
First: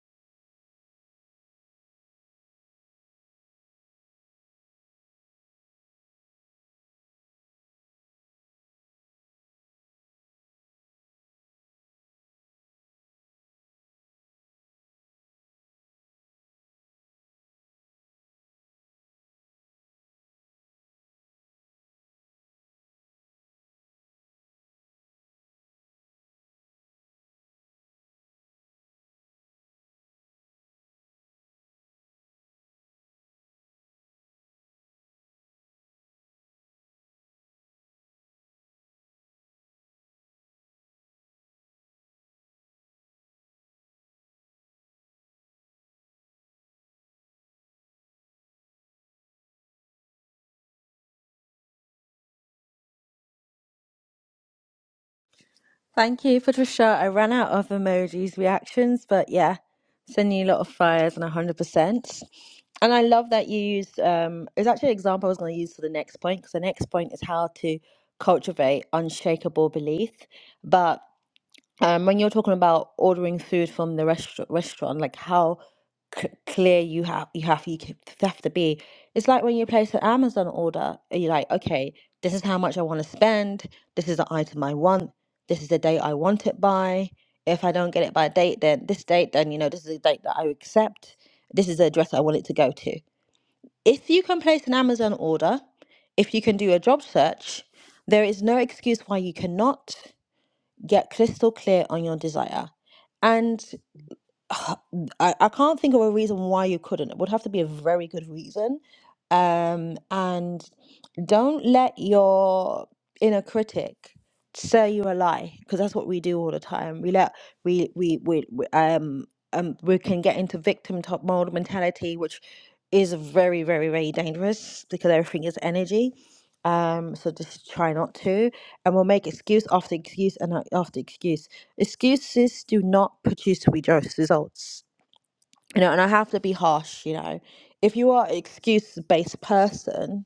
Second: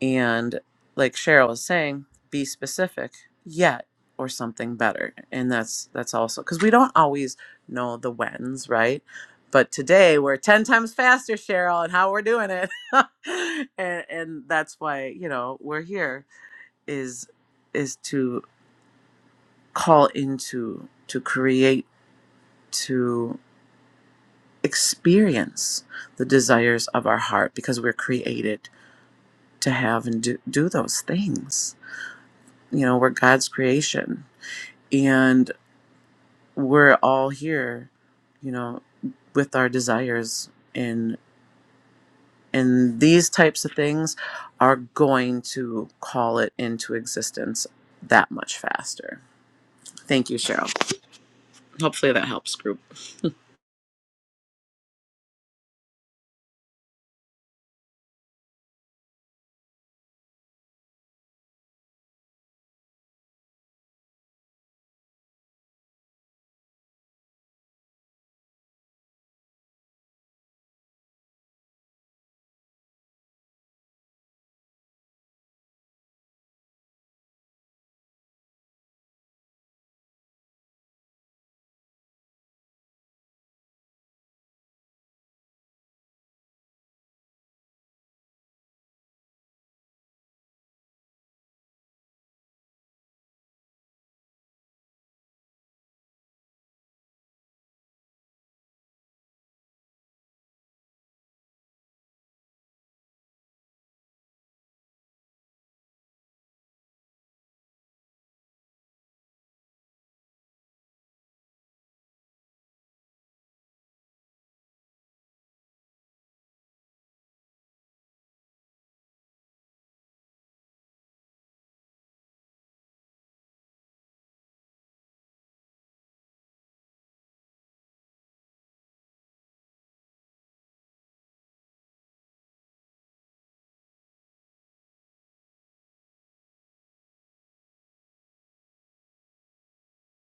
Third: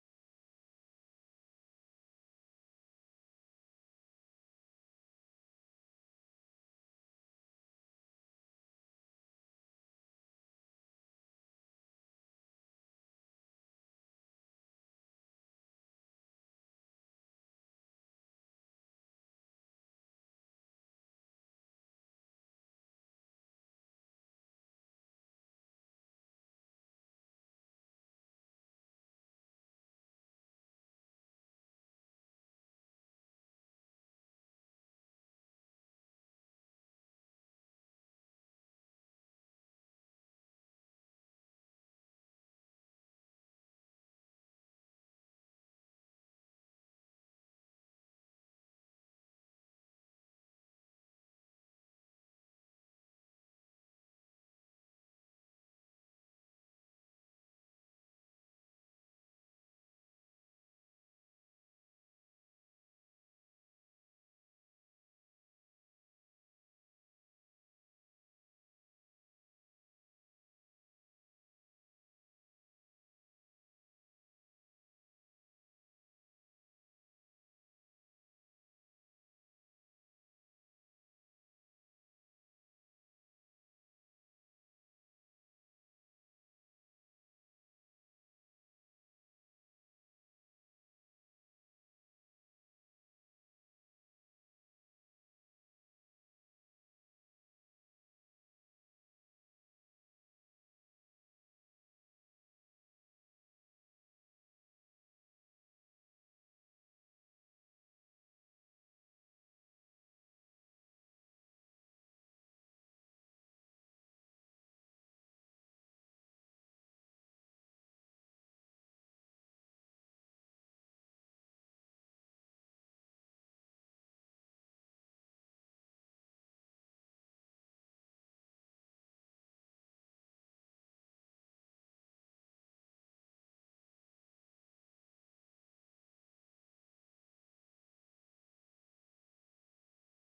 Speaker 2: And like Cheryl was saying, be specific yet or something better. And that's that's also cuz we don't always know the whens, right? But today we're 10 times faster, Cheryl, and how we're doing it. and and that's why, you know, we're here is is to call into to create to experience the desires of our heart because we're created to have and do, do those things you know we're god's creation and we're all here you know with our desires and and these types of things are going to call it into existence that much faster thank you cheryl hopefully that helps group
Speaker 1: Thank you, Patricia. I ran out of emojis reactions, but yeah, sending you a lot of fires and 100%. And I love that you used, um, it was actually an example I was going to use for the next point, because the next point is how to cultivate unshakable belief. But um, when you're talking about ordering food from the restaurant, restaurant, like how c- clear you have you have you c- have to be. It's like when you place an Amazon order, and you're like, okay, this is how much I want to spend. This is the item I want. This is the date I want it by. If I don't get it by date, then this date, then you know this is the date that I accept. This is the address I want it to go to. If you can place an Amazon order, if you can do a job search, there is no excuse why you cannot. Get crystal clear on your desire. And uh, I, I can't think of a reason why you couldn't. It would have to be a very good reason. Um, and don't let your inner critic say you a lie because that's what we do all the time. We let we we we, we um um we can get into victim top mode mentality, which is very very very dangerous because everything is energy um, so just try not to, and we'll make excuse after excuse and uh, after excuse. Excuses do not produce rejo- results, you know. And I have to be harsh, you know. If you are an excuse-based person,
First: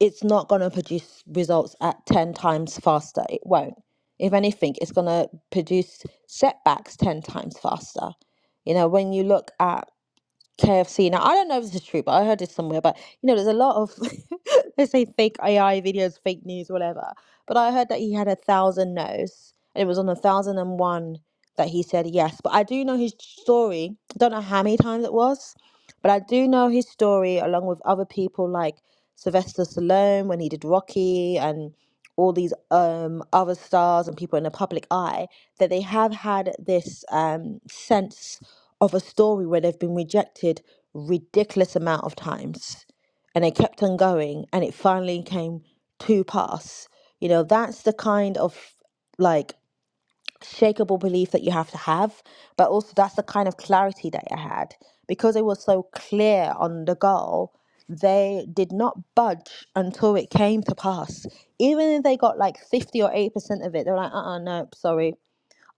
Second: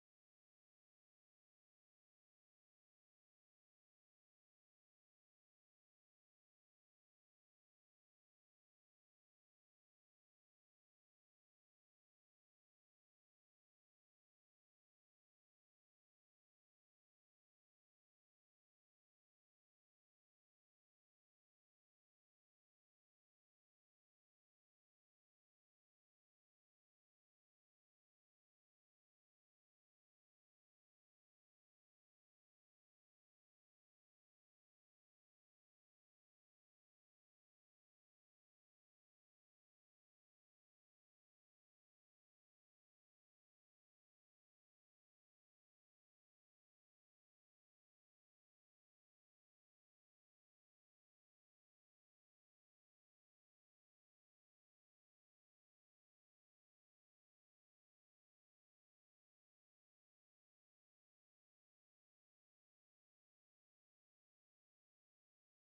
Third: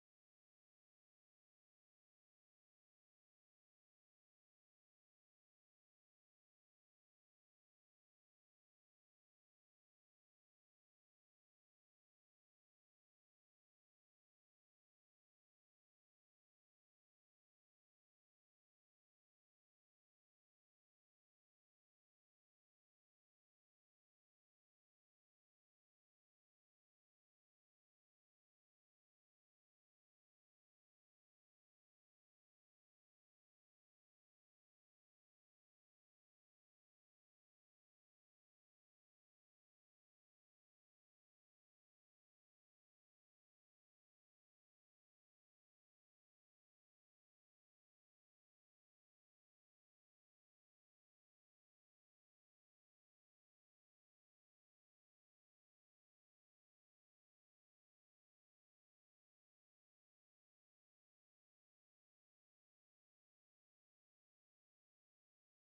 Speaker 1: it's not going to produce results at ten times faster. It won't. If anything, it's going to produce setbacks ten times faster. You know, when you look at KFC. Now, I don't know if this is true, but I heard it somewhere. But you know, there's a lot of they say fake AI videos, fake news, whatever. But I heard that he had a thousand no's, and it was on a thousand and one that he said yes. But I do know his story. I don't know how many times it was, but I do know his story along with other people like Sylvester Stallone when he did Rocky and all these um other stars and people in the public eye that they have had this um sense of a story where they've been rejected ridiculous amount of times and they kept on going and it finally came to pass you know that's the kind of like shakable belief that you have to have, but also that's the kind of clarity that I had because it was so clear on the goal. They did not budge until it came to pass. Even if they got like 50 or 80% of it, they were like, uh uh no, sorry,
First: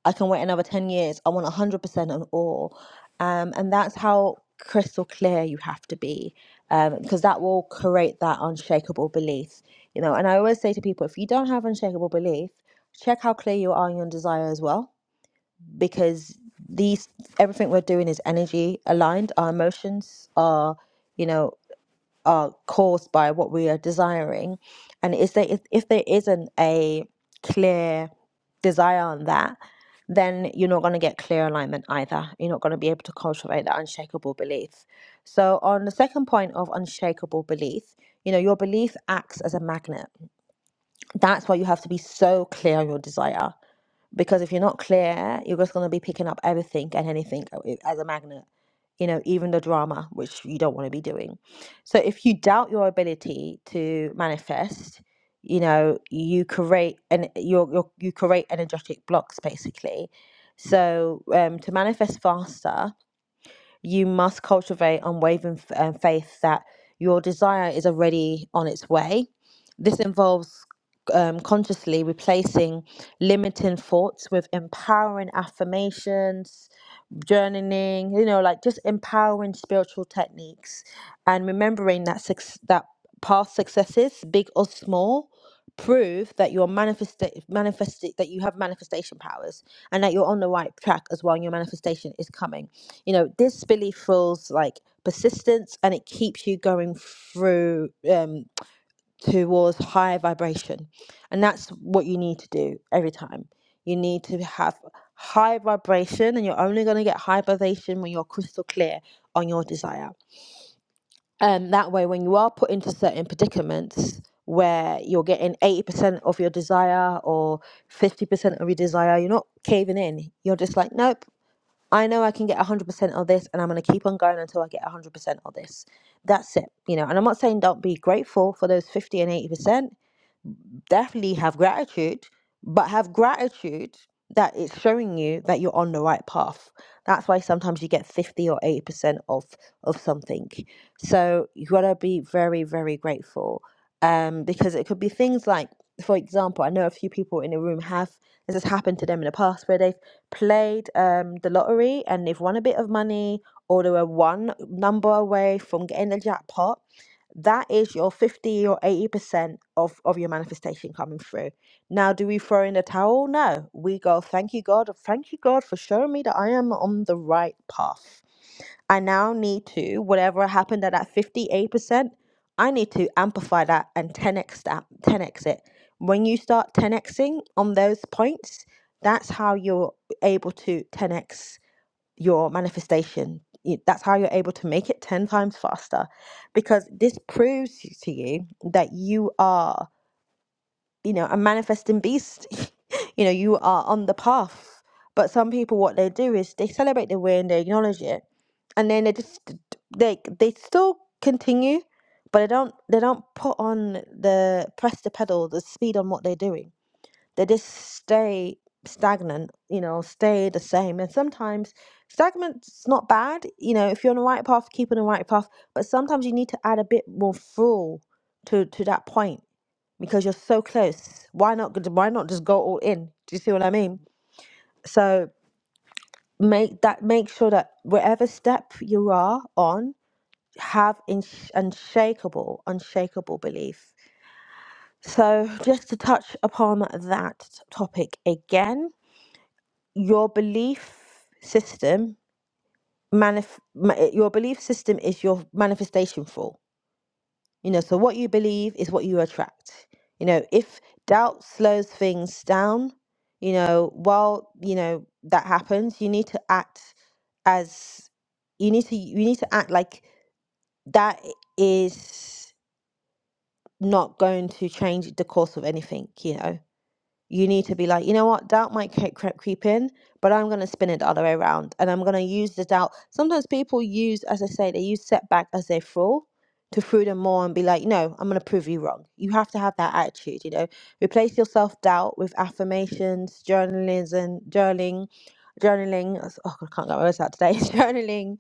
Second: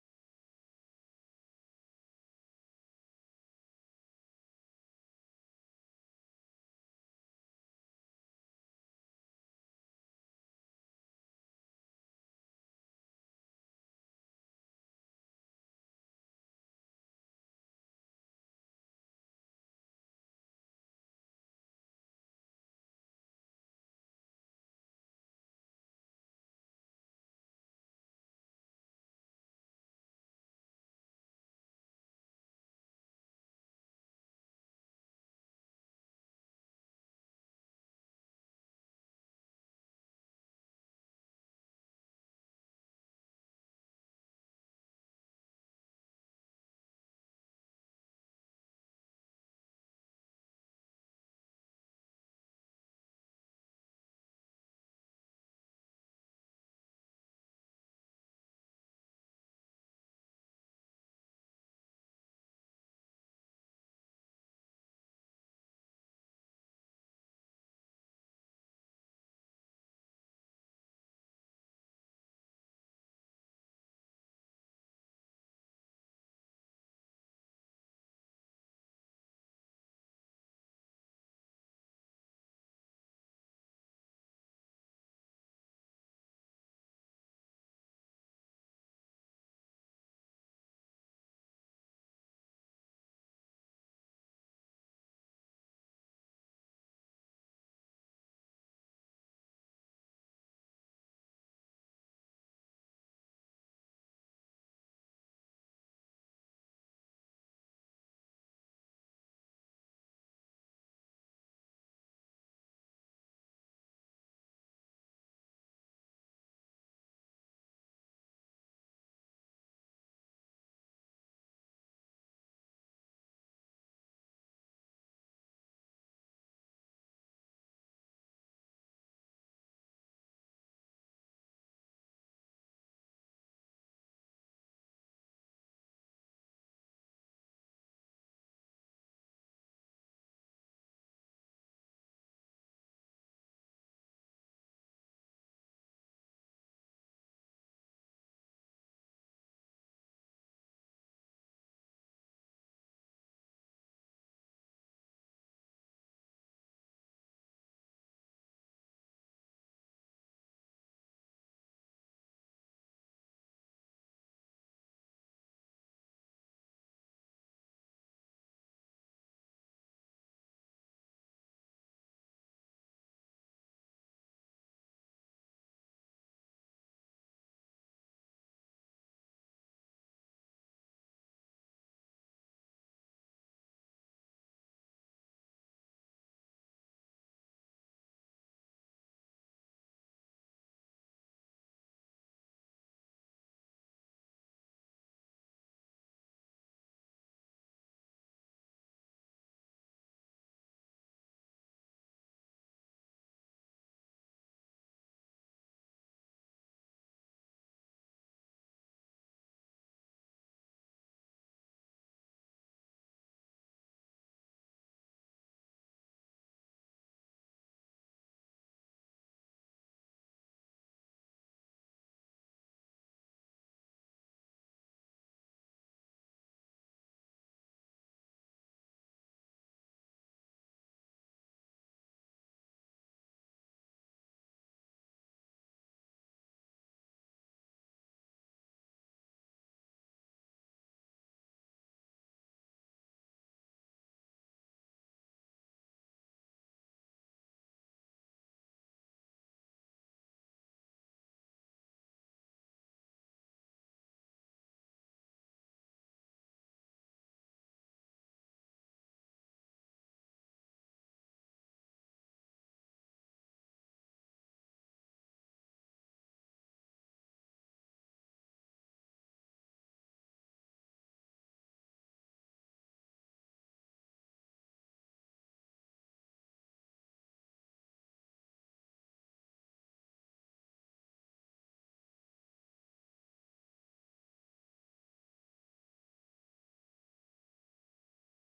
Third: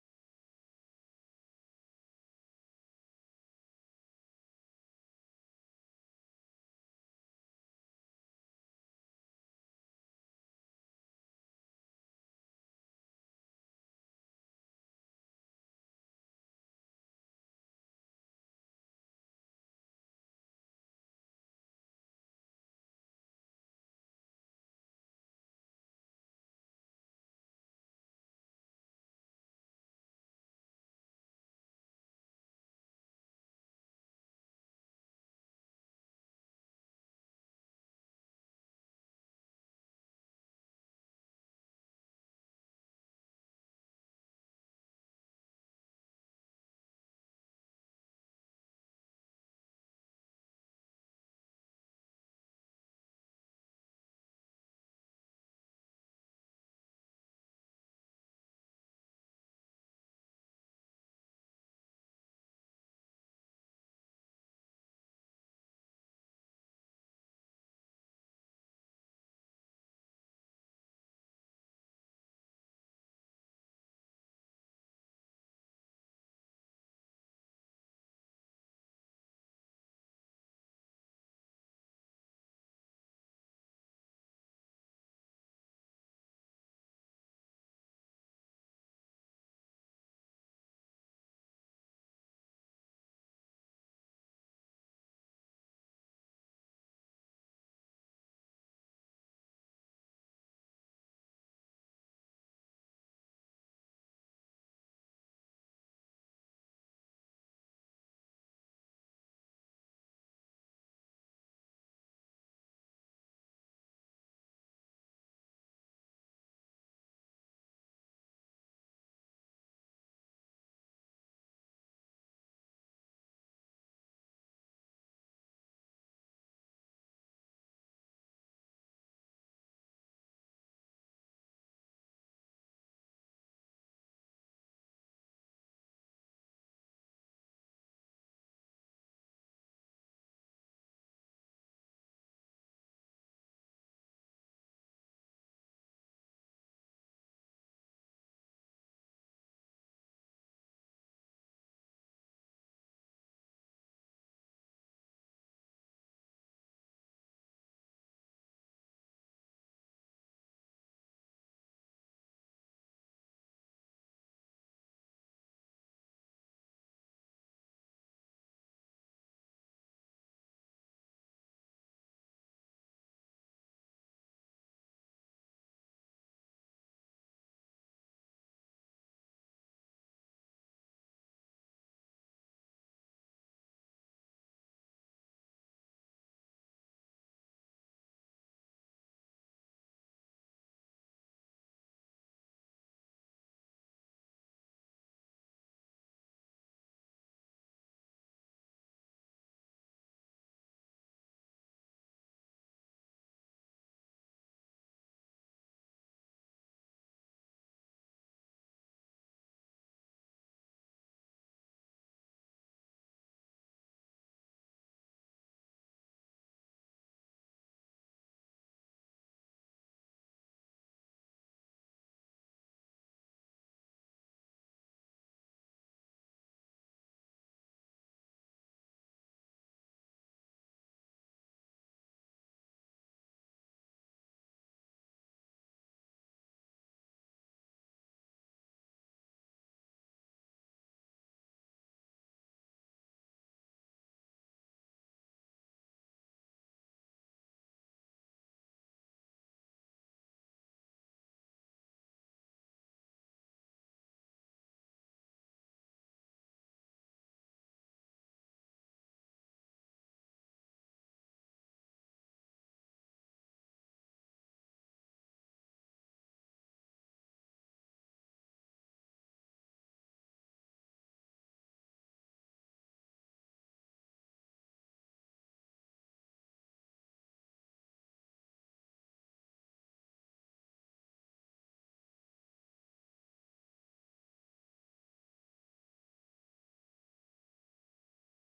Speaker 1: I can wait another 10 years. I want 100% on all. Um, and that's how crystal clear you have to be um, because that will create that unshakable belief. You know, and I always say to people if you don't have unshakable belief, check how clear you are on your desire as well because these everything we're doing is energy aligned our emotions are you know are caused by what we are desiring and is there if, if there isn't a clear desire on that then you're not going to get clear alignment either you're not going to be able to cultivate that unshakable belief so on the second point of unshakable belief you know your belief acts as a magnet that's why you have to be so clear on your desire because if you're not clear, you're just going to be picking up everything and anything uh, as a magnet, you know, even the drama, which you don't want to be doing. So if you doubt your ability to manifest, you know, you create and you you you create energetic blocks basically. So um, to manifest faster, you must cultivate unwavering f- um, faith that your desire is already on its way. This involves um, consciously replacing limiting thoughts with empowering affirmations, journaling, you know, like just empowering spiritual techniques and remembering that suc that past successes, big or small, prove that you're manifest manifesting that you have manifestation powers and that you're on the right track as well and your manifestation is coming you know, this belief feels like persistence and it keeps you going through um, towards higher vibration. And that's what you need to do every time. You need to have high vibration, and you're only going to get high vibration when you're crystal clear on your desire. And that way, when you are put into certain predicaments where you're getting 80% of your desire or 50% of your desire, you're not caving in. You're just like, nope, I know I can get 100% of this, and I'm going to keep on going until I get 100% of this. That's it, you know. And I'm not saying don't be grateful for those 50 and 80% definitely have gratitude, but have gratitude that it's showing you that you're on the right path. That's why sometimes you get 50 or 80% of of something. So you gotta be very, very grateful. Um, because it could be things like, for example, I know a few people in the room have this has happened to them in the past where they've played um the lottery and they've won a bit of money or they were one number away from getting the jackpot that is your 50 or 80% of, of your manifestation coming through. Now, do we throw in the towel? No. We go, thank you, God. Thank you, God, for showing me that I am on the right path. I now need to, whatever happened at that 58%, I need to amplify that and 10x that, 10x it. When you start 10xing on those points, that's how you're able to 10x your manifestation. Y- That's how you're able to make it 10 times faster because this proves y- to you that you are, you know, a manifesting beast. you know, you are on the path. But some people, what they do is they celebrate the win, they acknowledge it, and then they just d- d- they they still continue, but they don't they don't put on the press the pedal, the speed on what they're doing they just stay stagnant, you know, stay the same. And sometimes stagnant's not bad, you know, if you're on the right path, keep on the right path. But sometimes you need to add a bit more fuel to to that point because you're so close. Why not? Why not just go all in? Do you see what I mean? So make that make sure that whatever step you are on have in, unshakable unshakable belief so just to touch upon that topic again your belief system manif- ma- uh, your belief system is your manifestation for you know so what you believe is what you attract you know if doubt slows things down you know while you know that happens you need to act as you need to you need to act like that is not going to change the course of anything you know you need to be like, you know what, doubt might creep, creep, creep in, but I'm going to spin it the other way around. And I'm going to use the doubt. Sometimes people use, as I say, they use setback as their fool to fool them more and be like, no, I'm going to prove you wrong. You have to have that attitude, you know. Replace your self doubt with affirmations, journalism, journaling, journaling. Oh, God, I can't get my words out today. journaling,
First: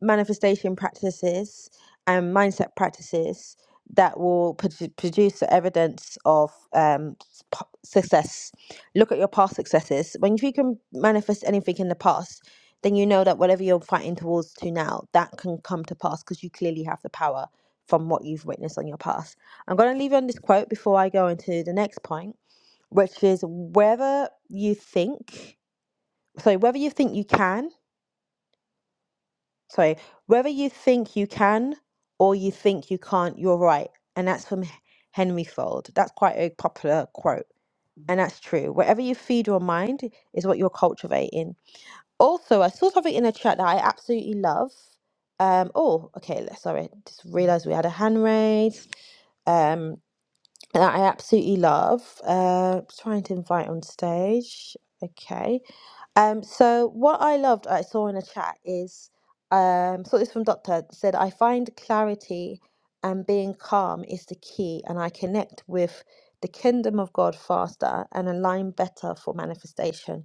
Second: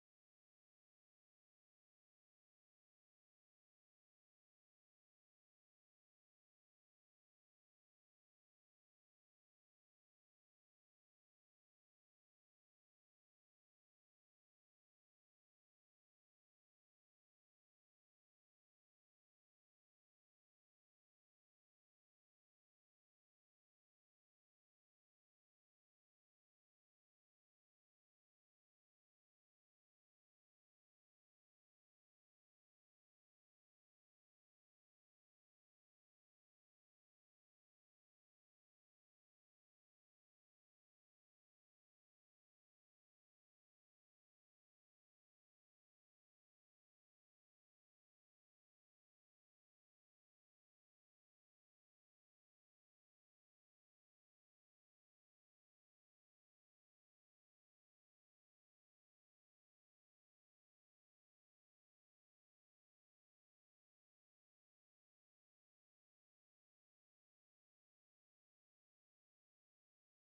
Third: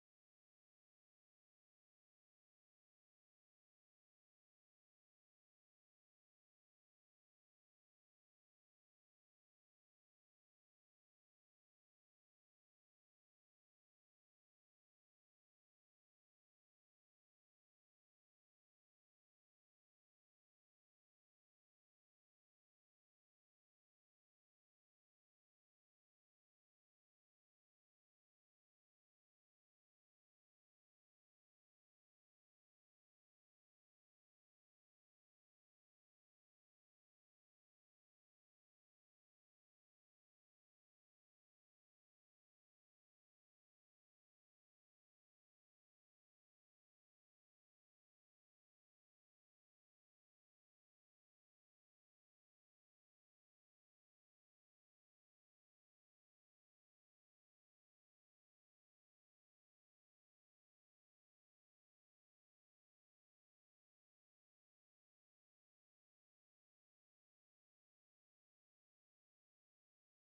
Speaker 1: manifestation practices, and mindset practices that will produ- produce the evidence of um, s- p- success. Look at your past successes. When if you can manifest anything in the past, then you know that whatever you're fighting towards to now, that can come to pass because you clearly have the power from what you've witnessed on your past. I'm going to leave you on this quote before I go into the next point, which is whether you think, so whether you think you can sorry, whether you think you can or you think you can't, you're right. And that's from H- Henry Fold. That's quite a popular quote. And that's true. Whatever you feed your mind is what you're cultivating. Also, I saw something in the chat that I absolutely love. Um, oh, okay, let's- sorry, just realized we had a hand raise. Um, that I absolutely love. Uh, trying to invite on stage. Okay. Um, so what I loved I saw in a chat is um saw this from Doctor said I find clarity and being calm is the key and I connect with the kingdom of God faster and align better for manifestation.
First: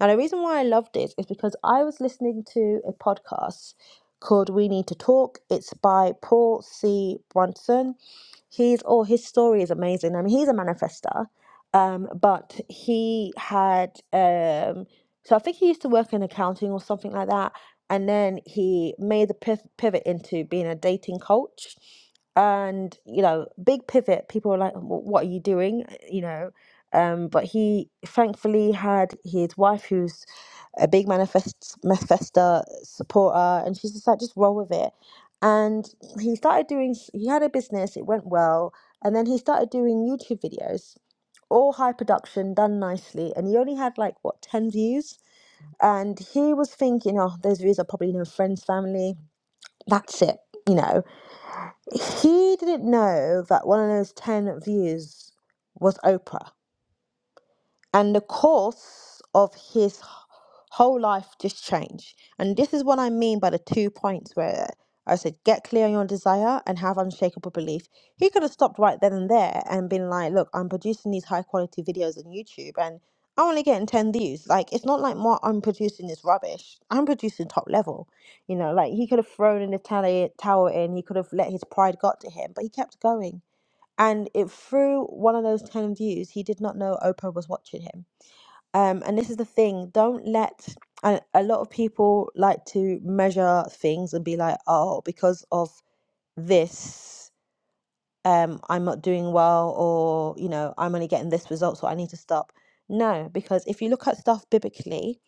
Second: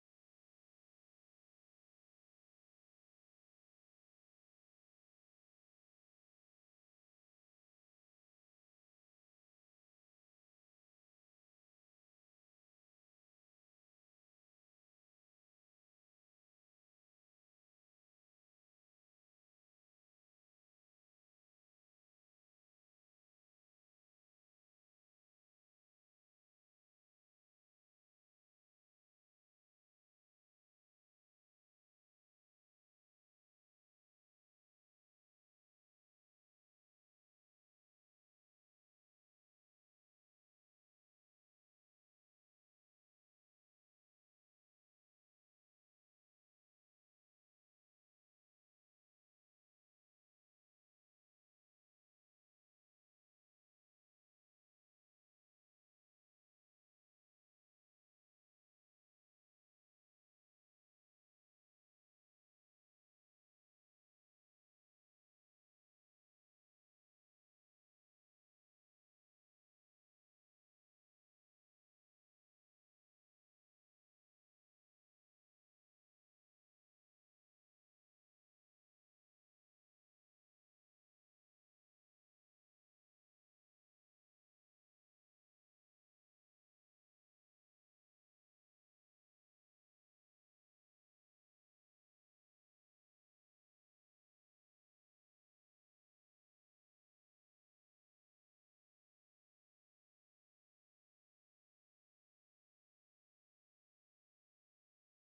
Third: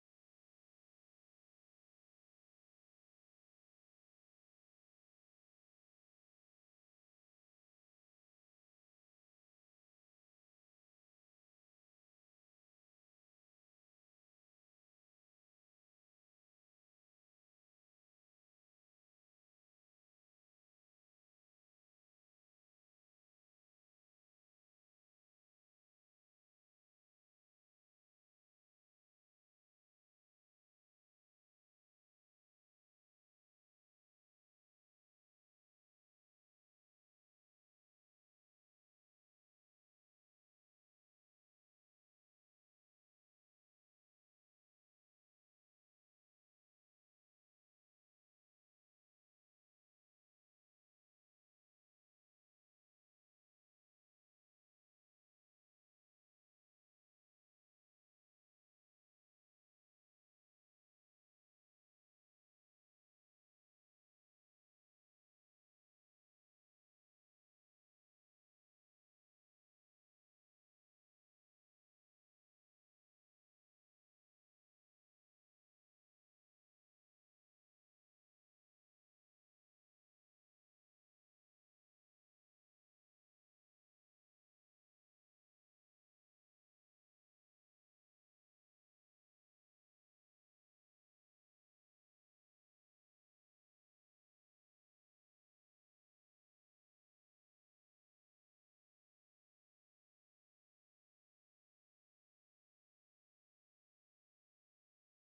Speaker 1: Now, the reason why I loved it is because I was listening to a podcast called We Need to Talk. It's by Paul C. Brunson. He's oh, his story is amazing. I mean, he's a manifestor, um, but he had um, so I think he used to work in accounting or something like that, and then he made the pivot into being a dating coach. And you know, big pivot. People are like, "What are you doing?" You know, um, but he thankfully had his wife, who's a big manifest manifesta supporter, and she's just like, just roll with it. And he started doing. He had a business. It went well, and then he started doing YouTube videos, all high production, done nicely. And he only had like what ten views, and he was thinking, oh, those views are probably no friends, family. That's it, you know. He didn't know that one of those ten views was Oprah and the course of his h- whole life just changed. And this is what I mean by the two points where I said, get clear on your desire and have unshakable belief. He could have stopped right then and there and been like, look, I'm producing these high quality videos on YouTube and I'm only getting 10 views. Like, it's not like what I'm producing is rubbish. I'm producing top level. You know, like he could have thrown in the tally- towel in, he could have let his pride got to him, but he kept going. And it through one of those 10 views, he did not know Oprah was watching him um, and this is the thing don't let and a lot of people like to measure things and be like oh because of this um, i'm not doing well or you know i'm only getting this result so i need to stop no because if you look at stuff biblically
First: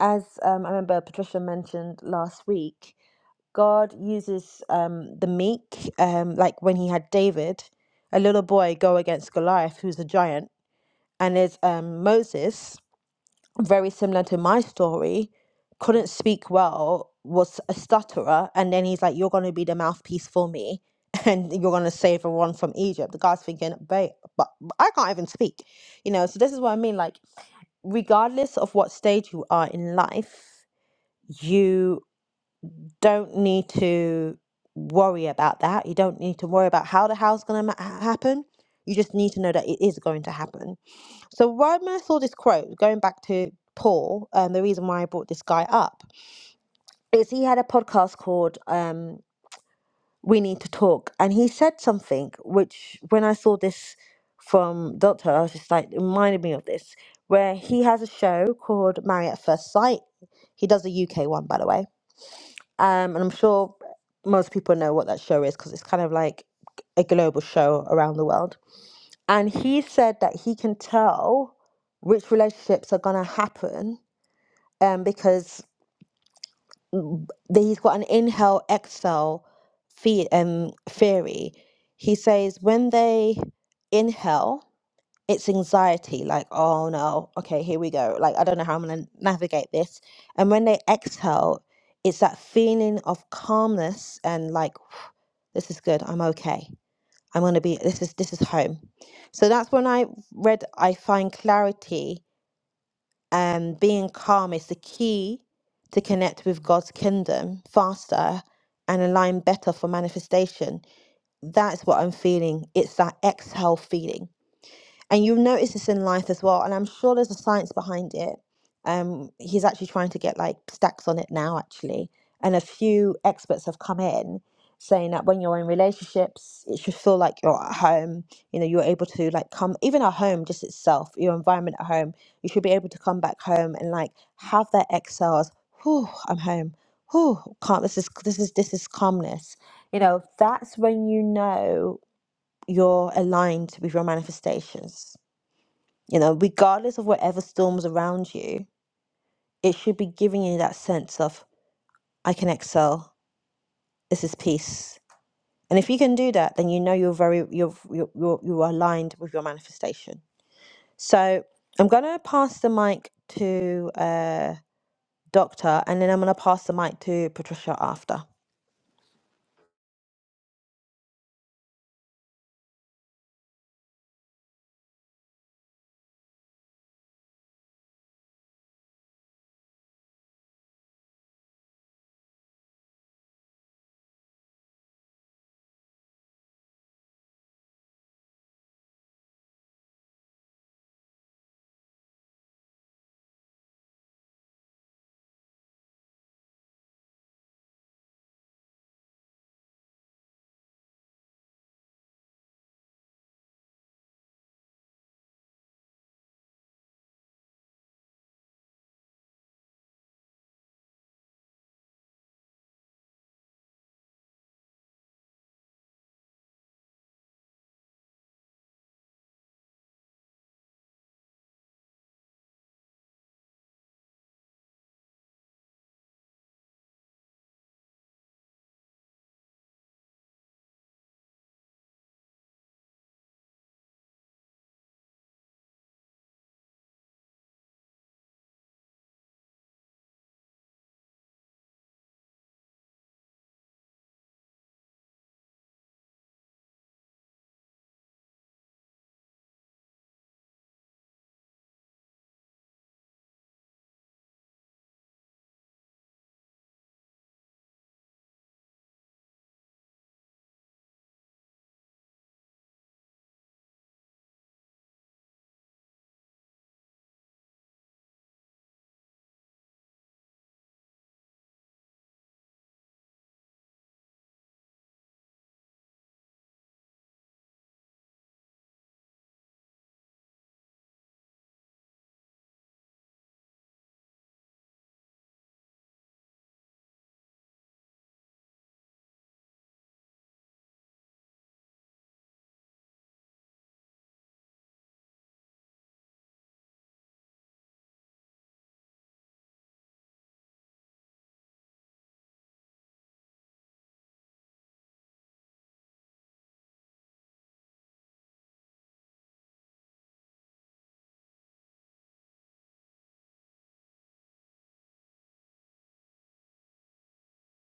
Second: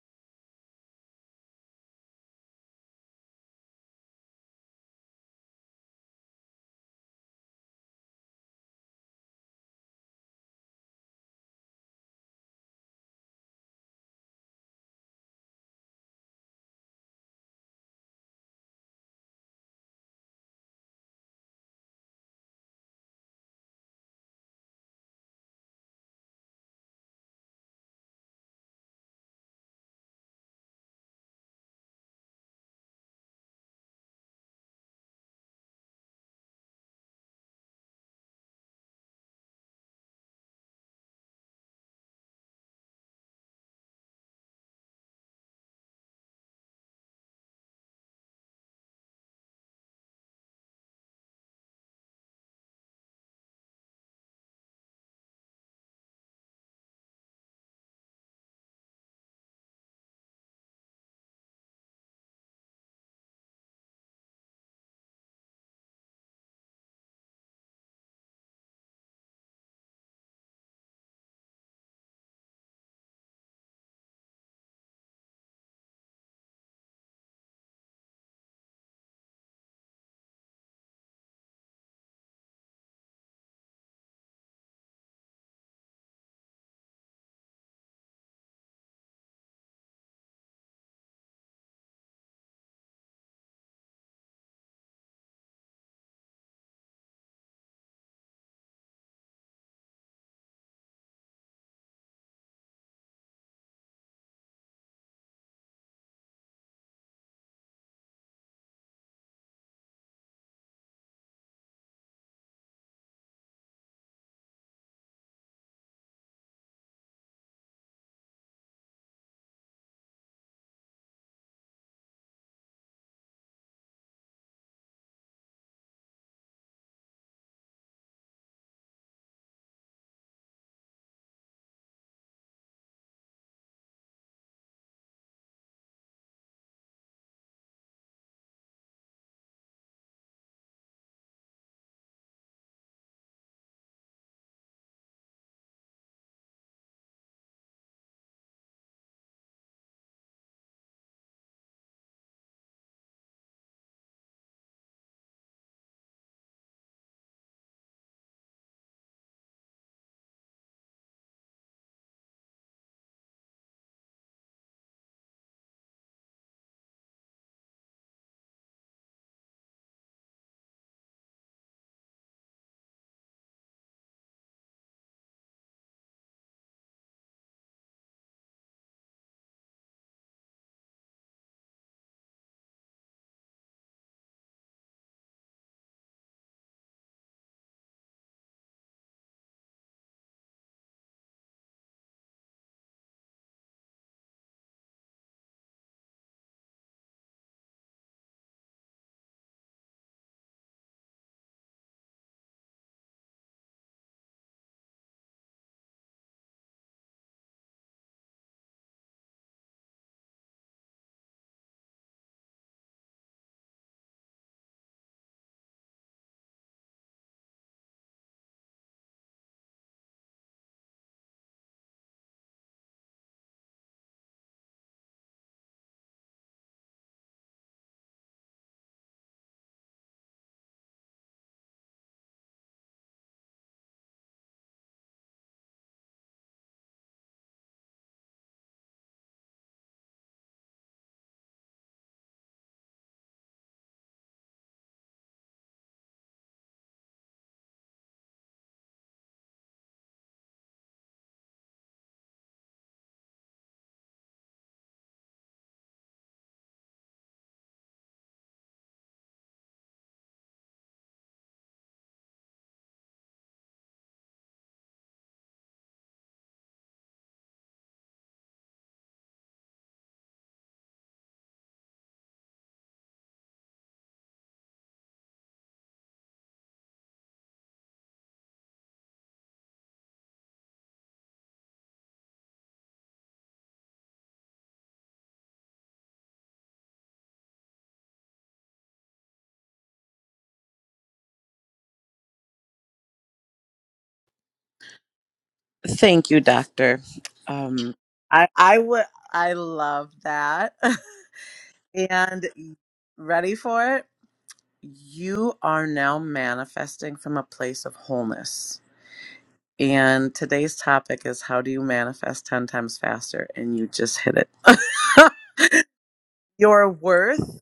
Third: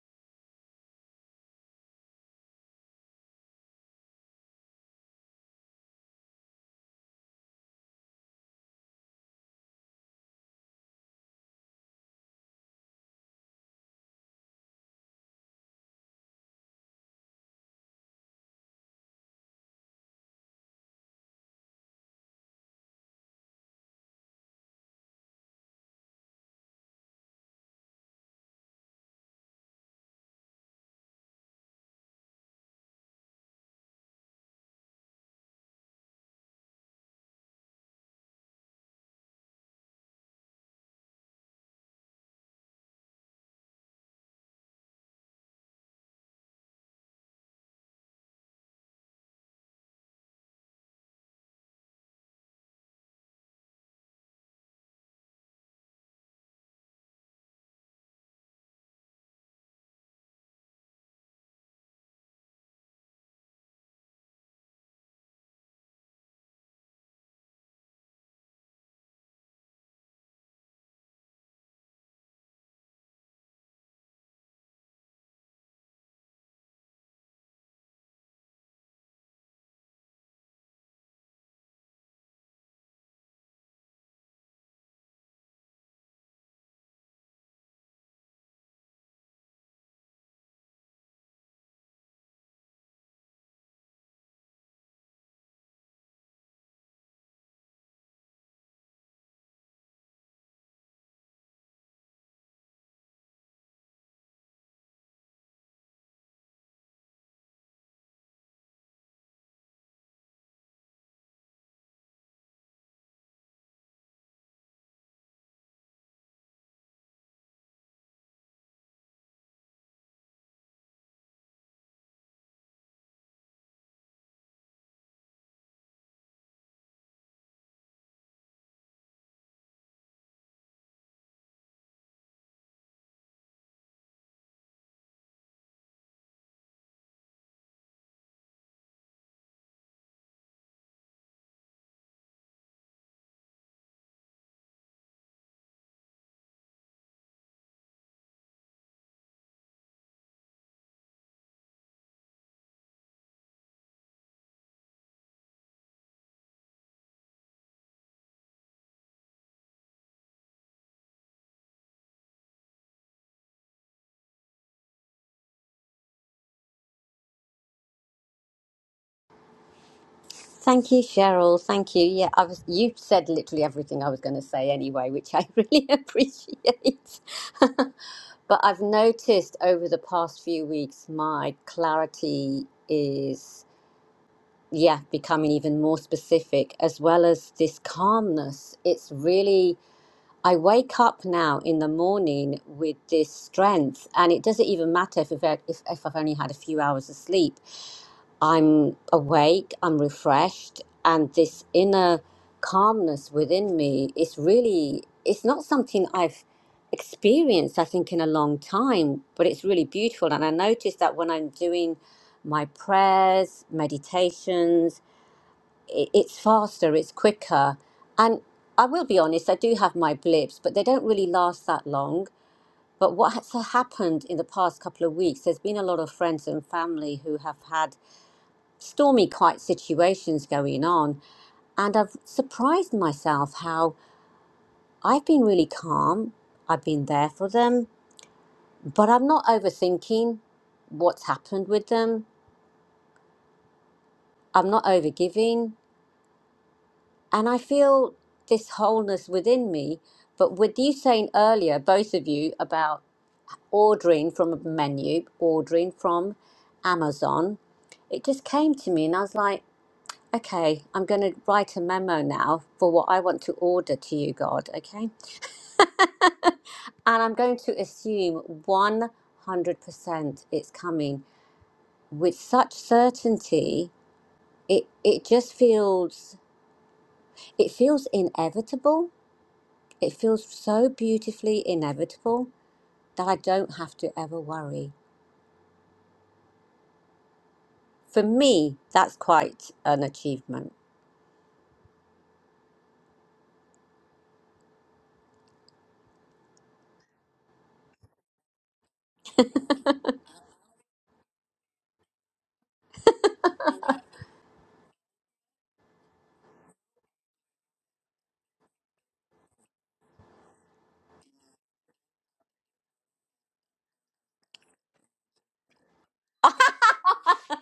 Speaker 1: as um, i remember patricia mentioned last week god uses um, the meek um, like when he had david a little boy go against goliath who's a giant and there's um, moses very similar to my story, couldn't speak well, was a stutterer, and then he's like, "You're going to be the mouthpiece for me, and you're going to save everyone from Egypt." The guy's thinking, "Babe, but but I can't even speak," you know. So this is what I mean. Like, regardless of what stage you are in life, you don't need to worry about that. You don't need to worry about how the hell's going to ma- ha- happen. You just need to know that it is going to happen so why when I saw this quote, going back to Paul, um, the reason why I brought this guy up is he had a podcast called um, "We Need to Talk," and he said something which, when I saw this from Doctor, I was just like it reminded me of this, where he has a show called "Marry at First Sight." He does a UK one, by the way, um, and I'm sure most people know what that show is because it's kind of like a global show around the world and he said that he can tell which relationships are going to happen um, because mm, that he's got an inhale exhale the- um, theory. He says when they inhale, it's anxiety, like, oh no, okay, here we go. Like, I don't know how I'm going to navigate this. And when they exhale, it's that feeling of calmness and like, this is good, I'm okay. I'm going to be this is this is home. So that's when I read I find clarity and being calm is the key to connect with God's kingdom faster and align better for manifestation. That's what I'm feeling. It's that exhale feeling and you'll notice this in life as well and i'm sure there's a science behind it um he's actually trying to get like stacks on it now actually and a few experts have come in saying that when you're in relationships it should feel like you're at home you know you're able to like come even at home just itself your environment at home you should be able to come back home and like have that exhales whew i'm home whew can't this is this is this is calmness you know that's when you know you're aligned with your manifestations you know, regardless of whatever storms around you, it should be giving you that sense of I can excel. This is peace. And if you can do that, then you know you're very you're you're you're, you're aligned with your manifestation. So I'm gonna pass the mic to uh, Doctor, and then I'm gonna pass the mic to Patricia after.
Speaker 3: Thank you, Cheryl. Thank you. Yeah, I was. You said literally everything I was going to say anyway, which I really appreciate. but I've noticed over the past few weeks, my clarity is yeah becoming even more specific, as well as this calmness. It's really. I wake up now in the morning with this strength, and it doesn't even matter if I've, if, if I've only had a few hours of sleep I'm awake, I'm refreshed, and this inner calmness within me is really, it's not something I've experienced, I think, in a long time, but it's really beautiful. And I notice that when I'm doing my prayers, meditations, i it's faster, it's quicker. And I will be honest, I do have my blips, but they don't really last that long. But what has happened in the past couple of weeks, there's been a lot of friends and family who have had stormy quite situations going on and I've surprised myself how I've been really calm. I've been there for them, but I'm not overthinking what's happened with them. I'm not overgiving. And I feel this wholeness within me. But with you saying earlier, both of you, about ordering from a menu, ordering from Amazon, it just came to me and I was like, Okay, I'm going to write a memo now for what I want to order to you, God, okay? and I'm going to assume 100% it's coming with such certainty. It it just feels it feels inevitable. It feels so beautifully inevitable that I don't have to ever worry. For me, that's quite an achievement.
Speaker 2: Thank you, doctor. Um, I I would I love that. and ready for it? You are now manifesting from a place of wholeness. And today's topic is how do you manifest 10 times faster? And you just hit it. Your worth.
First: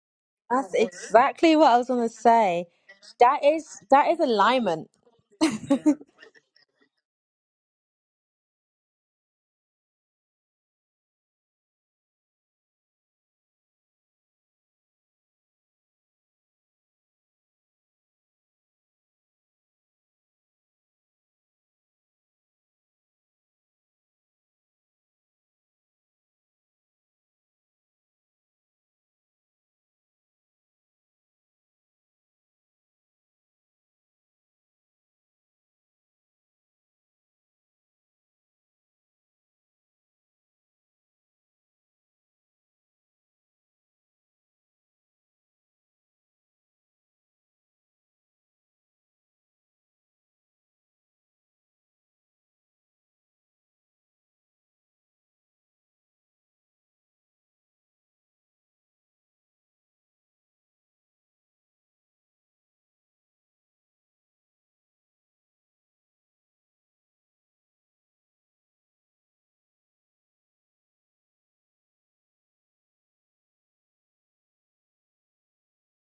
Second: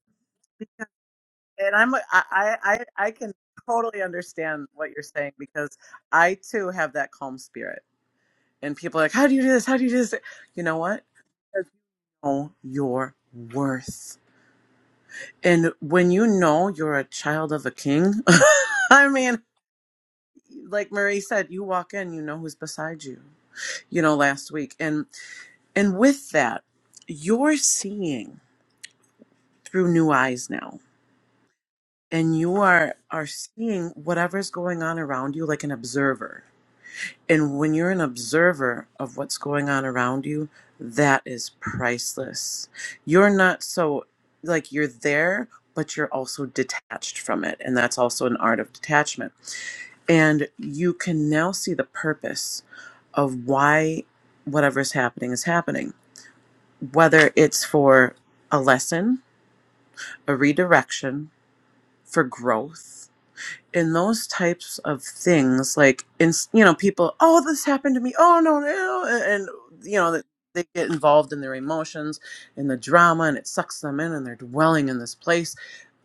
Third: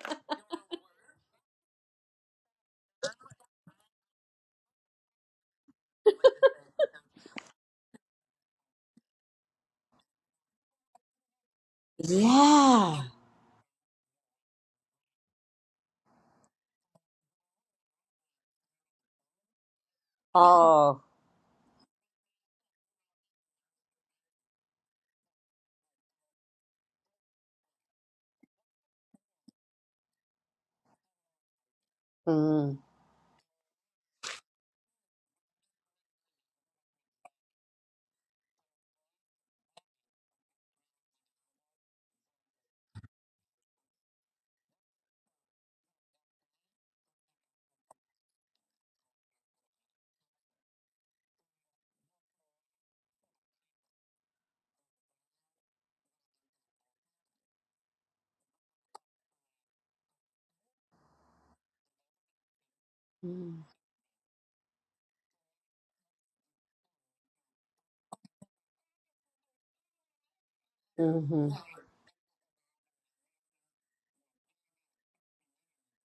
Speaker 1: That's
Speaker 2: because-
Speaker 1: exactly what
Speaker 2: And
Speaker 1: I was
Speaker 2: I'm I,
Speaker 1: gonna
Speaker 2: I
Speaker 1: say.
Speaker 2: I I can
Speaker 1: That is
Speaker 2: totally
Speaker 1: that is
Speaker 2: understand
Speaker 1: alignment.
Speaker 2: what you're saying because I too have that calm spirit. And people are like, how do you do this? How do you do this? You know what? know
Speaker 3: Yeah.
Speaker 2: your worth. And when you know you're a child of a king, I mean, like
Speaker 3: Oh,
Speaker 2: Marie said, you walk in, you know who's beside you. You know, last week. And and with that, you're seeing through new eyes now. And you
Speaker 3: mm,
Speaker 2: are are seeing whatever's going on around you like an observer. And when you're an observer of what's going on around you, that is priceless. You're not so, like, you're there, but you're also detached from it. And that's also an art of detachment. And you can now see the purpose of why whatever's happening is happening, whether it's for a lesson, a redirection, for growth.
Speaker 3: Mm.
Speaker 2: in those types of things, like in you know, people, oh, this happened to me. Oh no, no, and you know that they get involved in their
Speaker 3: mhm.
Speaker 2: emotions and the drama, and it sucks them in, and they're dwelling in this place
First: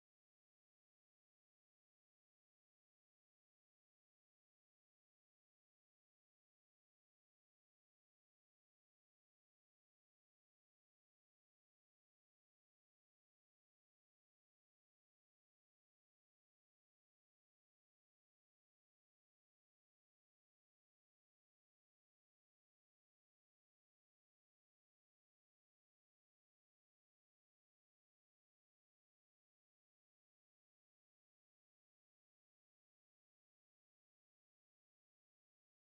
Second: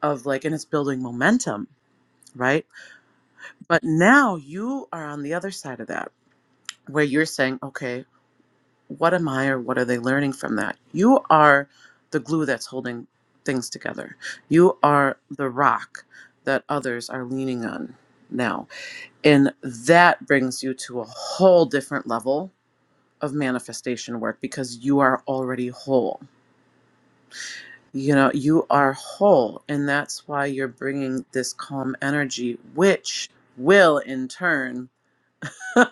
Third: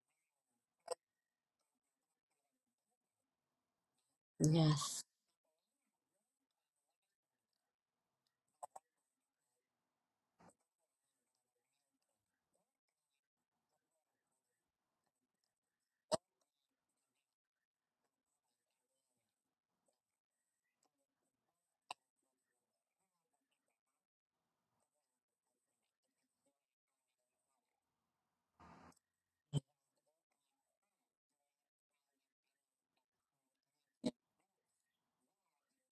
Speaker 2: of like, and it's building momentum, right? But now you
Speaker 3: Yes.
Speaker 2: are on the other side of that, where you're saying, okay, what am I, or what are they learning from that? You are the glue that's holding things together. You are the rock that others are leaning on now and that brings you to a whole different level of manifestation work because you are already whole. You know, you are whole. And that's why you're bringing this calm energy, which will in turn.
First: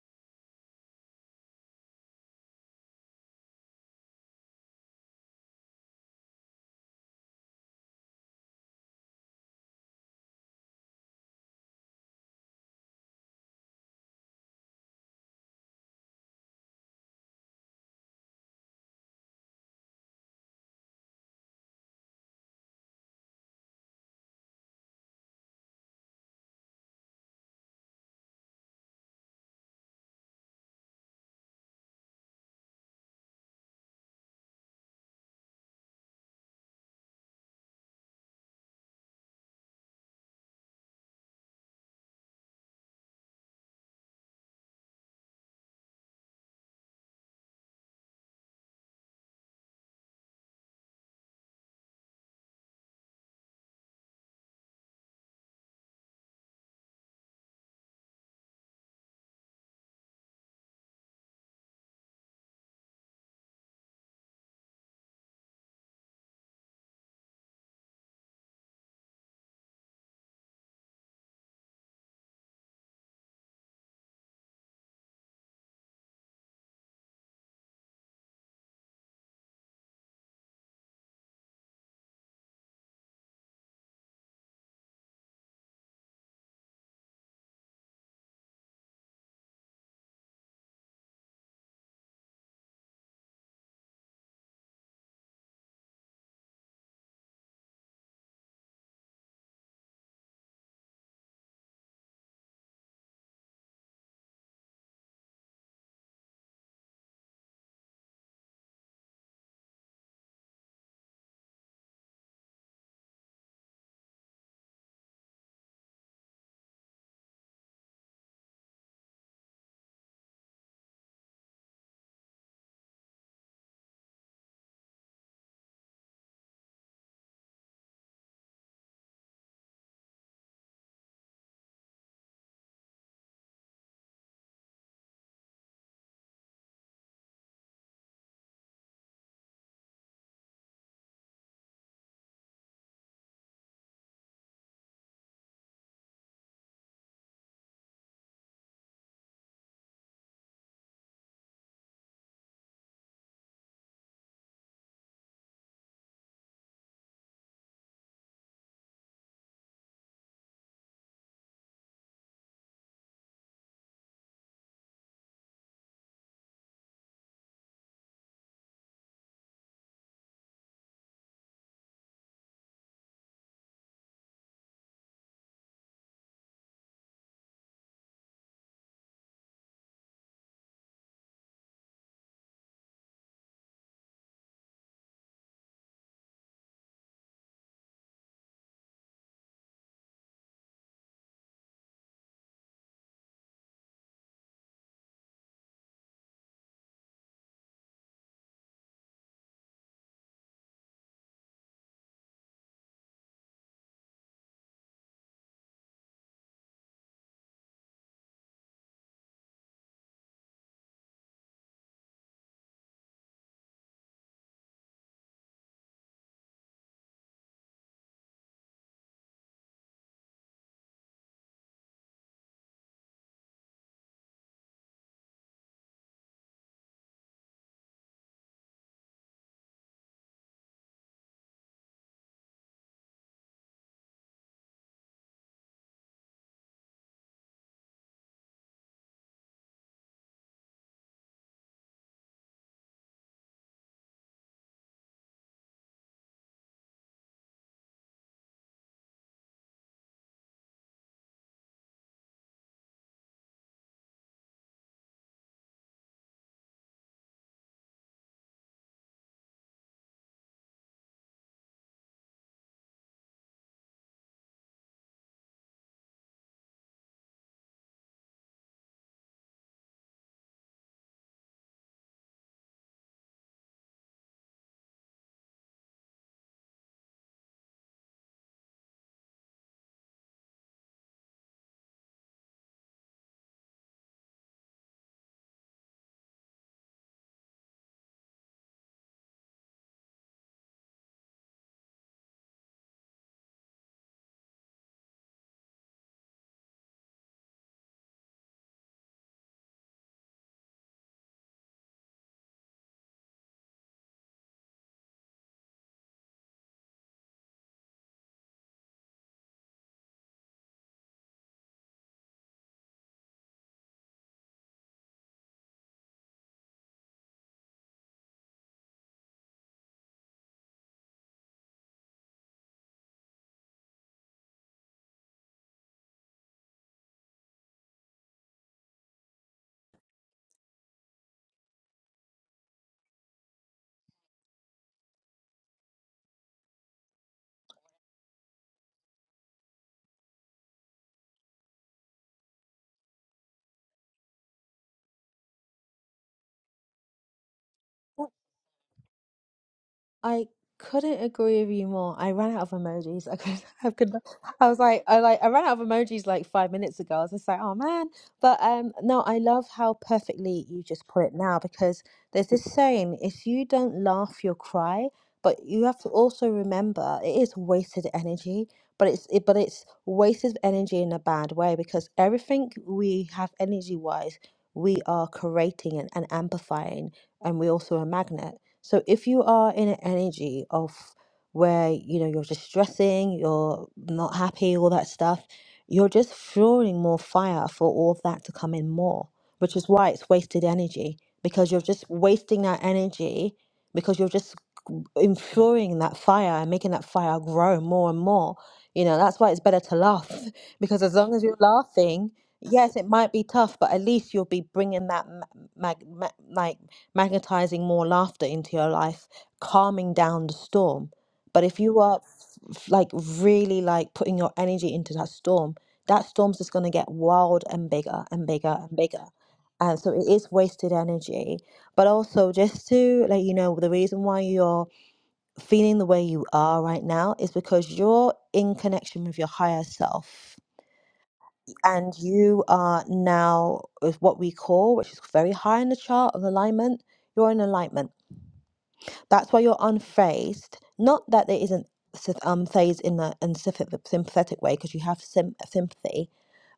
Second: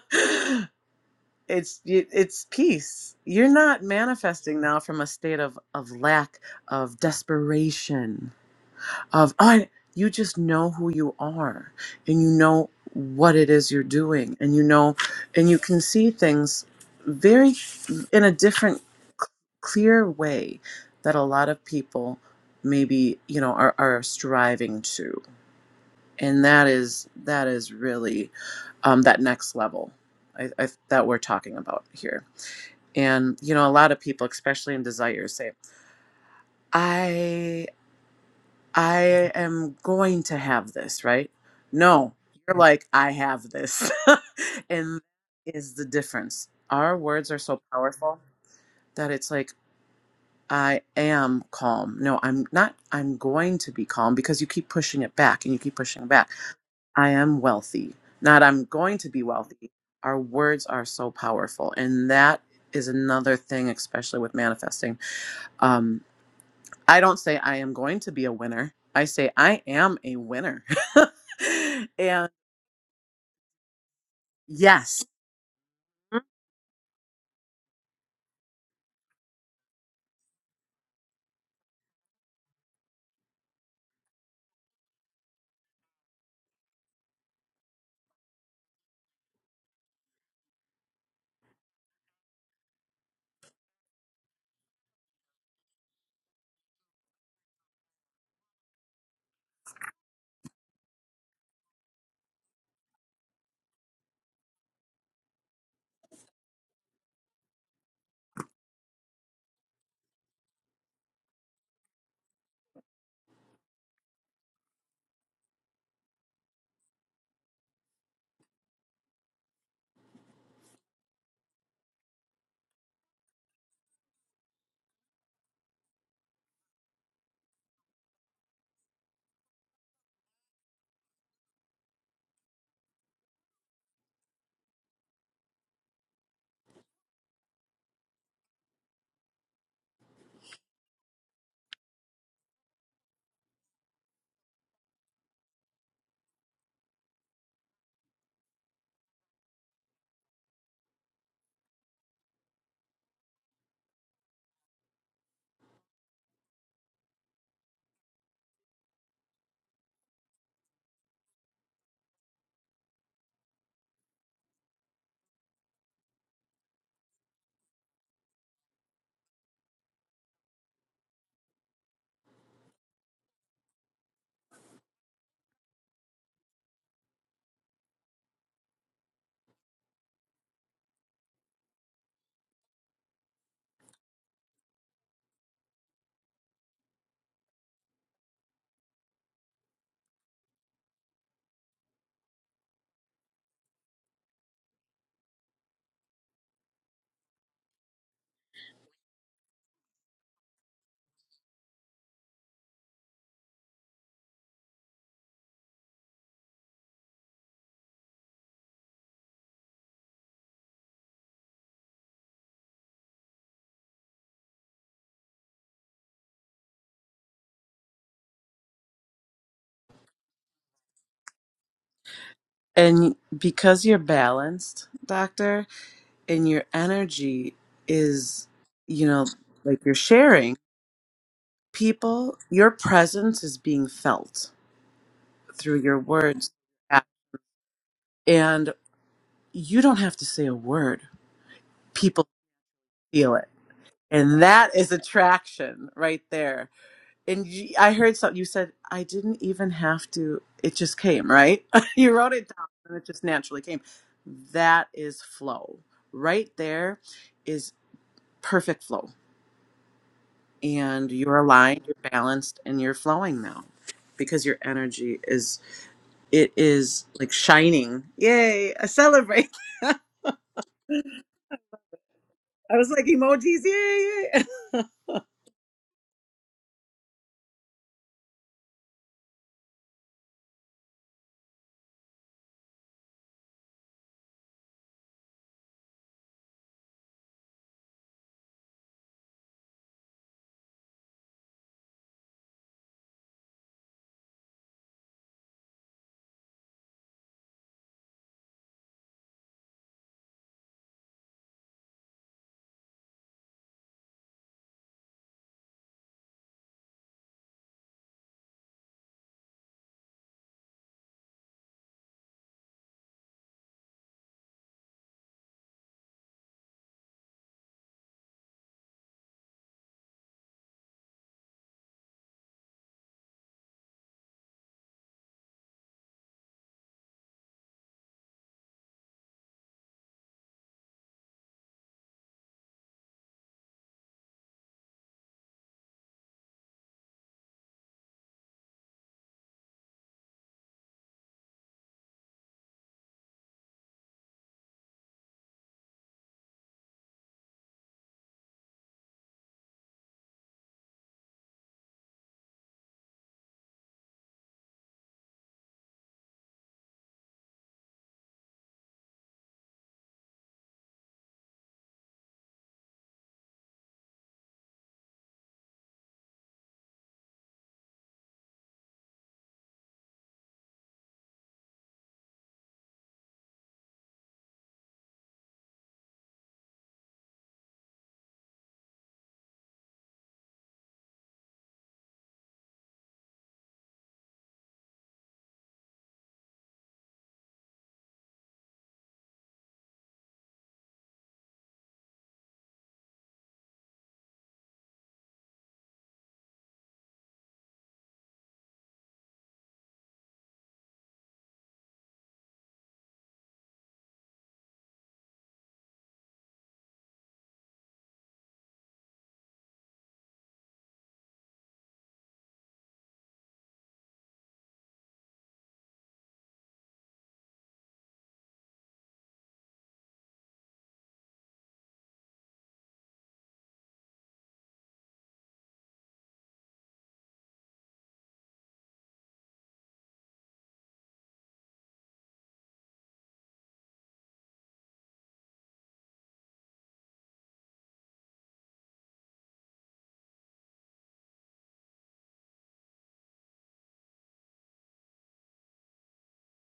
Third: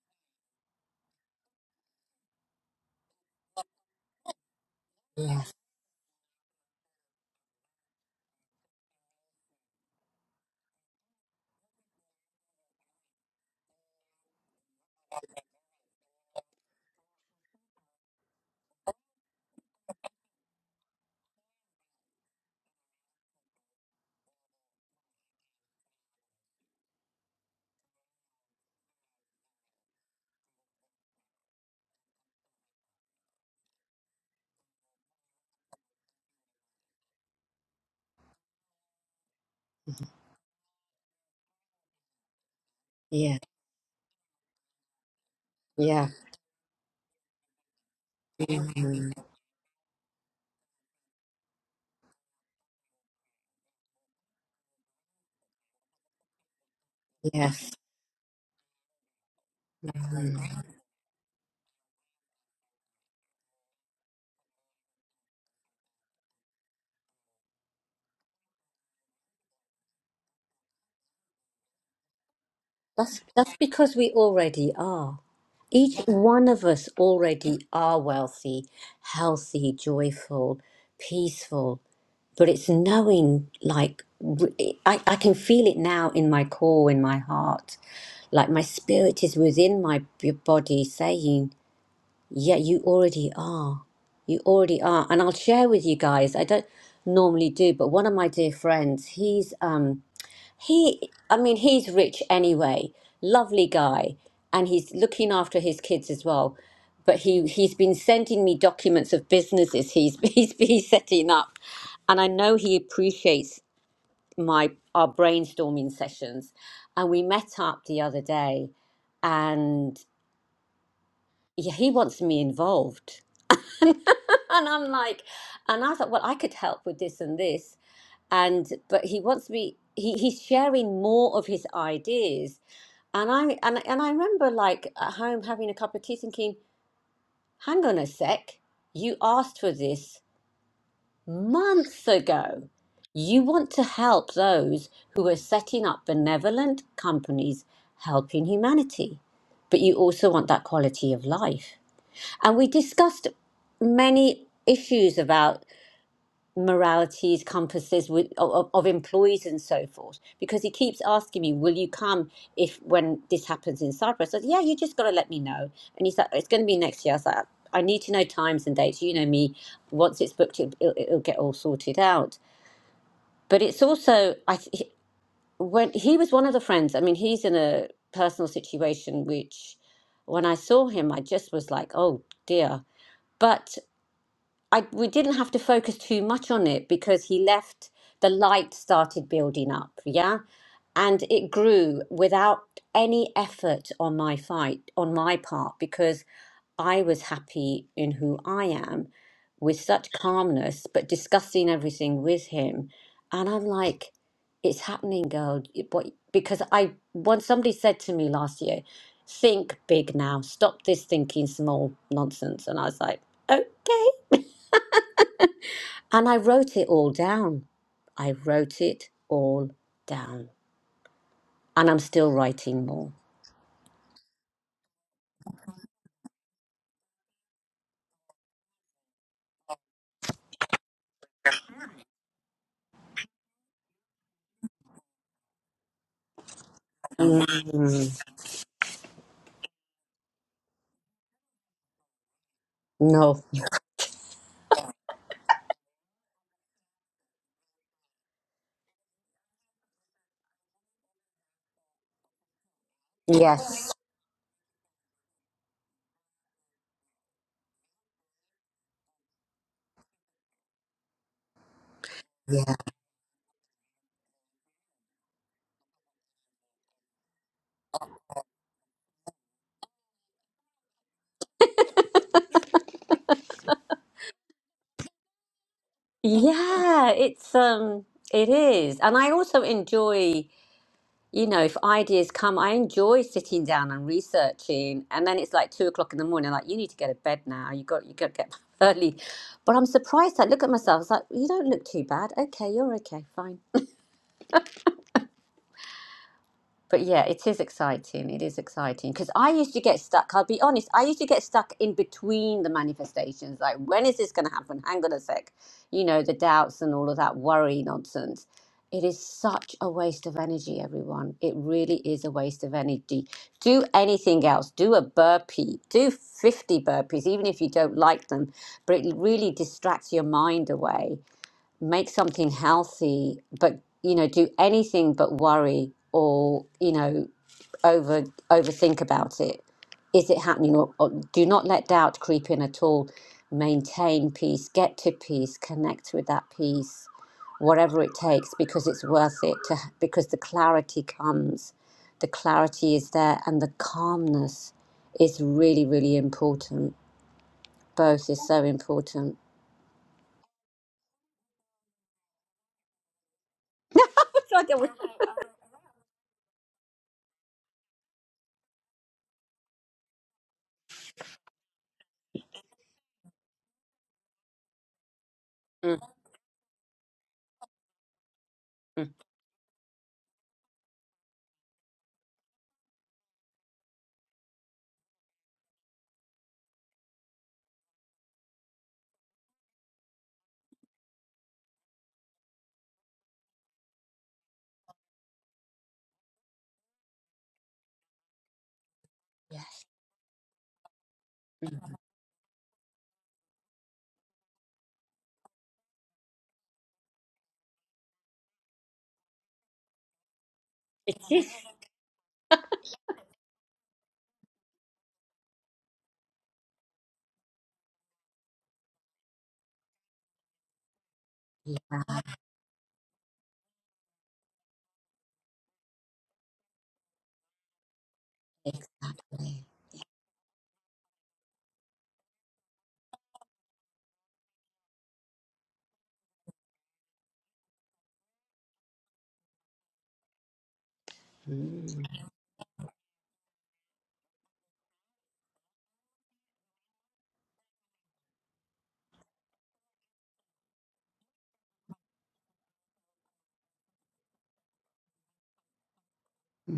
Speaker 2: It's it- it's peace. You're not manifesting now from a
Speaker 3: yeah.
Speaker 2: state of of lack of desperation of "Oh, I you just know who you are and you know what it is you're doing and you know and you can see things very in a different c- clear way that a lot of people maybe you know are, are striving to and that is that is really um, that next level I, I, that we're talking about here and you know a lot of people especially in desire say I am going to have this, right? No, you're like, I
Speaker 3: Yeah.
Speaker 2: have this. and that is the
Speaker 3: Yeah.
Speaker 2: difference. Our words are so powerful
Speaker 3: Mhm.
Speaker 2: that it's like, I am calm. No, I'm not, I'm going to be calm because you keep pushing it back and you keep pushing it back. I am
Speaker 3: Yes.
Speaker 2: wealthy, not I'm going to be wealthy. Our words are so powerful. And that is another thing, especially with manifesting. Um. I don't say I am going to be a winner. I say I am a winner. and
Speaker 3: That's that's because we already
Speaker 2: yes.
Speaker 3: are. Each one of us already are wealthy, healthy, joyful, peaceful. But it's knowing, like, r- I, I can feel it now in my core, in my heart. Like, my spirit is within my b- body saying, Yeah, you already are. You already are. And I'll share with you guys, I don't normally do, but one of my dear friends, he's. um He, I mean, he's rich anyway, lovely guy, and he's looking after his kids as well. But he he's been sending me documents of businesses he's he's been setting up, and I know he appreciates my our brainstorming sessions, and we met up the other day, and yeah, he wants me involved, and I'm like, and I thought, well, I could help with this and this, and but he wants me. He, he's sharing more of his ideas And I and and I remember like at home having a cup of tea thinking, hang on a sec, you asked for this months ago. You want to help those who are setting up benevolent companies helping humanity, but you also want that quality of life. And we discussed many issues about moralities, compasses with, of, of employees and so forth. Because he keeps asking me, "Will you come if when this happens in Cyprus?" I said, "Yeah, you just got to let me know." And he's like, "It's going to be next year." I was like, "I need to know times and dates. You know me. Once it's booked, it, it'll, it'll get all sorted out." But it's also, I th- when he was one of the friends. I mean, he's in a personal situation which, when I saw him, I just was like, "Oh dear." But I we didn't have to focus too much on it because he left the light started building up, yeah? And it grew without any effort on my fight on my part because I was happy in who I am with such calmness, but discussing everything with him. And I'm like, it's happening, girl. It- What because I once somebody said to me last year, think big now. Stop this thinking small nonsense. And I was like, okay. And I wrote it all down. I wrote it all down. And I'm still writing more.
Speaker 2: And because you're balanced, doctor, and your energy is, you know, like you're sharing, people, your presence is being felt through your words.
Speaker 3: Mm.
Speaker 2: And you don't have to say a word, people feel
Speaker 3: No.
Speaker 2: it. And that is attraction right there and you, I heard something you said. I didn't even have to; it just came, right? you wrote it down, and it just naturally came.
Speaker 3: Yes.
Speaker 2: That is flow. Right there is perfect flow, and you're aligned, you're balanced,
Speaker 3: Yeah.
Speaker 2: and you're flowing now because your energy is it is like shining. Yay! I celebrate. I was like emojis. Yay! yay.
Speaker 3: Yeah, it's um it is. And I also enjoy, you know, if ideas come, I enjoy sitting down and researching and then it's like two o'clock in the morning, like you need to go to bed now. You got you gotta get up early. But I'm surprised I look at myself, it's like, you don't look too bad. Okay, you're okay, fine. But yeah, it is exciting. It is exciting because I used to get stuck. I'll be honest, I used to get stuck in between the manifestations. Like, when is this going to happen? Hang on a sec. You know, the doubts and all of that worry nonsense. It is such a waste of energy, everyone. It really is a waste of energy. Do anything else. Do a burpee. Do 50 burpees, even if you don't like them. But it really distracts your mind away make something healthy, but you know, do anything but worry or you know, over overthink about it. Is it happening? Or, or do not let doubt creep in at all. Maintain peace. Get to peace. Connect with that peace, whatever it takes, because it's worth it. To because the clarity comes, the clarity is there, and the calmness is really, really important. Both is so important.
Speaker 1: I couldn't agree with you more. I ran out of emojis. I could, I could,
Speaker 3: It's
Speaker 1: I
Speaker 3: like I
Speaker 1: was
Speaker 3: was-
Speaker 1: like, I like, I ran out of emojis like five minutes ago. I was just like, oh man. But um, no, I love how perfectly you just put it now because there's this saying: if you don't laugh, you'll cry. But you
Speaker 3: Mm,
Speaker 1: have to also remember it is wasted energy.
Speaker 3: mm.
Speaker 1: But it's it, but it's wasted energy in a bad way because everything we have energy wise, we are creating and, and amplifying, and we also a magnet. So if you are in an energy of where you know you're just stressing, you're not happy, all that stuff, you're just throwing more fire for all of that to come in more, which
Speaker 3: Yes.
Speaker 1: is why it's wasted energy because you're just wasting that energy because you're just enfuring that fire and making that fire grow more and more. You know, that's why it's better to laugh because as
Speaker 3: It
Speaker 1: long as
Speaker 3: is.
Speaker 1: you're laughing, yes, it might be tough, but at least you'll be bringing that mag, mag, ma- like magnetizing more laughter into your life, calming down the storm. But if you are f- like really like putting your energy into that storm, that storm's just going to get wild and bigger and bigger and bigger.
Speaker 3: Exactly.
Speaker 1: And so it is wasted energy. But also, just to let you know, the reason why you're feeling the way you are right now is because you're in connection with your higher self and
Speaker 3: Mm-hmm.
Speaker 1: you are now with what we call which is very high in the chart of alignment you're in alignment that's why you're unfazed not that there isn't sympath- um phase in the in sympath- sympathetic way because you have sym- sympathy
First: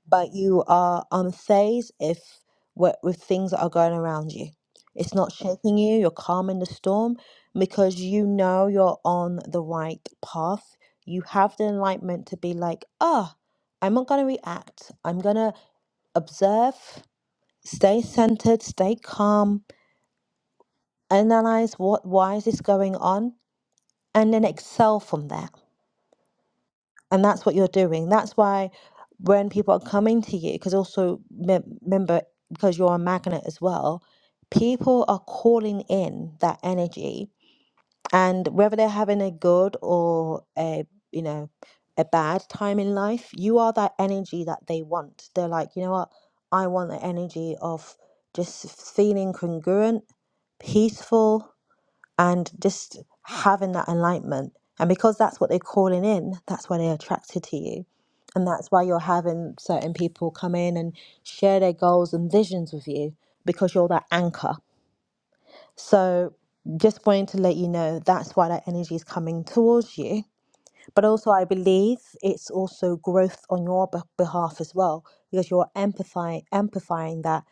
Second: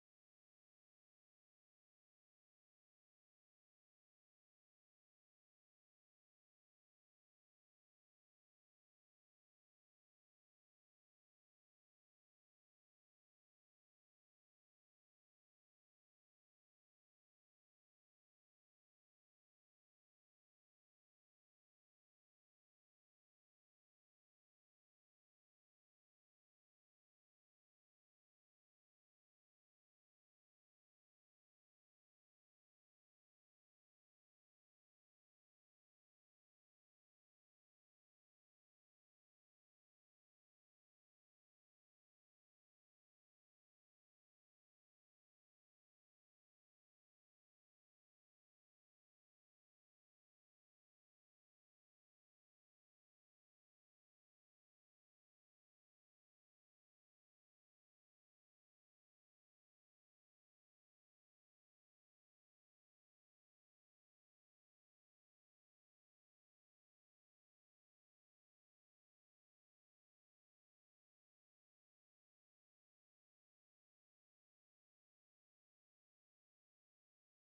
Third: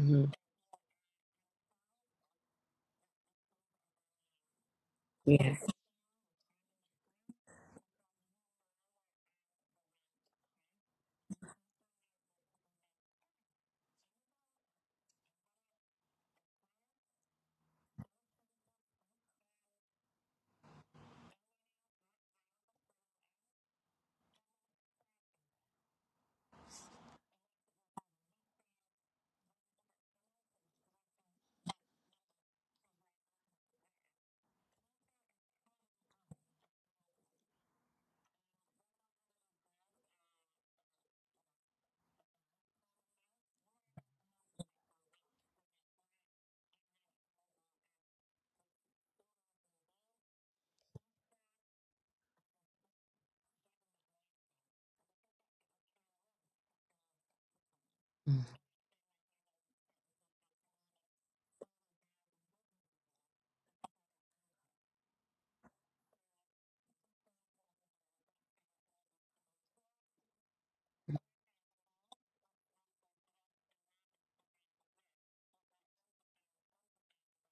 Speaker 1: but you are unfazed if what with things that are going around you. It's not
Speaker 3: Yes.
Speaker 1: shaking you, you're calm in the storm because you know you're on the right path. You have the enlightenment to be like, ah, I'm not gonna react. I'm gonna observe, stay centered, stay calm, analyze what why is this going on, and then excel from there And that's what you're doing. That's why when people are coming to you, because also me- remember, because you're a magnet as well, people are calling in that energy. And whether they're having a good or a, you know, a bad time in life, you are that energy that they want. They're like, you know what? I want the energy of just feeling congruent, peaceful, and just having that alignment. And because that's what they're calling in, that's why they're attracted to you. And that's why you're having certain people come in and share their goals and visions with you because you're that anchor. So, just wanting to let you know that's why that energy is coming towards you. But also, I believe it's also growth on your beh- behalf as well because you're empathizing, amplifying that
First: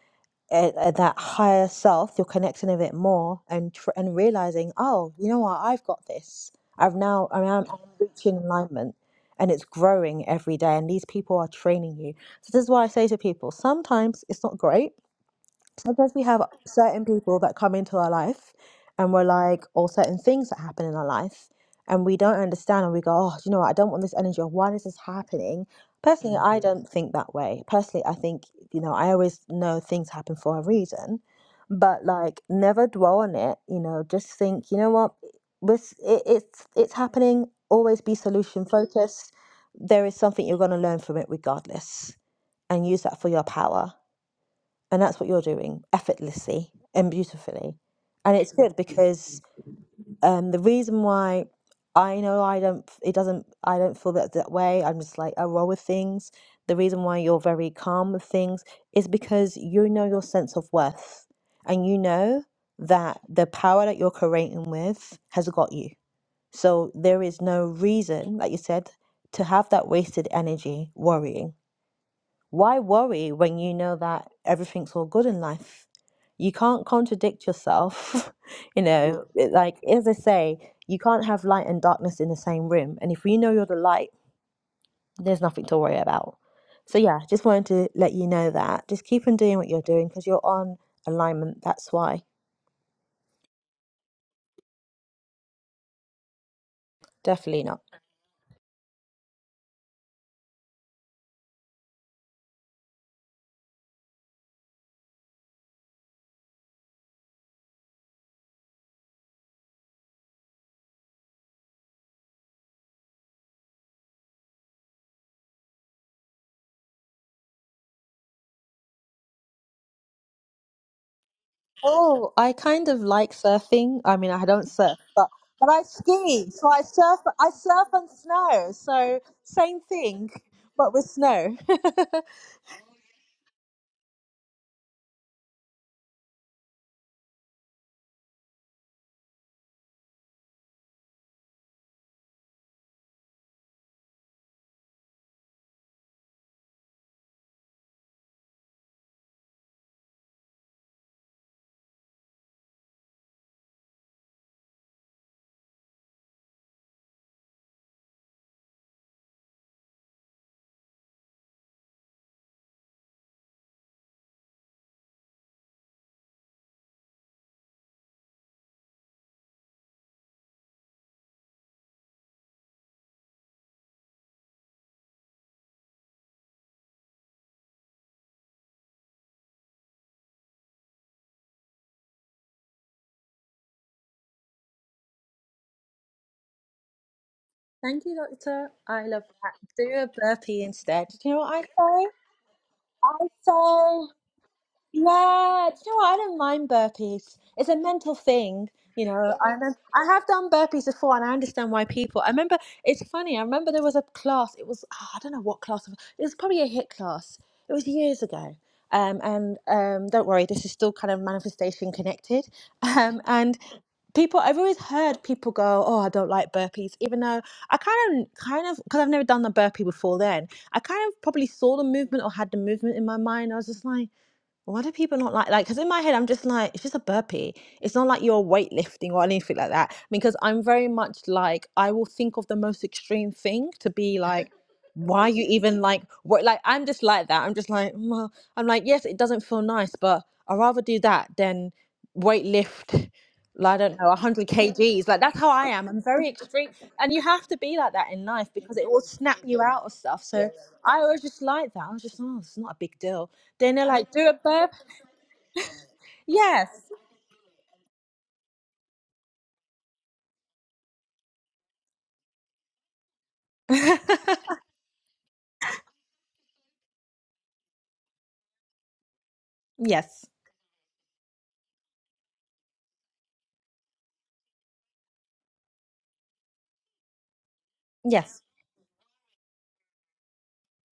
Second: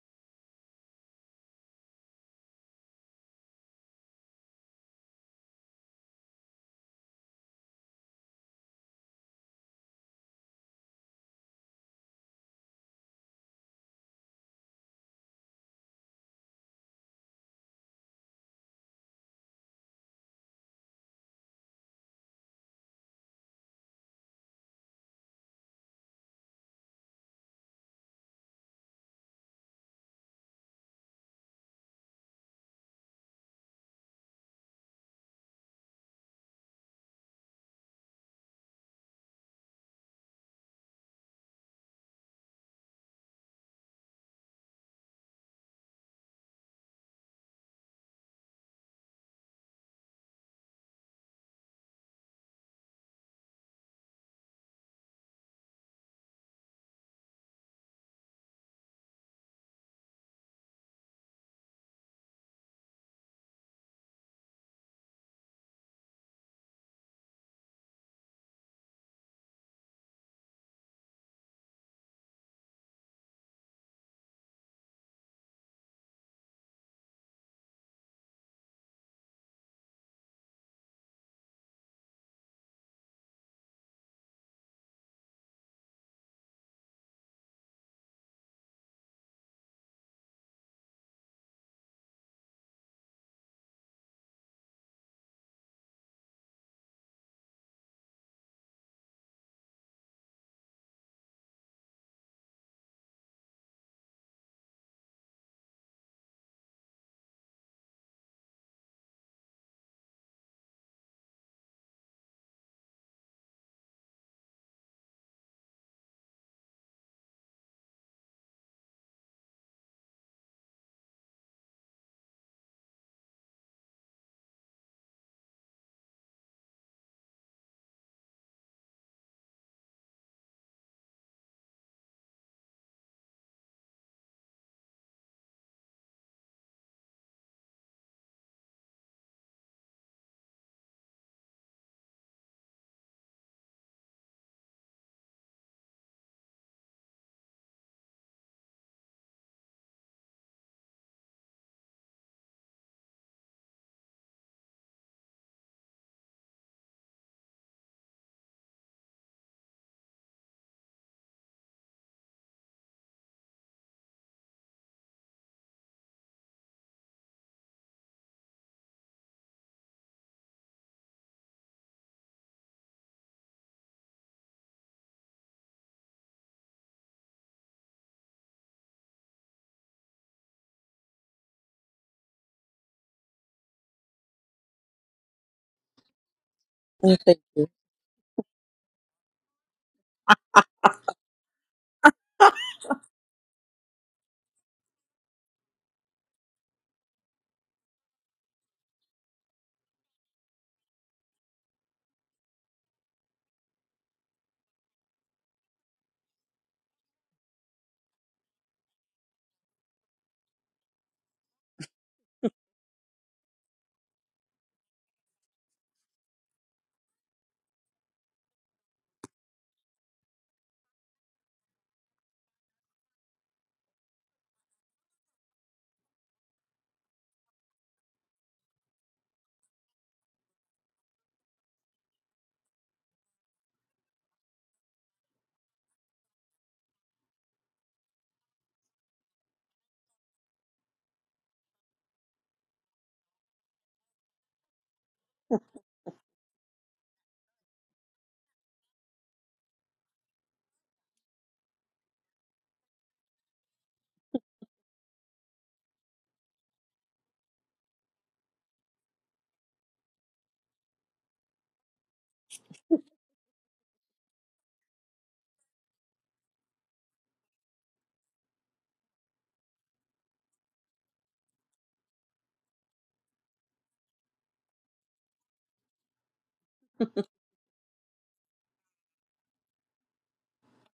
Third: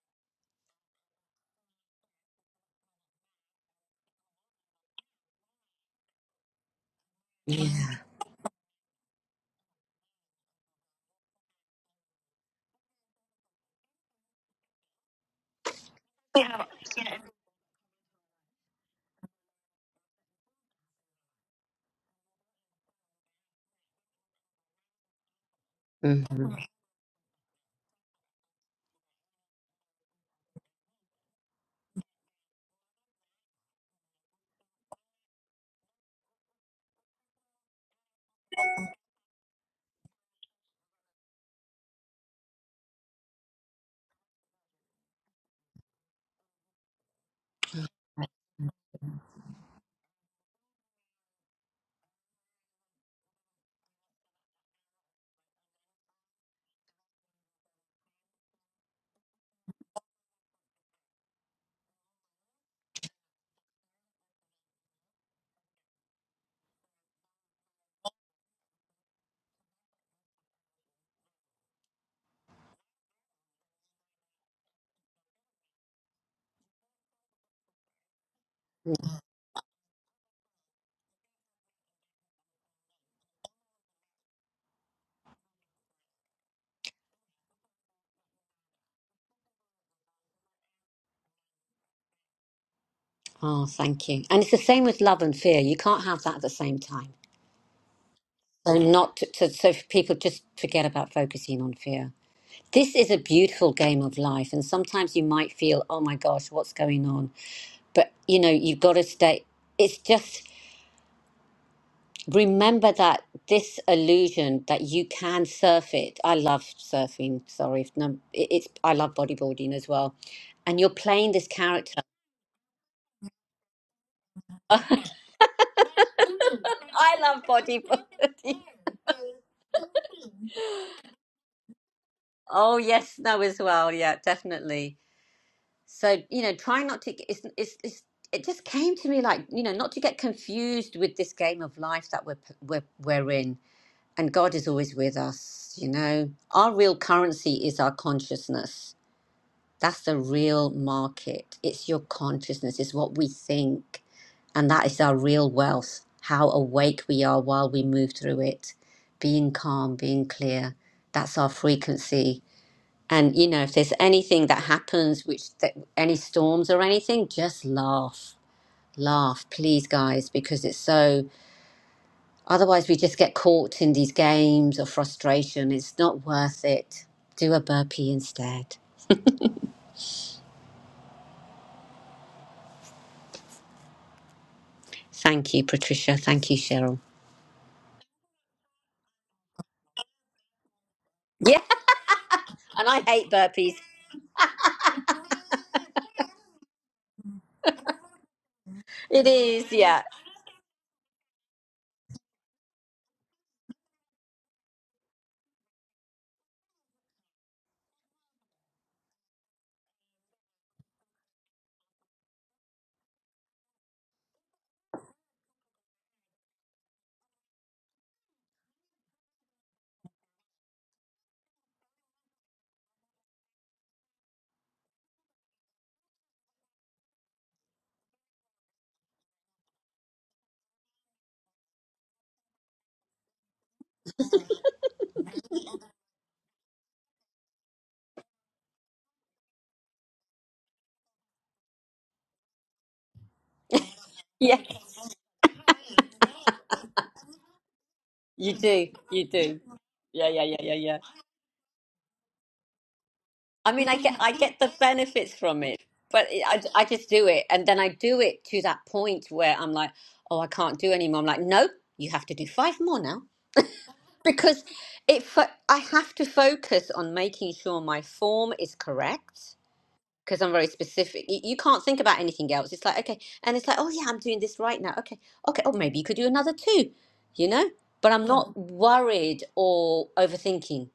Speaker 1: at, at that higher self, you're connecting a bit more and tr- and realizing, oh, you know what, I've got this. I've now I'm, I'm I'm reaching enlightenment, and it's growing every day. And these people are training you. So this is why I say to people: sometimes it's not great, Sometimes we have certain people that come into our life and we're like, or certain things that happen in our life, and we don't understand, and we go, oh, do you know what? I don't want this energy, or why is this happening? Personally,
Speaker 3: Mm-hmm.
Speaker 1: I Mhm. don't think that way. Personally, I think, you know, I always know things happen for a reason, but like, never dwell on it, you know, just think, you know what? This, it, it's, it's happening. Always be solution focused. There is something you're going to learn from it regardless, and use that for your power and that's what you're doing effortlessly and beautifully and it's good because um the reason why i know i don't it doesn't i don't feel that that way i'm just like i roll with things the reason why you're very calm with things is because you know your sense of worth and you know that the power that you're creating with has got you so there is no reason like you said to have that wasted energy worrying why worry when you know that everything's all good in life? You can't contradict yourself. You know, it, like, as I say, you can't have light and darkness in the same room. And if you know you're the light, there's nothing to worry about. So, yeah, just wanted to let you know that. Just keep on doing what you're doing because you're on alignment. That's why.
Speaker 3: Oh, thank you. And it's the same with love and fear. You can't have that at the same time.
Speaker 1: Definitely not.
Speaker 3: So not to, to, so people just forget about focusing on fear. This is a beautiful game of life, and sometimes you might feel, oh my gosh, what's going on? But you know, you've got to stay. It's just remember that this illusion that you can surf it. I love surfing. Sorry, if num- it- it's I love bodyboarding as well, and you're playing this character
Speaker 1: Oh, I kind of like surfing. I mean, I don't surf, but but I ski. So I
Speaker 3: I
Speaker 1: surf.
Speaker 3: love
Speaker 1: I
Speaker 3: body
Speaker 1: surf and
Speaker 3: positivity.
Speaker 1: snow. So same thing, but with snow.
Speaker 3: Oh yes, no, as well. Yeah, definitely. So you know, try not to. Get- It's, it's, it's, it just came to me like you know, not to get confused with this game of life that we're we're we're in. And God is always with us. You know, our real currency is our consciousness. That's the real market. It's your consciousness, it's what we think. And that is our real wealth, how awake we are while we move through it, being calm, being clear. That's our frequency. And, you know, if there's anything that happens, which that, any storms or anything, just laugh. Laugh, please, guys, because it's so. Otherwise, we just get caught in these games of frustration. It's not worth it. Do a burpee instead. Thank you, Patricia. Thank you, Cheryl.
Speaker 2: Oh, thank you.
Speaker 1: Thank you, doctor. I love that. Do a burpee instead. Do you know what
Speaker 3: Yeah.
Speaker 1: I say?
Speaker 3: And I
Speaker 1: I
Speaker 3: hate burpees.
Speaker 1: say. Yeah, do you know what? I don't mind burpees. It's a mental thing, you
Speaker 3: It
Speaker 1: know. I
Speaker 3: is,
Speaker 1: know,
Speaker 3: yeah.
Speaker 1: I have done burpees before, and I understand why people. I remember it's funny. I remember there was a class. It was ah, I don't know what class. It was probably a hit class. It was years ago. Um, and um, don't worry, this is still kind of manifestation connected. Um, and people I've always heard people go, "Oh, I don't like burpees," even though I kind of, kind of, because I've never done the burpee before. Then I kind of probably saw the movement or had the movement in my mind. I was just like. Why do people not like like? Because in my head, I'm just like, it's just a burpee. It's not like you're weightlifting or anything like that. Because I'm very much like, I will think of the most extreme thing to be like, why you even like what like i'm just like that i'm just like well i'm like yes it doesn't feel nice but i'd rather do that than weight lift like, i don't know 100
Speaker 3: Yeah.
Speaker 1: kgs like that's how i am i'm very extreme and you have to be like that in life
Speaker 3: You
Speaker 1: because
Speaker 3: do.
Speaker 1: it will
Speaker 3: You
Speaker 1: snap
Speaker 3: do.
Speaker 1: you out of stuff
Speaker 3: Yeah, yeah,
Speaker 1: so
Speaker 3: yeah, yeah, yeah.
Speaker 1: i was just like that i was just oh it's not a big deal
Speaker 3: I
Speaker 1: then they're
Speaker 3: mean, I
Speaker 1: like
Speaker 3: get
Speaker 1: do
Speaker 3: I
Speaker 1: a
Speaker 3: get the
Speaker 1: burp
Speaker 3: benefits from it, but it,
Speaker 1: yes
Speaker 3: I I just do it and then I do it to that point where I'm like, "Oh, I can't do anymore." I'm like, "No, you have to do five more now." Because it fo- I have to focus on making sure my form is correct
Speaker 1: yes
Speaker 3: because I'm very specific. You, you can't think about anything else. It's like, okay. And it's like, oh, yeah, I'm doing this right now. Okay. Okay. Or maybe you could do another two, you know? But I'm
Speaker 1: yes
Speaker 3: not worried or overthinking.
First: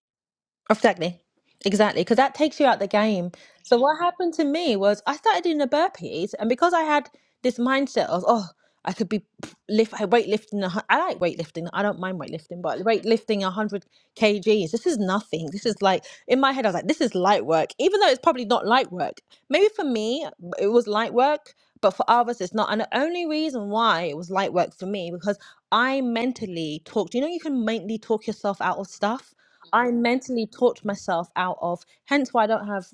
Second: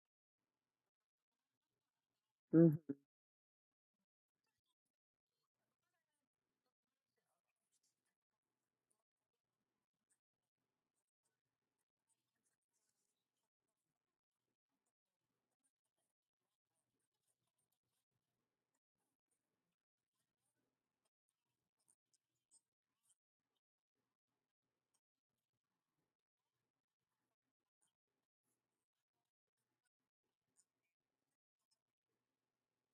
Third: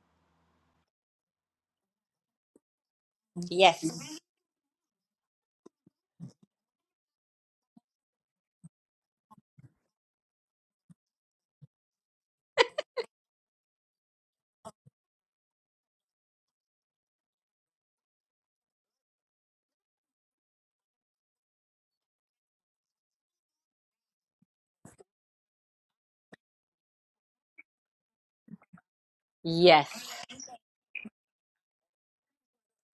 Speaker 1: Exactly. Exactly. Because that takes you
Speaker 2: Mhm.
Speaker 1: out the game. So what
Speaker 3: Yes.
Speaker 1: happened to me was I started doing the burpees, and because I had this mindset of, oh, I could be lift, I weightlifting. a hun- I like weightlifting. I don't mind weightlifting, but weightlifting 100 kgs. This is nothing. This is like in my head. I was like, this is light work, even though it's probably not light work. Maybe for me, it was light work, but for others, it's not. And the only reason why it was light work for me because I mentally talked. You know, you can mentally talk yourself out of stuff. I
Speaker 3: Yes.
Speaker 1: mentally talked myself out of. Hence, why I don't have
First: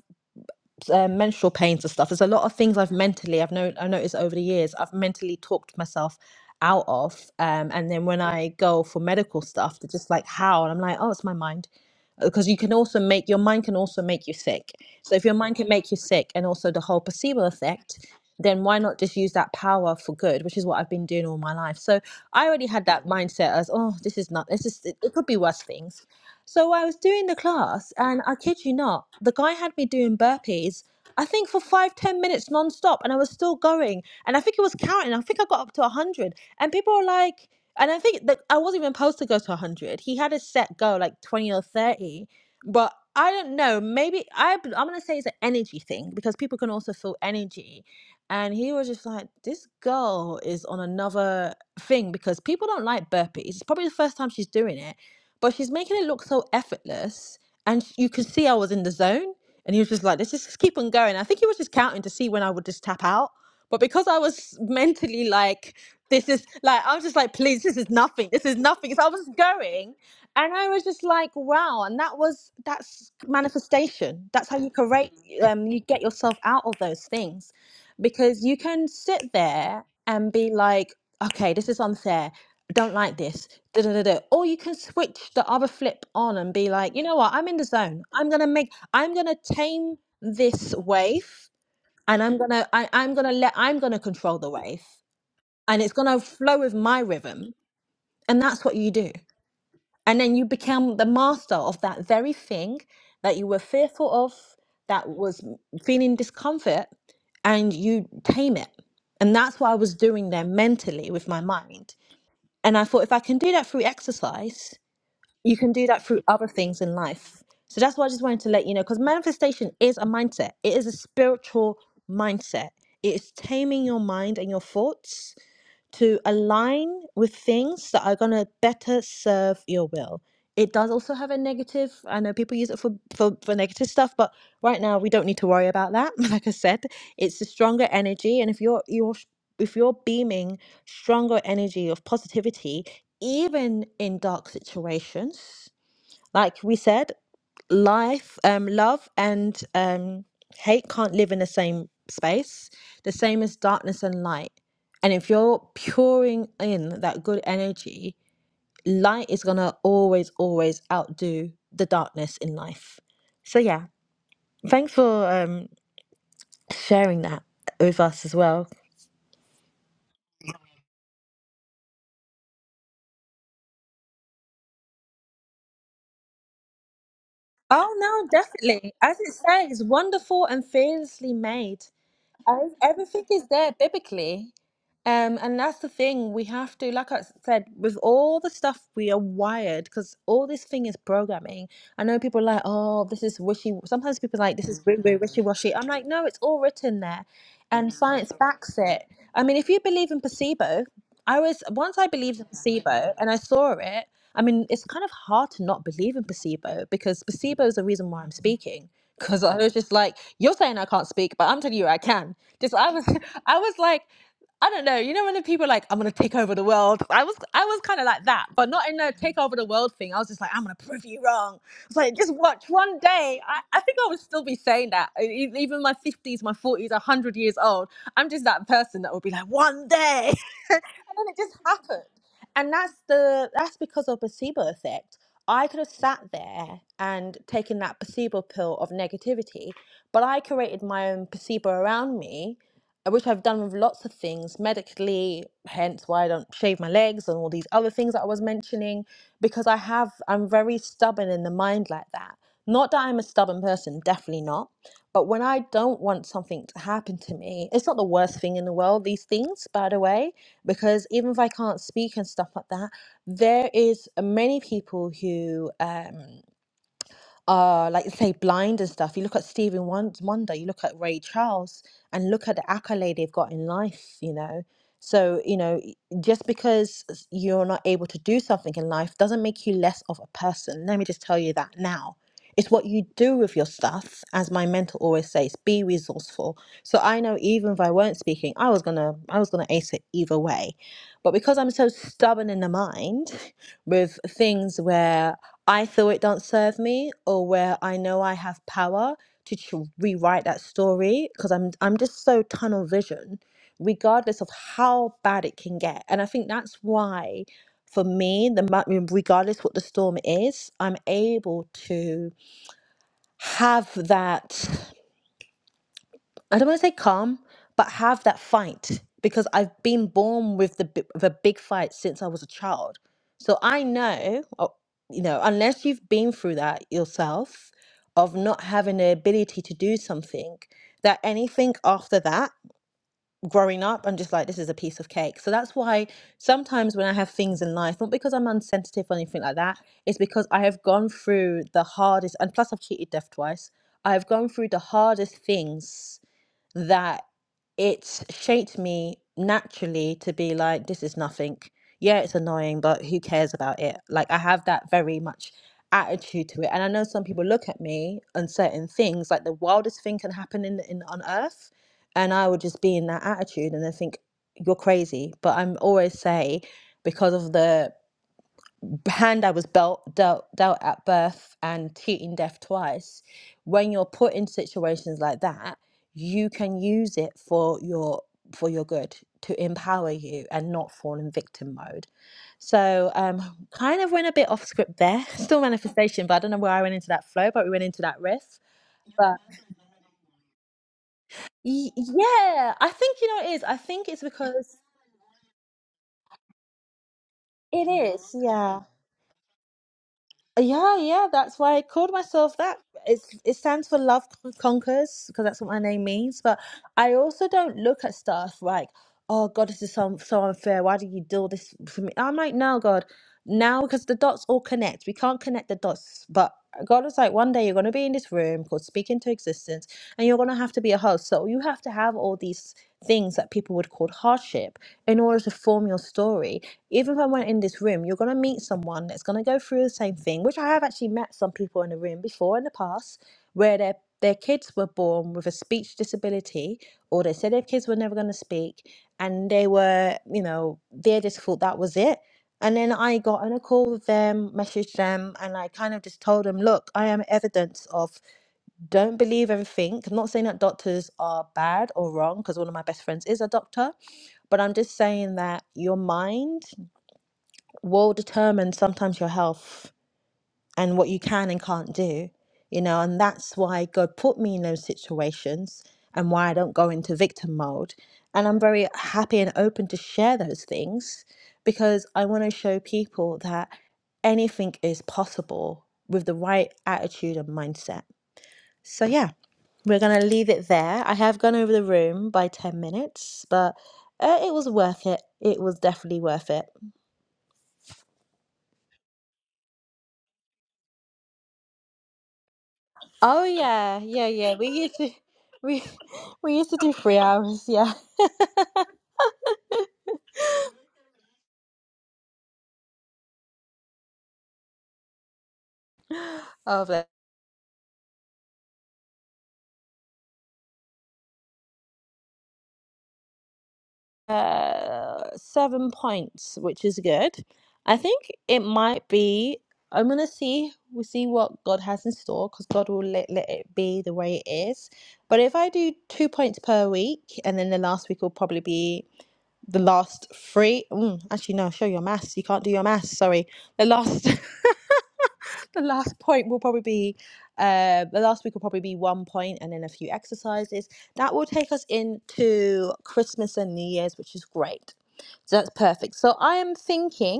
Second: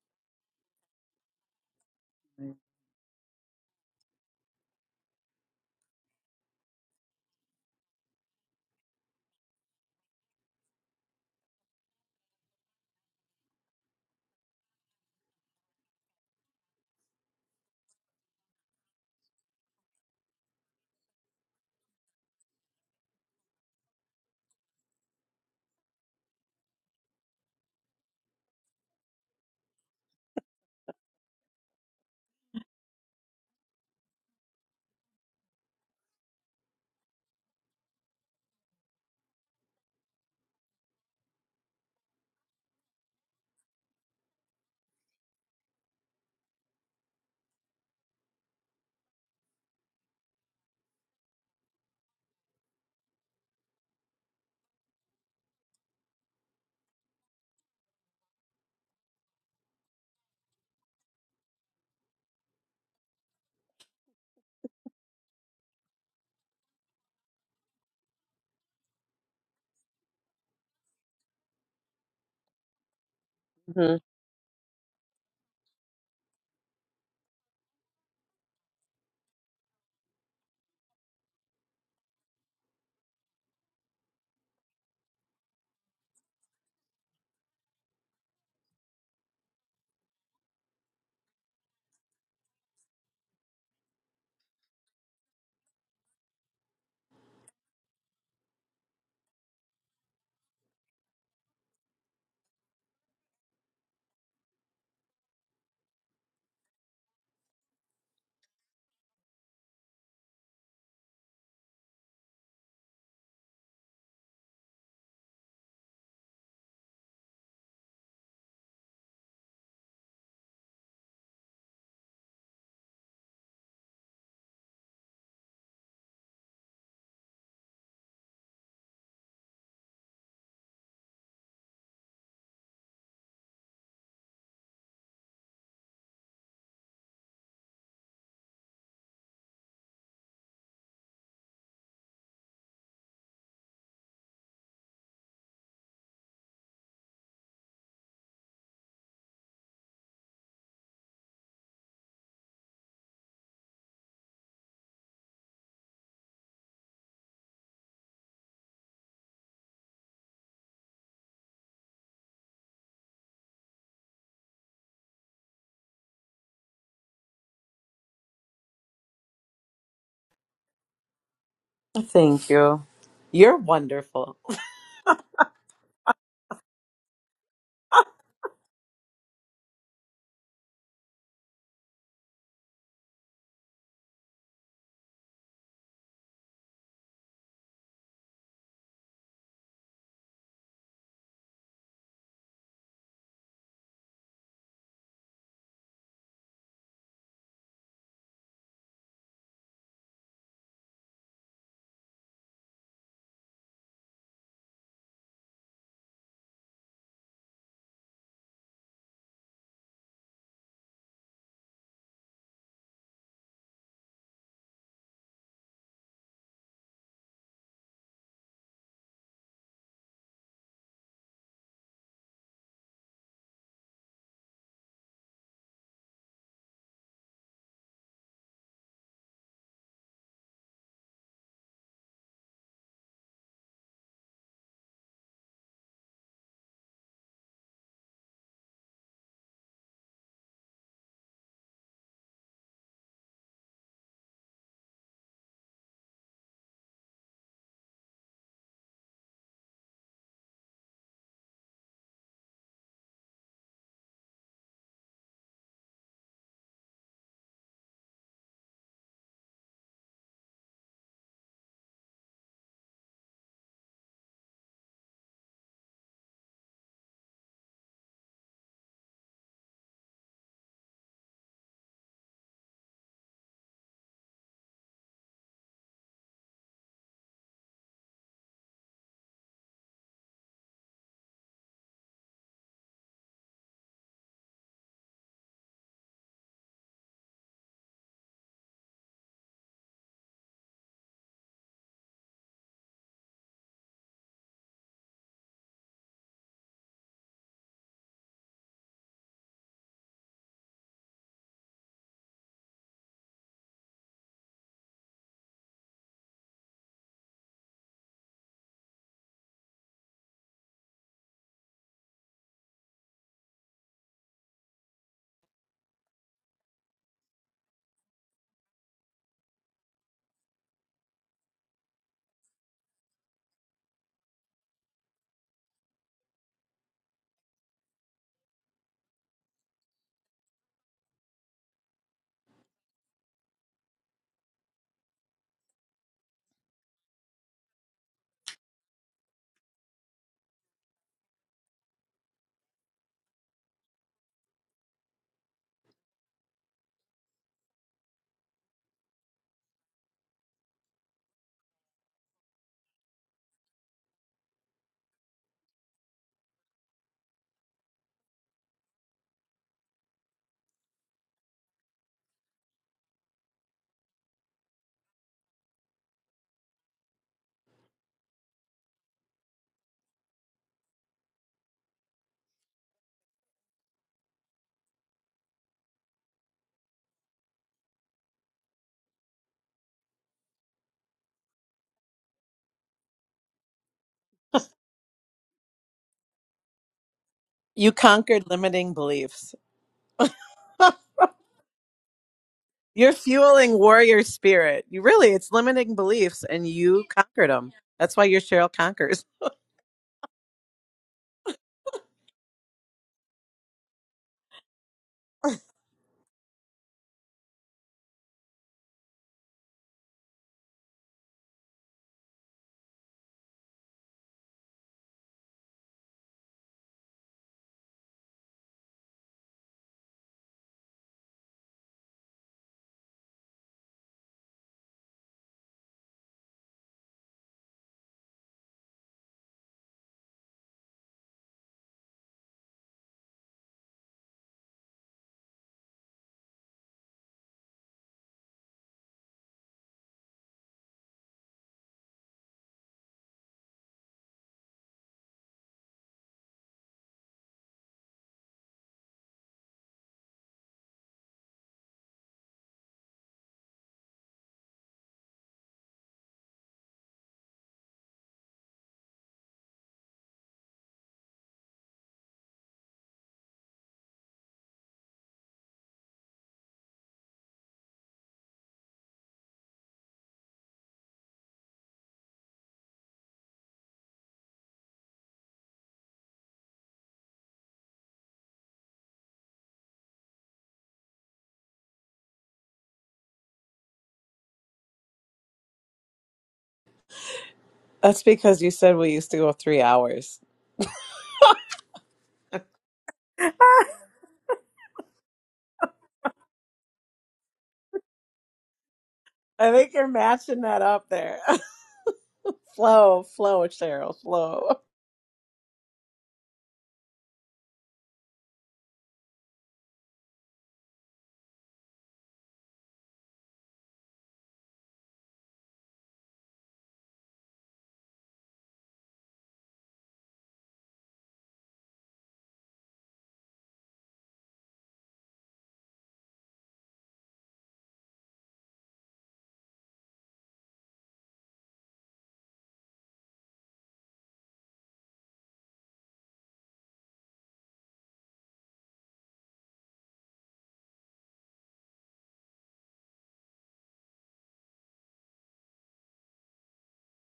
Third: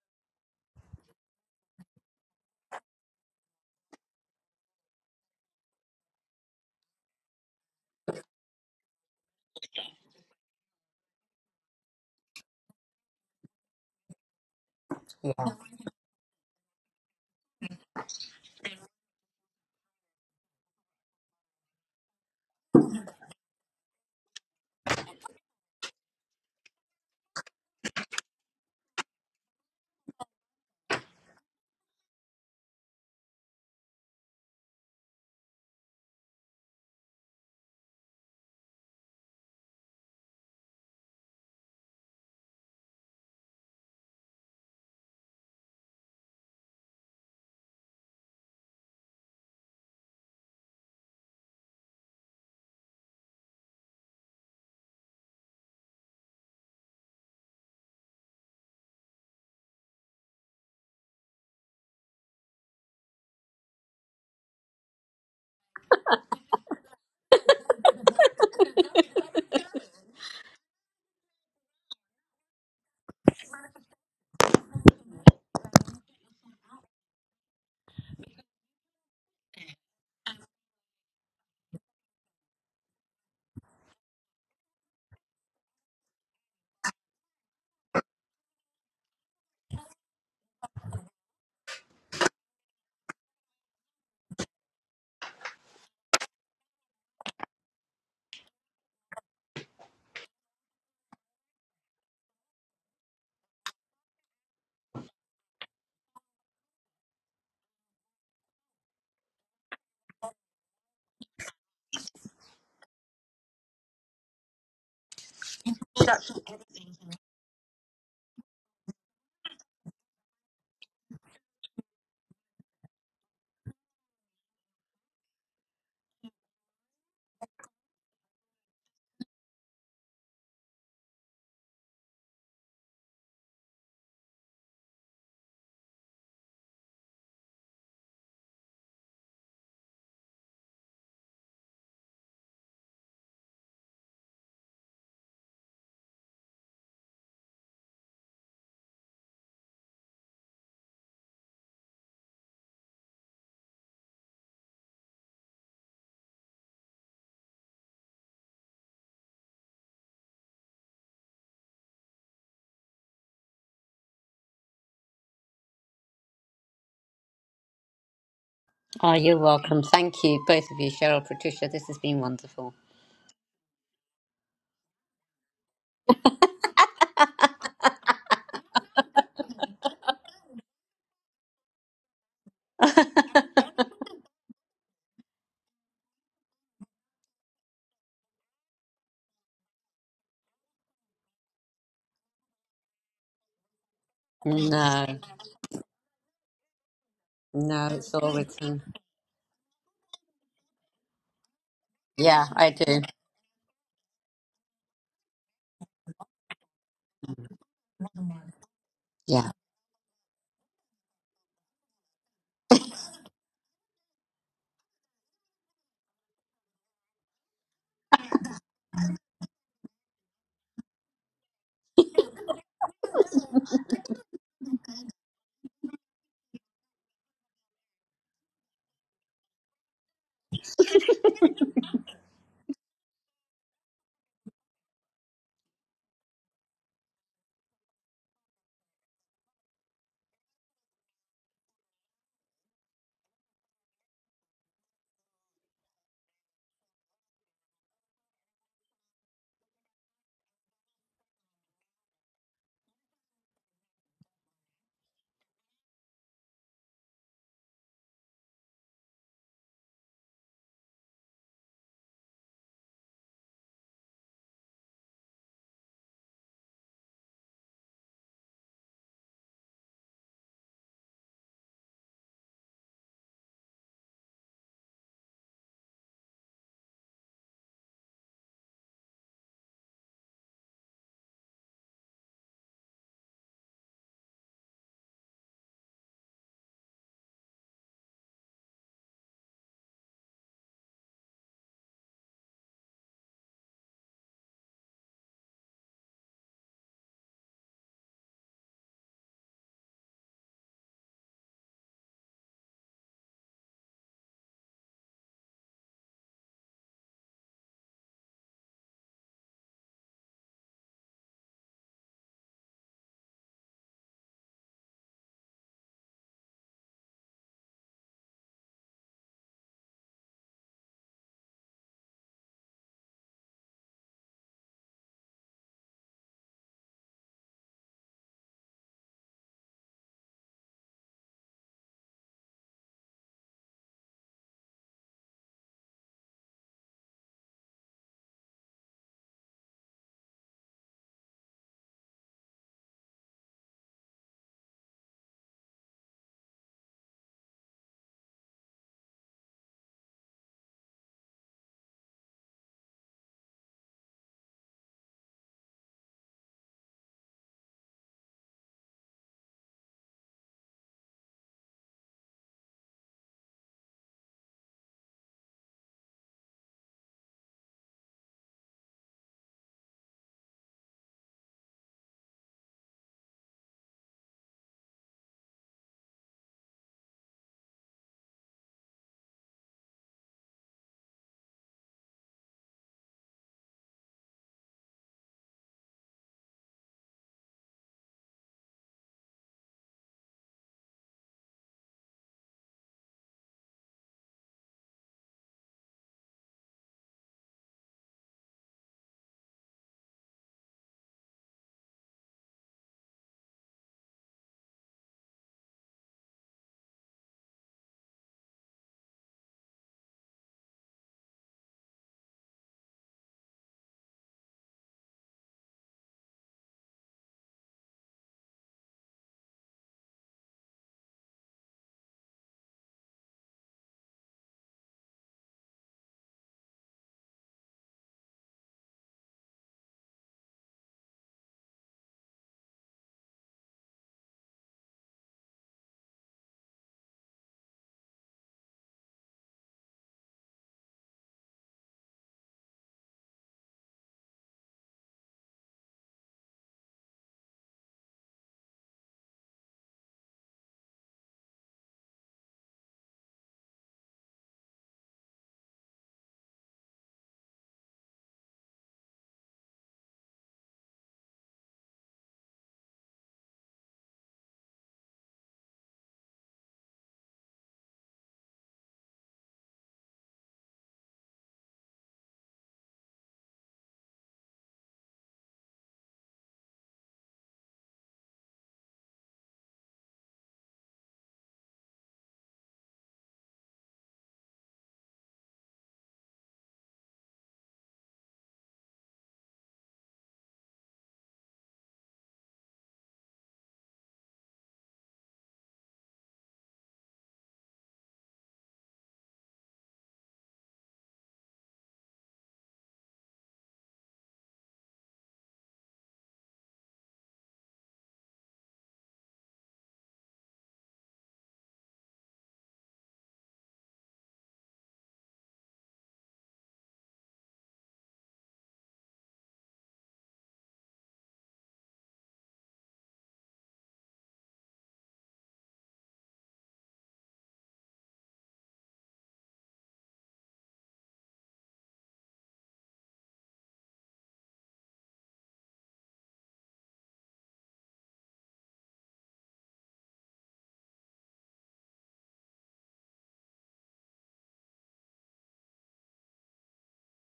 Speaker 1: uh, menstrual pains and stuff. There's a lot of things I've mentally I've known I noticed over the years. I've mentally talked myself out of, um, and then when I go for medical stuff, they're just like how, and I'm like, oh, it's my mind, because you can also make your mind can also make you sick. So if your mind can make you sick, and also the whole placebo effect. Then why not just use that power for good, which is what I've been doing all my life. So I already had that mindset as, oh, this is not, this is, it, it could be worse things so I was doing the class, and I kid you not, the guy had me doing burpees. I think for five, ten minutes non-stop, and I was still going. And I think it was counting. I think I got up to one hundred, and people were like, and I think that I wasn't even supposed to go to one hundred. He had a set goal, like twenty or thirty, but I don't know. Maybe I. i b- I'm gonna say it's an energy thing because people can also feel energy. And he was just like, this girl is on another thing because people don't like burpees. It's probably the first time she's doing it but she's making it look so effortless. And you could see I was in the zone. And he was just like, let's just keep on going. I think he was just counting to see when I would just tap out. But because I was mentally like, this is like, I was just like, please, this is nothing. This is nothing. So I was going. And I was just like, wow. And that was, that's
Speaker 2: Mhm.
Speaker 1: manifestation. That's how you correct, um, you get yourself out of those things. Because you can sit there and be like, okay, this is unfair don't like this. Da, da, da, da. Or you can switch the other flip on and be like, you know what? I'm in the zone. I'm gonna make. I'm gonna tame this wave, and I'm gonna. I, I'm gonna let. I'm gonna control the wave, and it's gonna flow with my rhythm. And that's what you do. And then you become the master of that very thing that you were fearful of, that was feeling discomfort, and you tame it. And that's what I was doing there mentally with my mind. And I thought, if I can do that through exercise, you can do that through other things in life. So that's why I just wanted to let you know because manifestation is a mindset, it is a spiritual mindset. It is taming your mind and your thoughts to align with things that are going to better serve your will. It does also have a negative. I know people use it for, for, for negative stuff, but right now we don't need to worry about that. Like I said, it's a stronger energy, and if you're you're if you're beaming stronger energy of positivity, even in dark situations, like we said, life, um, love and um, hate can't live in the same space, the same as darkness and light. And if you're pouring in that good energy, light is going to always, always outdo the darkness in life. So, yeah, thanks for um, sharing that with us as well.
Speaker 3: Oh, you're welcome. Thank you, both of you, Cheryl, Patricia. This has been
Speaker 2: Thank
Speaker 3: wonderful.
Speaker 2: you. You're wonderful.
Speaker 1: Oh, no, definitely. As it says, wonderful and fearlessly made. I, everything is there biblically. Um, and that's the thing we have to, like I said, with all the stuff we are wired, because all this thing is programming. I know people are like, oh, this is wishy. Sometimes people are like, this is wi-
Speaker 3: no,
Speaker 1: wi- wishy-washy. I'm like, no, it's all written there,
Speaker 3: no,
Speaker 1: and
Speaker 3: it's
Speaker 1: science
Speaker 3: all
Speaker 1: backs
Speaker 3: written.
Speaker 1: it. I mean, if you believe in placebo, I was once I believed
Speaker 3: Yeah,
Speaker 1: in
Speaker 3: I do.
Speaker 1: placebo, and I saw it. I mean, it's kind of hard to not believe in placebo because placebo is the reason why I'm speaking.
Speaker 3: Yeah.
Speaker 1: Cause I was just like, you're saying I can't speak, but I'm telling you I can. Just I was I was like, I don't know, you know when the people are like, I'm gonna take over the world. I was I was kinda like that, but not in a take over the world thing. I was just like, I'm gonna prove you wrong. I was like, just watch one day. I, I think I would still be saying that. E- e- Even my fifties, my forties, a hundred years old. I'm just that person that would be like, one day and then it just happened and that's the that's because of placebo effect i could have sat there and taken that placebo pill of negativity but i created my own placebo around me uh, which i've done with lots of things medically hence why i don't shave my legs and all these other things that i was mentioning because i have i'm very stubborn in the mind like that not that i'm a stubborn person definitely not but when i don't want something to happen to me it's not the worst thing in the world these things by the way because even if I can't speak and stuff like that, there is many people who. Um, uh like say blind and stuff you look at Stevie Won- Wonder you look at Ray Charles and look at the accolade they've got in life you know so you know y- just because s- you're not able to do something in life doesn't make you less of a person let me just tell you that now it's what you do with your stuff as my mentor always says be resourceful so I know even if I weren't speaking I was gonna I was gonna ace it either way but because I'm so stubborn in the mind with things where I feel it don't serve me or where I know I have power to ch- rewrite that story because I'm I'm just so tunnel vision regardless of how bad it can get and I think that's why for me the mu- regardless what the storm is I'm able to have that I don't want to say calm, but have that fight because I've been born with the bi- with a big fight since I was a child. So I know, uh, you know, unless you've been through that yourself, of not having the ability to do something, that anything after that, growing up, I'm just like, this is a piece of cake. So that's why sometimes when I have things in life, not because I'm unsensitive or anything like that, it's because I have gone through the hardest, and plus I've cheated death twice. I have gone through the hardest things that it's shaped me naturally to be like, this is nothing. Yeah, it's annoying, but who cares about it? Like, I have that very much attitude to it. And I know some people look at me on certain things, like the wildest thing can happen in, in on earth. And I would just be in that attitude and they think, you're crazy. But I'm always say, because of the hand I was belt, dealt, dealt at birth and treating death twice, when you're put in situations like that, you can use it for your for your good to empower you and not fall in victim mode. So um kind of went a bit off script there. Still manifestation, but I don't know where I went into that flow, but we went
Speaker 2: You
Speaker 1: into that
Speaker 2: conquered
Speaker 1: riff.
Speaker 2: limiting
Speaker 1: But
Speaker 2: beliefs.
Speaker 1: y- yeah, I
Speaker 2: You're
Speaker 1: think you know it is. I
Speaker 2: fueling
Speaker 1: think it's
Speaker 2: warrior
Speaker 1: because
Speaker 2: spirit. You really, it's limiting beliefs, and you conquered them.
Speaker 1: it
Speaker 2: That's why
Speaker 1: is.
Speaker 2: you're Cheryl
Speaker 1: Yeah.
Speaker 2: conquers.
Speaker 1: Yeah, yeah, that's why I called myself that. It's it stands for love Con- conquers because that's what my name means. But I also don't look at stuff like, oh God, this is so so unfair. Why do you do this for me? I'm like, no, God, now because the dots all connect. We can't connect the dots, but God was like, one day you're gonna be in this room called Speak into Existence, and you're gonna have to be a host. So you have to have all these things that people would call hardship in order to form your story even if I went in this room, you're gonna meet someone that's gonna go through the same thing, which I have actually met some people in the room before in the past where their their kids were born with a speech disability, or they said their kids were never gonna speak, and they were, you know, they just thought that was it. And then I got on a call with them, messaged them, and I kind of just told them, look, I am evidence of don't believe everything. I'm not saying that doctors are bad or wrong, because one of my best friends is a doctor, but I'm just saying that your mind will determine sometimes your health and what you can and can't do, you know, and that's why God put me in those situations and why I don't go into victim mode. And I'm very happy and open to share those things because I want to show people that anything is possible with the right attitude and mindset. So, yeah, we're going to leave it there. I have gone over the room by 10 minutes, but uh, it was worth it. It was definitely worth it.
Speaker 2: That's because you said we used to go three hours.
Speaker 1: Oh yeah, yeah, yeah. We used to we we used to do three hours, yeah.
Speaker 2: I think you're matching that up there. flow, flow, Cheryl, flow.
Speaker 1: Of it. Uh seven points, which is good. I think it might be I'm gonna see we see what God has in store because God will let, let it be the way it is. But if I do two points per week and then the last week will probably be the last three mm, actually no, show your maths. You can't do your maths, sorry. The last the last point will probably be uh, the last week will probably be one point and then a few exercises. That will take us into Christmas and New Year's, which is great. So that's perfect. So I am thinking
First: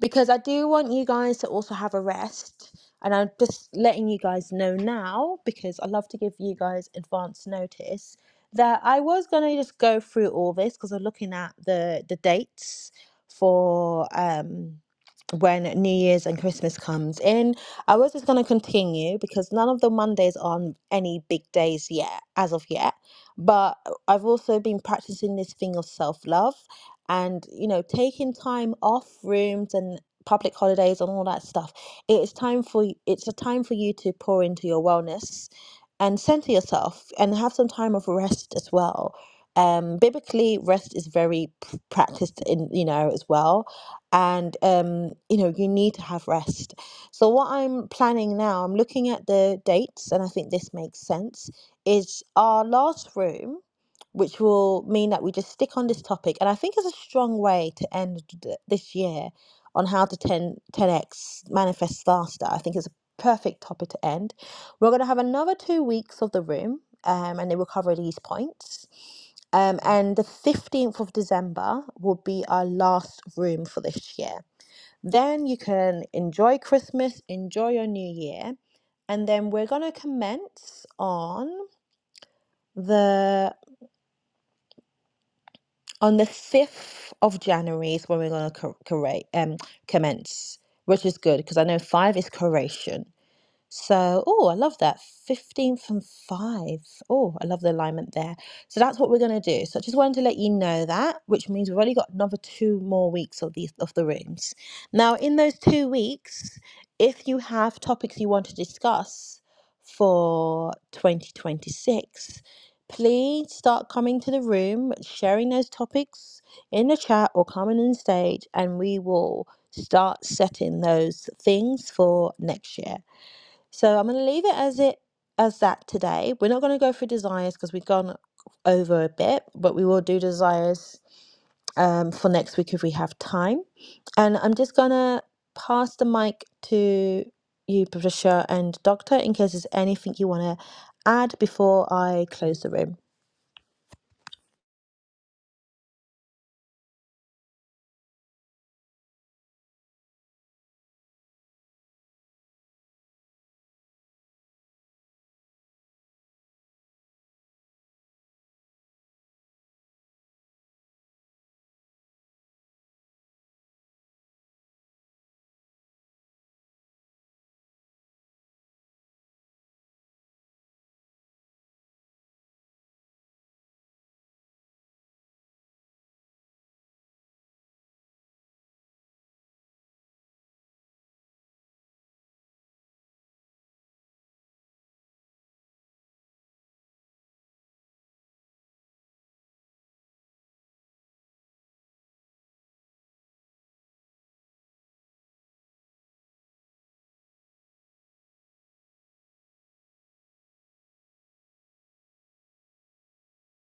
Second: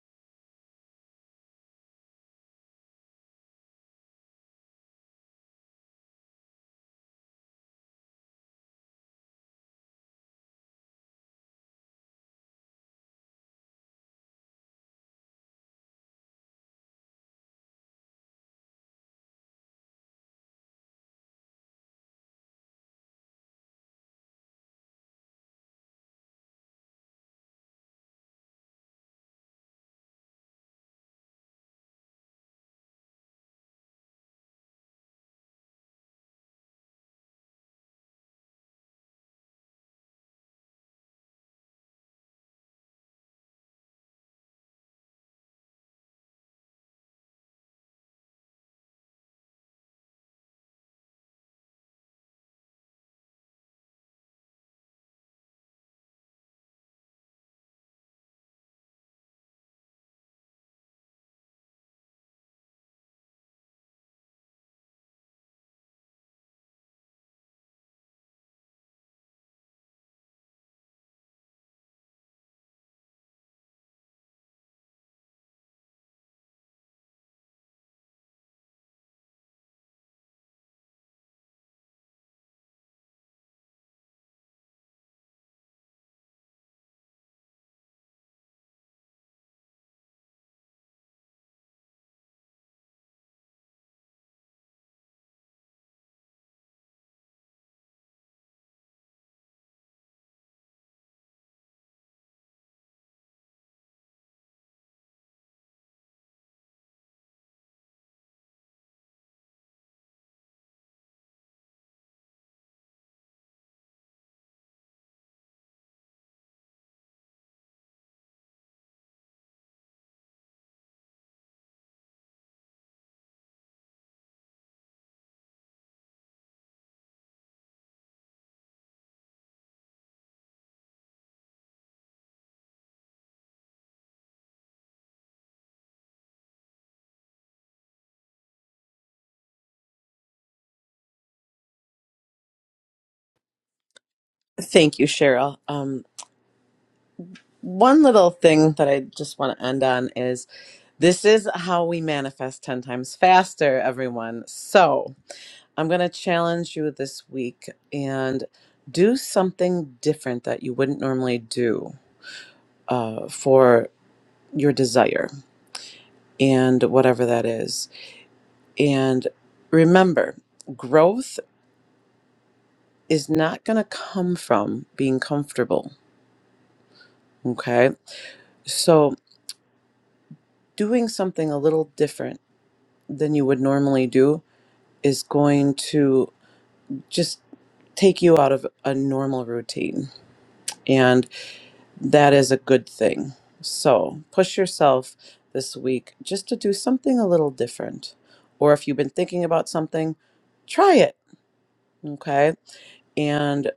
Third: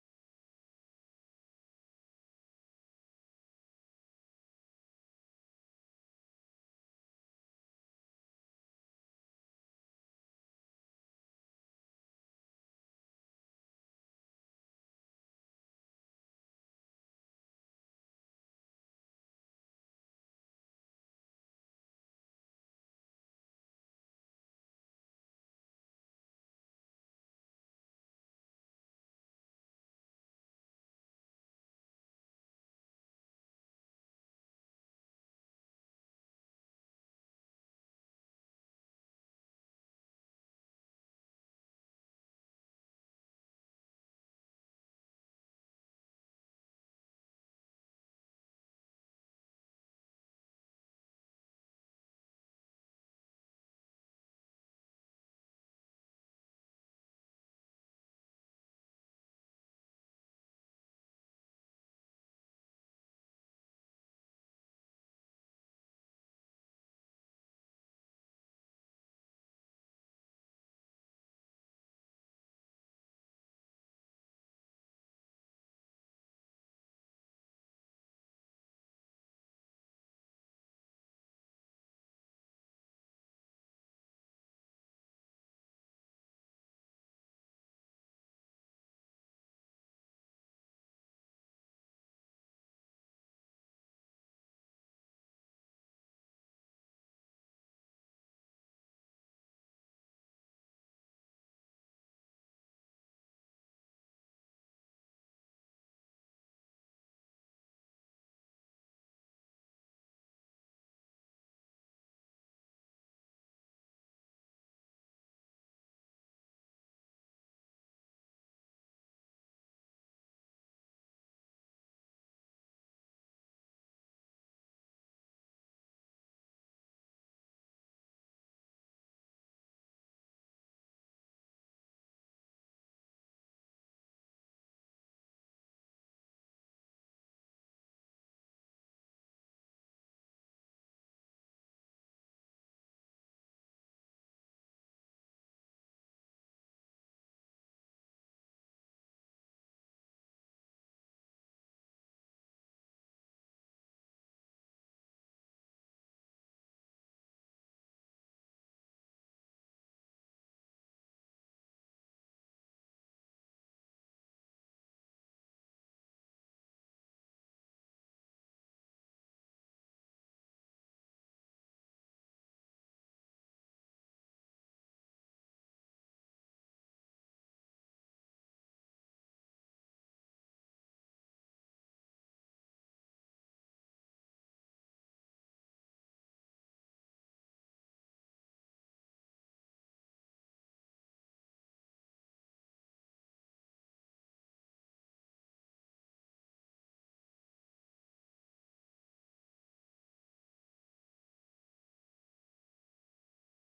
Speaker 1: because I do want you guys to also have a rest. And I'm just letting you guys know now because I love to give you guys advance notice that I was gonna just go through all this because I'm looking at the the dates for um when New Year's and Christmas comes in. I was just gonna continue because none of the Mondays are any big days yet as of yet. But I've also been practicing this thing of self love and you know taking time off rooms and public holidays and all that stuff it is time for y- it's a time for you to pour into your wellness and center yourself and have some time of rest as well um biblically rest is very p- practiced in you know as well and um you know you need to have rest so what i'm planning now i'm looking at the dates and i think this makes sense is our last room which will mean that we just stick on this topic. And I think it's a strong way to end th- this year on how to ten ten x manifest faster. I think it's a perfect topic to end. We're going to have another two weeks of the room, um, and they will cover these points. Um, and the 15th of December will be our last room for this year. Then you can enjoy Christmas, enjoy your new year. And then we're going to commence on the on the 5th of January is when we're going to cor- correct, um, commence, which is good because I know 5 is Croatian. So, oh, I love that. 15 from 5. Oh, I love the alignment there. So that's what we're going to do. So I just wanted to let you know that, which means we've only got another two more weeks of these of the rooms. Now, in those two weeks, if you have topics you want to discuss for 2026, please start coming to the room, sharing those topics in the chat or coming on stage, and we will start setting those things for next year. So I'm going to leave it as it as that today. We're not going to go through desires because we've gone over a bit, but we will do desires um, for next week if we have time. And I'm just going to pass the mic to you, Patricia and Doctor, in case there's anything you want to add before I close the room.
Speaker 2: Thank you, Cheryl. Um. One little thing that I just want to end on is this is how we manifest 10 times faster, everyone. So I'm going to challenge you this week and do something different that you wouldn't normally do uh, for your desire and whatever that is. And remember, growth is not going to come from being comfortable. Okay. So doing something a little different than you would normally do is going to just take you out of a normal routine. And that is a good thing. So push yourself this week just to do something a little different. Or if you've been thinking about something, try it. Okay. And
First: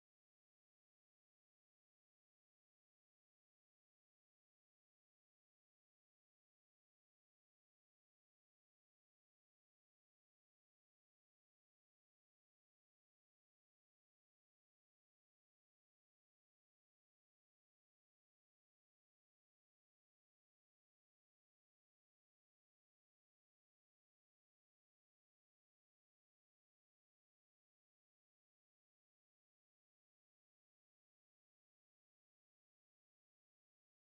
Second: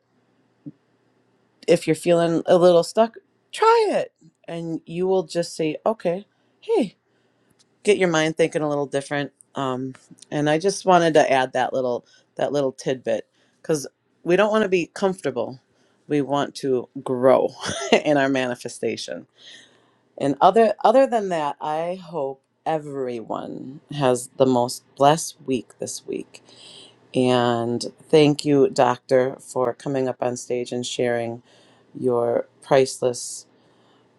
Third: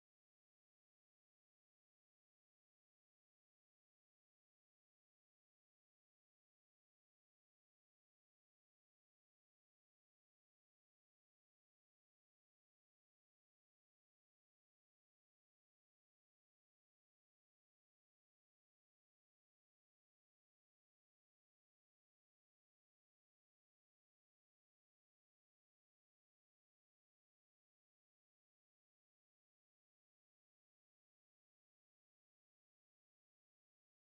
Speaker 2: if you're feeling a little stuck, try it. And you will just say, okay, hey, get your mind thinking a little different. Um, and I just wanted to add that little that little tidbit because we don't want to be comfortable. We want to grow in our manifestation. And other other than that, I hope everyone has the most blessed week this week. And thank you, Doctor, for coming up on stage and sharing your priceless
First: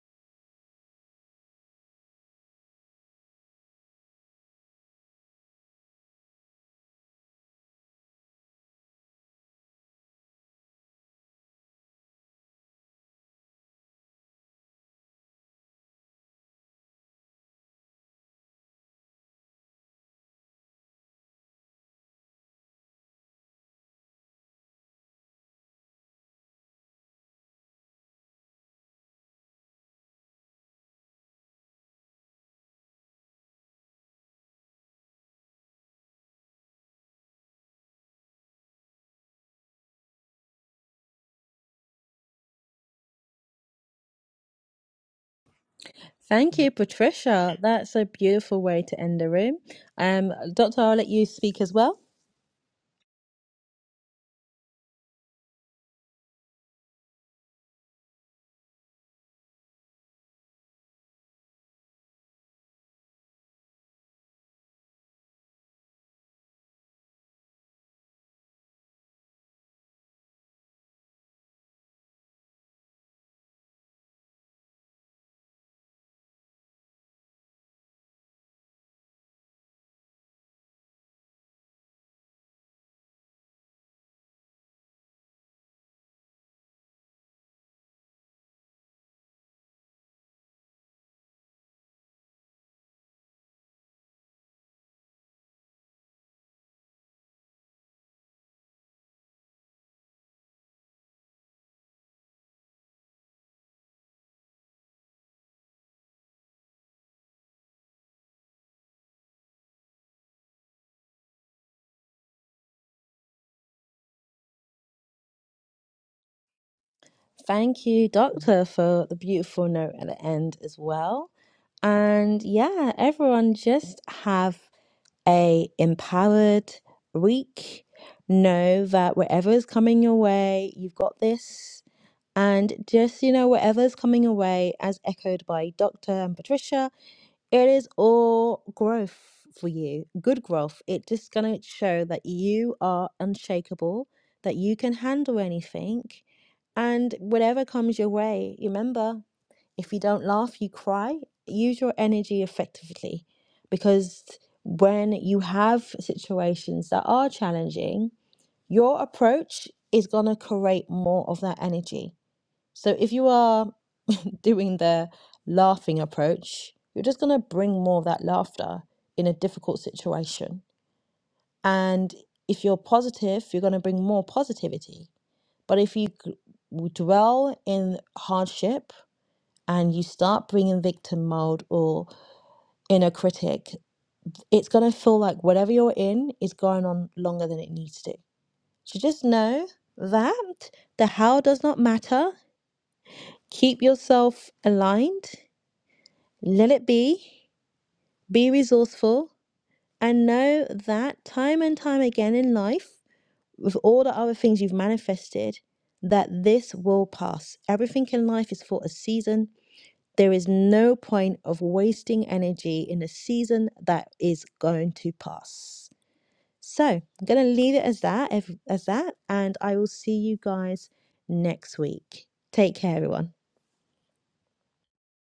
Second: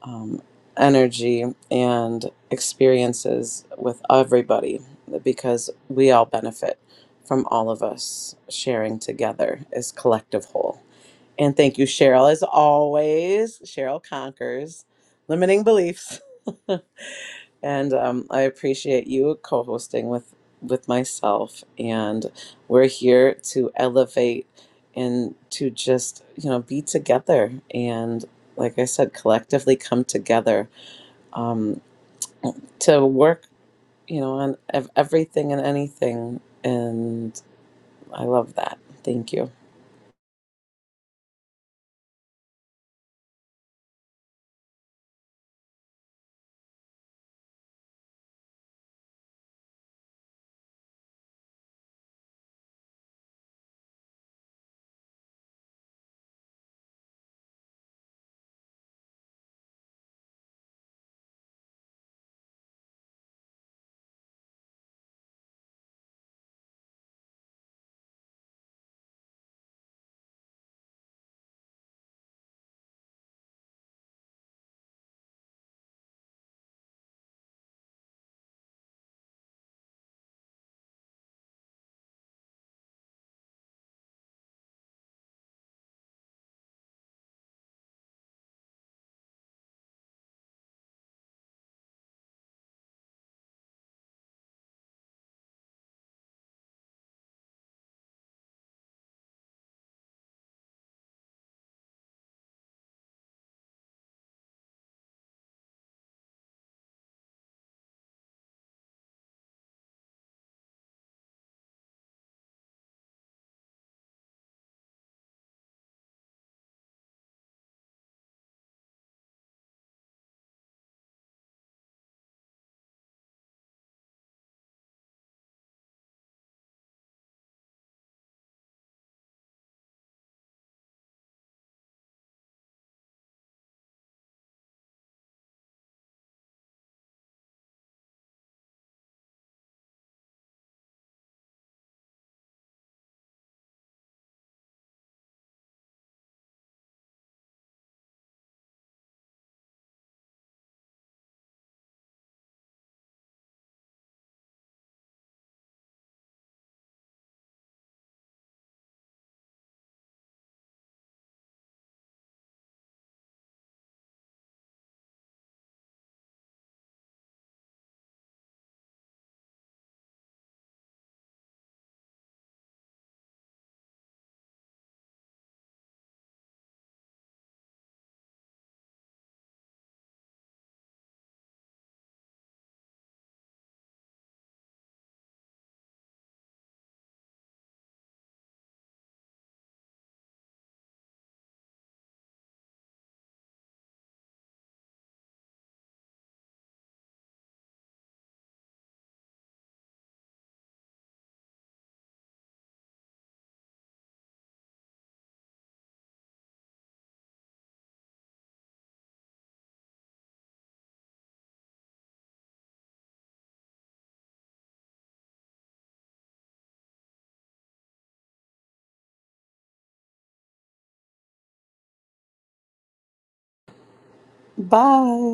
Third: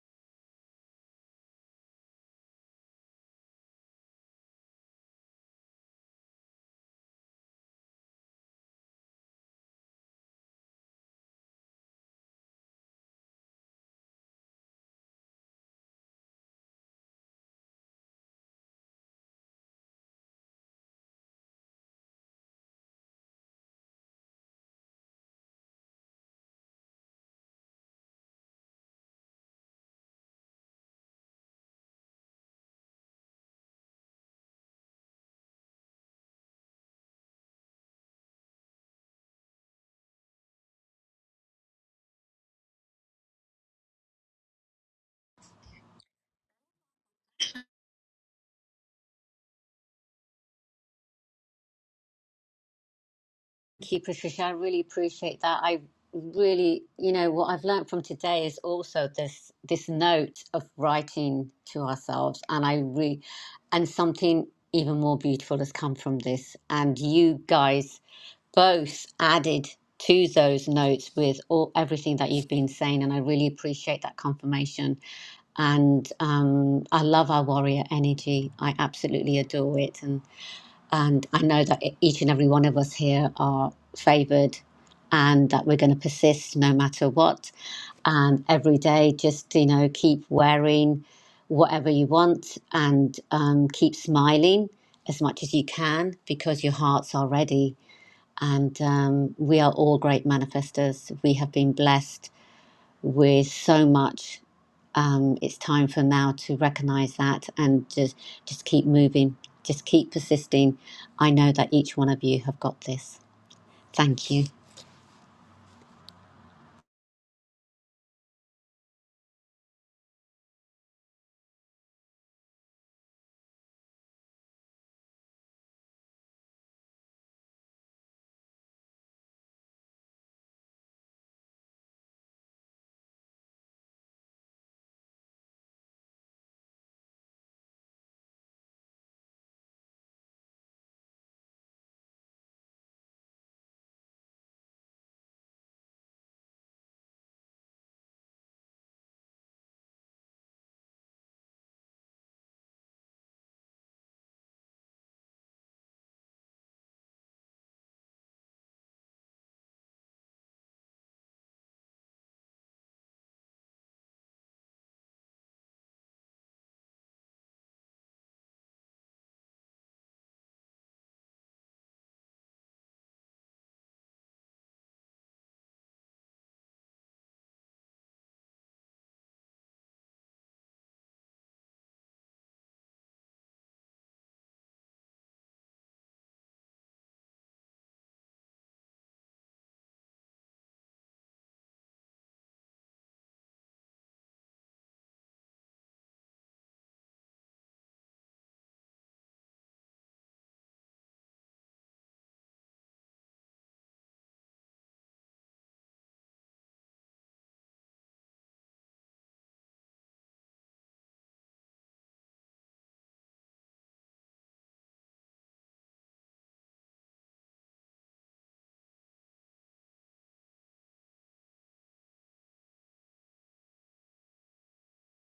Speaker 2: um, energy and experiences with everybody because we all benefit from all of us sharing together as collective whole. And thank you, Cheryl, as always. Cheryl conquers limiting beliefs. And um, I appreciate you co-hosting with with myself. And we're here to elevate and to just you know be together and like I said, collectively come together um, to work you know on ev- everything and anything. And I love that. Thank you.
Speaker 1: Thank you, Patricia. That's a beautiful way to end the room. Um, Doctor, I'll let you speak as well.
Speaker 3: Thank you, Patricia. I really appreciate that. I really, you know, what I've learned from today is also this this note of writing to ourselves, and I re, and something even more beautiful has come from this. And you guys both added to those notes with all everything that you've been saying, and I really appreciate that confirmation. And um, I love our warrior energy. I absolutely adore it, And. And I know that e-, each and every one of us here are favoured and that we're going to persist no matter what. And every day, just, you know, keep wearing whatever you want and um, keep smiling as much as you can because your hearts are ready. And um, we are all great manifestors. We have been blessed with so much um, it's time for now to recognize that and just just keep moving just keep persisting i know that each one of you have got this thank you
Speaker 1: Thank you, Doctor, for the beautiful note at the end as well. And yeah, everyone just have a empowered week. Know that whatever is coming your way, you've got this. And just, you know, whatever is coming your way, as echoed by Dr. and Patricia, it is all growth for you, good growth. It's just going to show that you are unshakable, that you can handle anything. And whatever comes your way, remember if you don't laugh, you cry. Use your energy effectively because when you have situations that are challenging, your approach is going to create more of that energy. So if you are doing the laughing approach, you're just going to bring more of that laughter in a difficult situation. And if you're positive, you're going to bring more positivity. But if you g- dwell in hardship, and you start bringing victim mode or inner critic, it's going to feel like whatever you're in is going on longer than it needs to. So just know that the how does not matter. Keep yourself aligned, let it be, be resourceful, and know that time and time again in life, with all the other things you've manifested, that this will pass. Everything in life is for a season There is no point of wasting energy in a season that is going to pass. So I'm going to leave it as that, as that, and I will see you guys next week. Take care, everyone.
Speaker 2: Bye.